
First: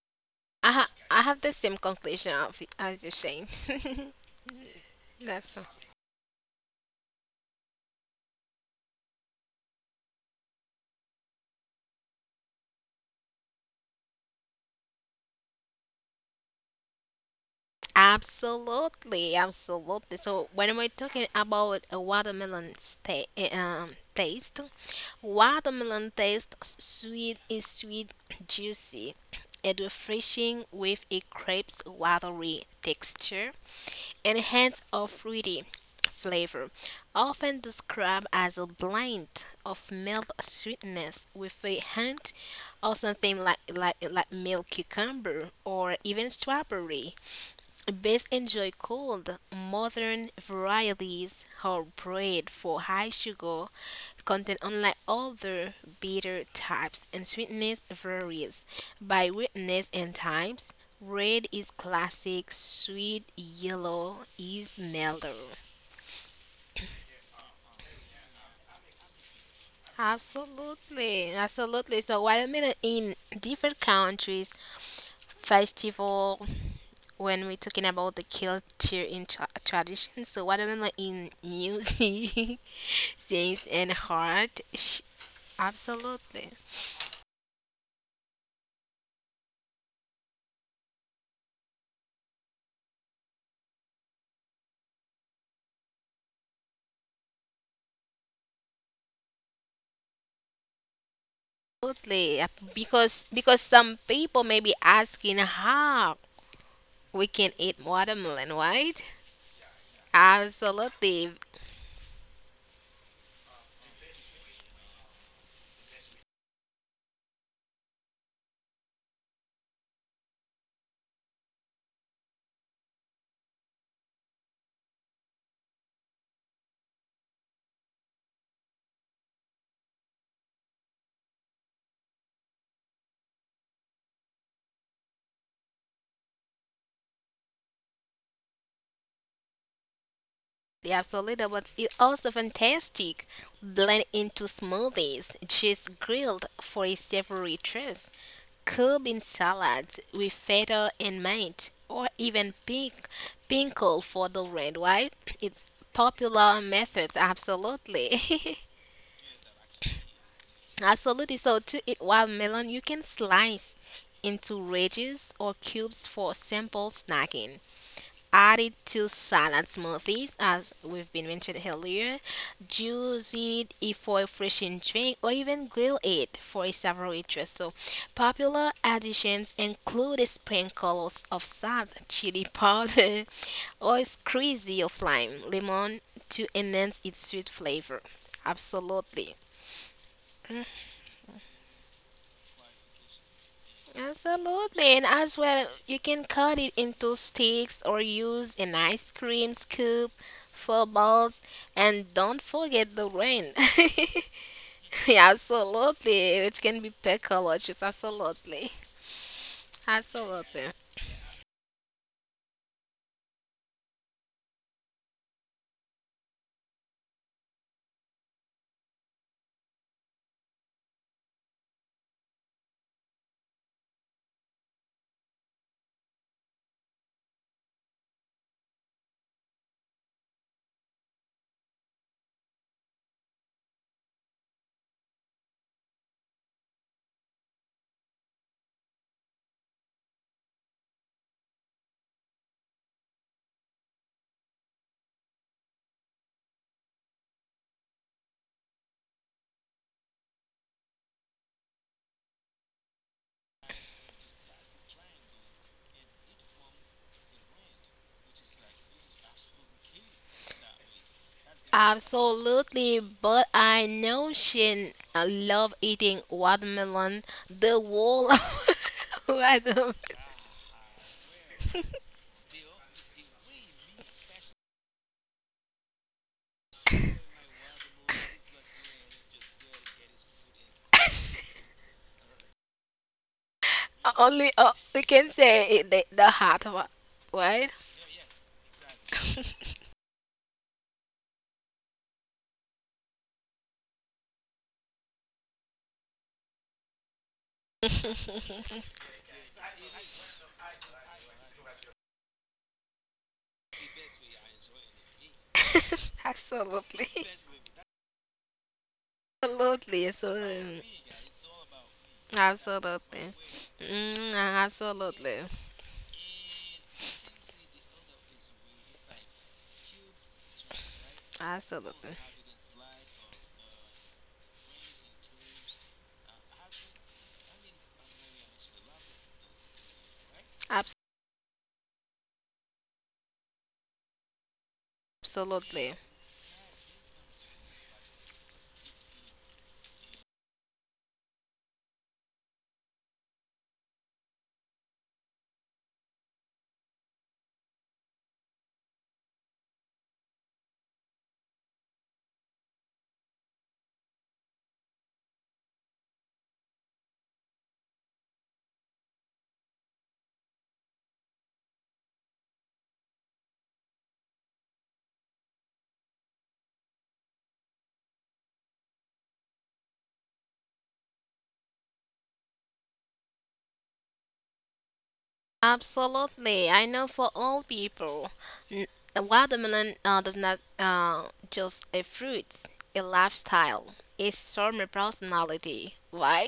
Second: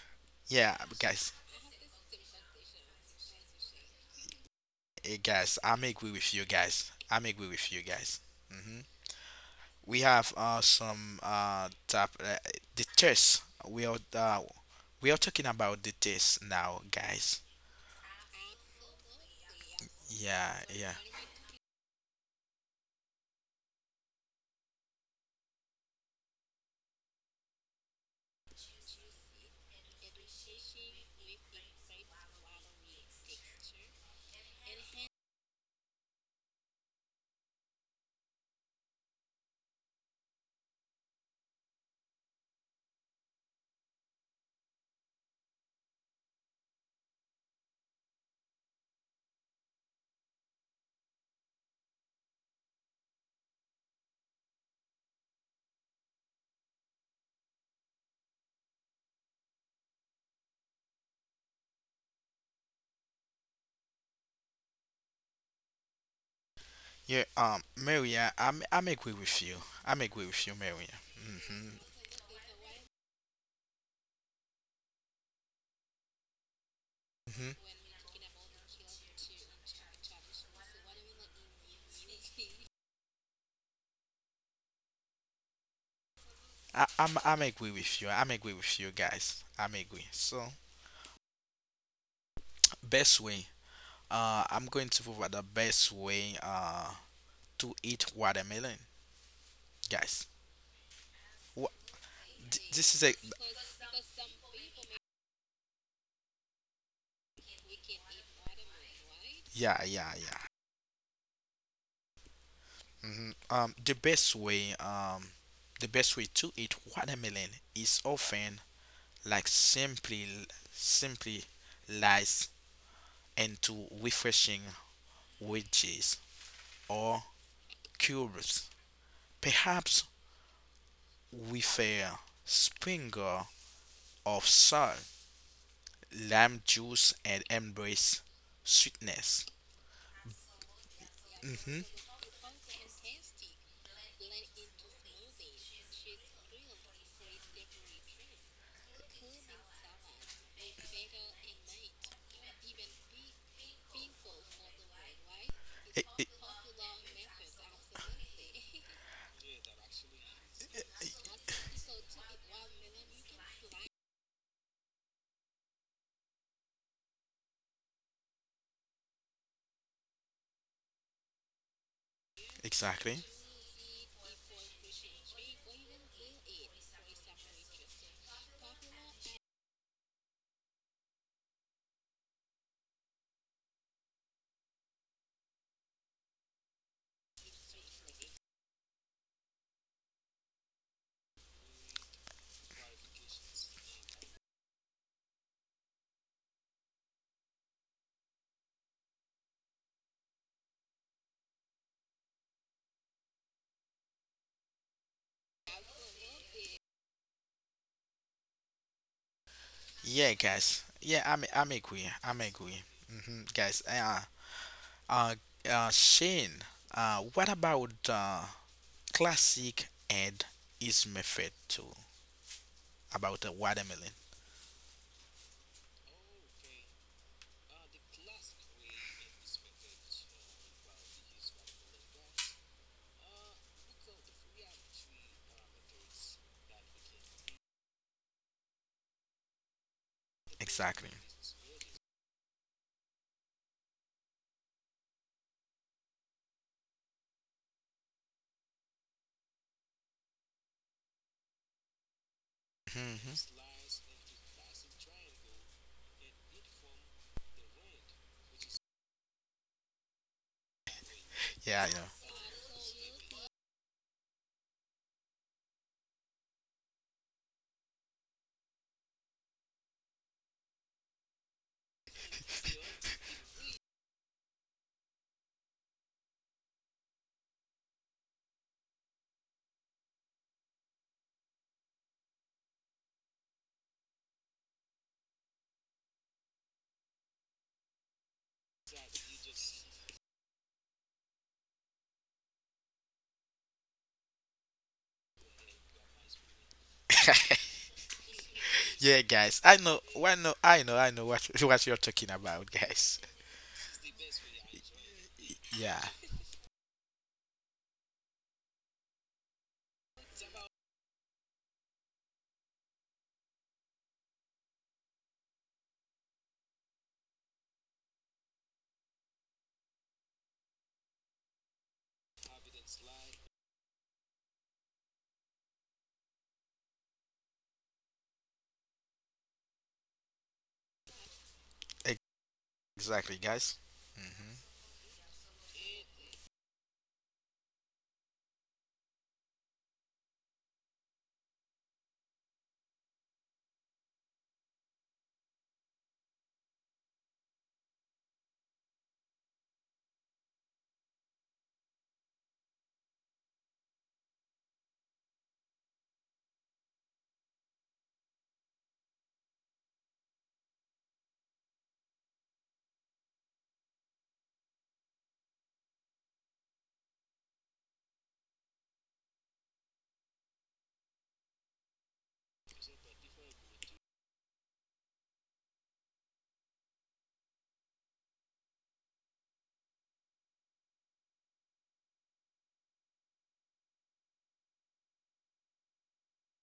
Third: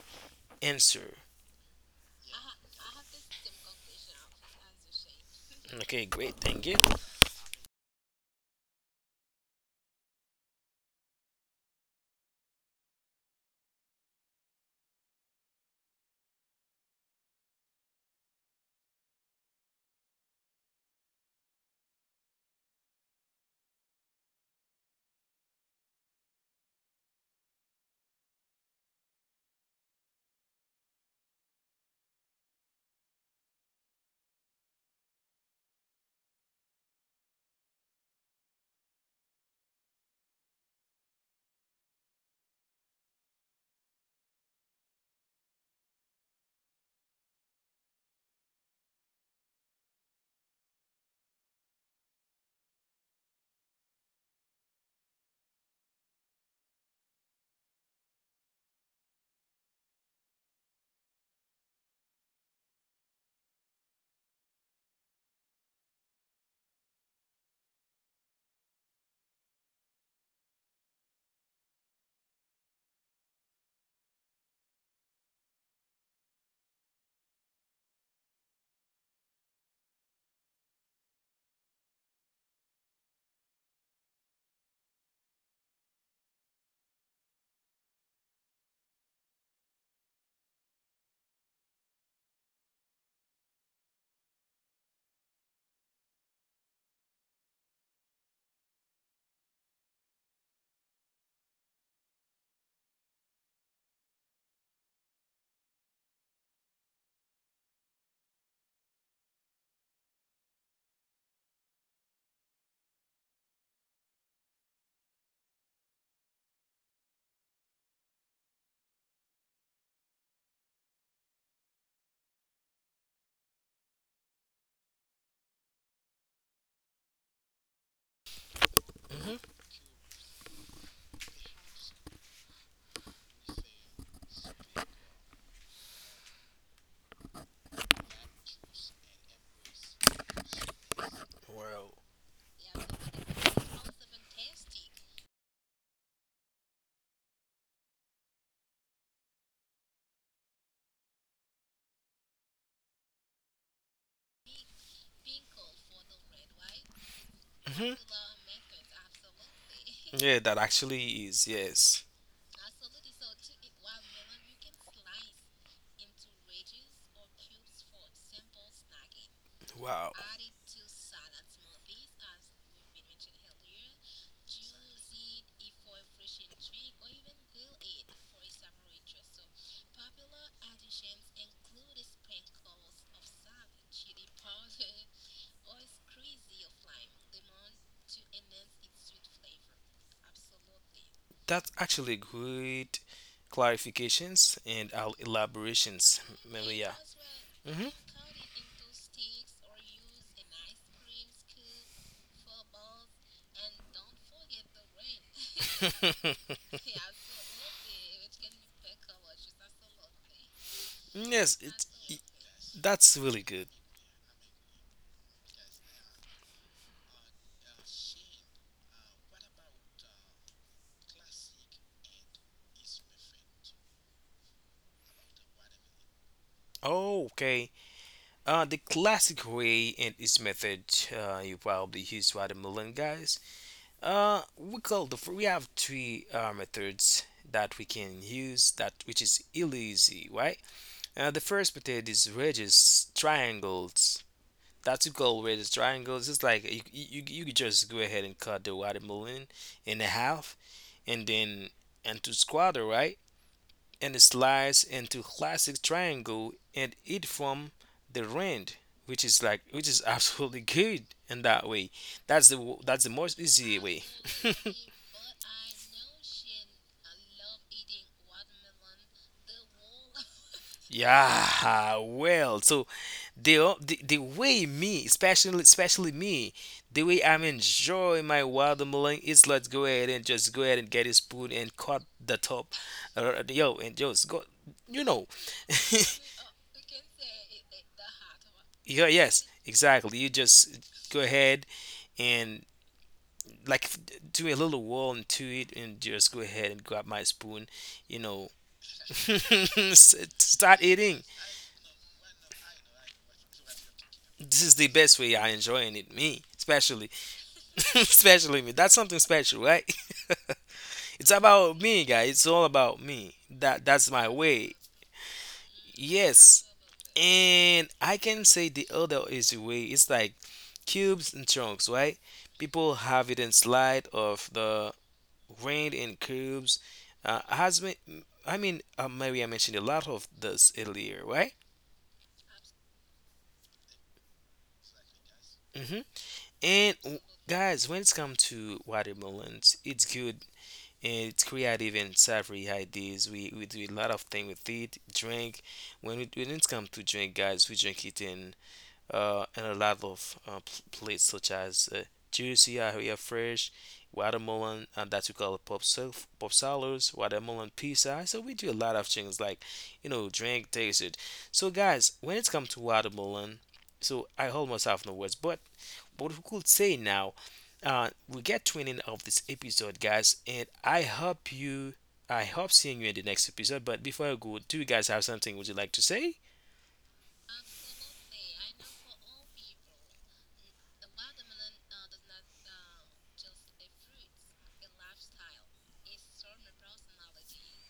I,
yeah,
ha-
answer.
I
guys,
have the same conclusion of, as you, Shane. [laughs]
Okay,
That's
guys,
all.
great,
I'm
thank you.
agree with you guys. I'm agree with you guys. Hmm. We have some tap the test. We are uh, we are talking about the test now, guys.
Absolutely, absolutely. So
Yeah,
when we're
yeah,
talking about a watermelon taste, watermelon taste sweet is sweet, juicy, and refreshing with a crisp, watery texture and hint of fruity flavor, often described as a blend of mild sweetness with a hint of something like milk cucumber or even strawberry. Best enjoy cold. Modern varieties are bred for high sugar content, unlike other bitter types, and sweetness varies by wetness and types. Red is classic, sweet yellow is mellow.
yeah. Maria, I'm agree with you. I'm agree with you, Maria.
Absolutely,
Hmm.
absolutely. So while I mean in different countries, festival when we're
Hmm.
talking about the culture in tradition. So what I mean like in music, [laughs] yes, and heart. Absolutely,
I'm agree with you. I'm agree with you guys. I'm agree. So best way. I'm going to provide the best way to eat watermelon, guys. Wha
absolutely.
this is a
Because some people may be asking how we can eat watermelon, right?
yeah yeah yeah,
Absolutely,
hmm, the best way, to eat watermelon is often like simply sliced into refreshing wedges or
Hmm
cubes, perhaps with a sprinkle of salt, lime juice, and embrace sweetness.
Wow.
the absolutely. But
Hmm.
it's also fantastic. Blend into smoothies, just grilled for a savory treat. Cooked in salads with feta and mint, or even pinkle for the red. Right? It's
E- e-
popular
hmm
methods. Absolutely. [laughs]
Yeah, that actually is
e,
yes.
Absolutely. So to
e,
eat watermelon, you can slice into wedges or cubes for simple snacking. Add it
Wow,
to salad smoothies, as we've been mentioned earlier.
exactly.
Juice it if for a refreshing drink, or even grill it for a savory. So popular additions include sprinkles of salt, chili powder, [laughs] or a squeeze of lime, lemon to enhance its sweet flavor. Absolutely.
that's actually great clarifications and elaborations,
Absolutely, and as well,
Maria.
you can cut
Hmm
it into sticks or use an ice cream scoop for balls. And don't forget the rain. [laughs] Yeah,
[laughs]
absolutely, which can be pickle or juice. Absolutely,
Yeah,
Yes,
absolutely,
guys. Yeah, I'm
that's
agree.
really
I'm
good.
agree. Hmm. Guys, uh, Shane, what about classic and his method too about the watermelon?
Oh, okay. The classic way and its method, you probably use to add guys. We call the we have three methods that we can use that which is really easy, right? The first method is
Exactly.
radius triangles. That's what we call radius triangles. It's like you could just go ahead and cut the watermelon in half and then into square, right? And
Hmm.
slice into classic triangle and eat from the rind, which is like which is [laughs] absolutely good in that way. That's the
Yeah, I
that's the most easy way.
absolutely. But
[laughs]
I know she love eating watermelon. The wall [laughs] watermelon.
Yeah, well, so the way me, especially me, the way I'm enjoying my watermelon is let's go ahead and just go ahead and get a spoon and cut the top, yo, and just go, you know,
Only we can say it, the hot one,
[laughs] yeah,
right?
yes, exactly. You just go ahead and like do a little wall into it and just go ahead and grab my spoon, you know.
know. [laughs]
[laughs]
Yeah,
Start
guys.
eating,
I know what [laughs] what you're talking about, guys.
this is the best way I enjoying it, me especially.
Yeah,
[laughs]
[laughs]
Absolutely.
Especially me,
[laughs]
that's something special, right? [laughs] It's
Absolutely. So,
about me guys, it's all about me, that's my
absolutely.
way.
Mm,
Yes,
absolutely.
and I can say the other is the way it's like cubes and chunks, right? People have it
Absolutely.
in slide of the rained in cubes. Has been, I mean, Mary, I mentioned a lot of this earlier, right?
ex- exactly, guys. Hmm.
hmm And
Absolutely.
guys, when it's come to watermelons, it's good and it's creative and savory ideas. We do a lot of things with it. Drink, when it's come to drink, guys, we drink it in and a lot of plates such as juicy area fresh, watermelon and that we call pop surf, pop salads, watermelon pizza. So we do a lot of things like you know drink tasted. So guys, when it comes to watermelon, so I almost have no words, but what we could say now. We get to an end of this episode, guys, and I hope you, I hope seeing you in the next episode. But before I go, do you guys have something would you like to say?
Absolutely. I know for all people, n- a watermelon does not just a fruit, a lifestyle, a summer personality. Why?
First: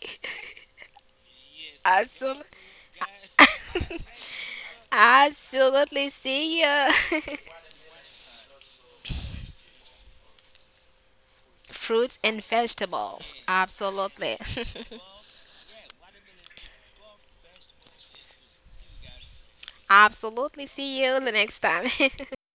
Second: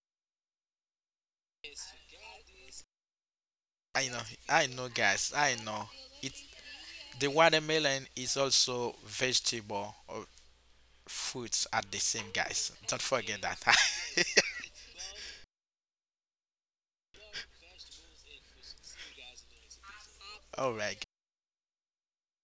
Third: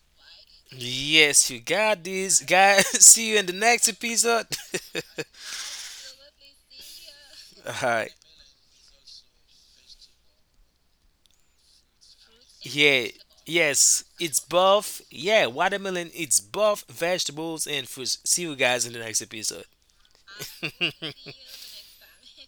Yes, you
[laughs]
got this,
Absolutely.
guys. [laughs] See you in the next
[laughs]
I know.
episode.
I know, guys. I know.
Absolutely.
It
See ya. [laughs]
The
[laughs]
watermelon
Alright.
is also vegetable, fruits at the
Fruits
same,
and
guys, don't
Yeah.
vegetable.
forget that. [laughs]
Yes,
Absolutely.
it's both. Yeah, watermelon. It's both vegetables and fruits. See you guys in the next episode.
[laughs] Absolutely.
All
See
right.
you
[laughs]
the next time. [laughs]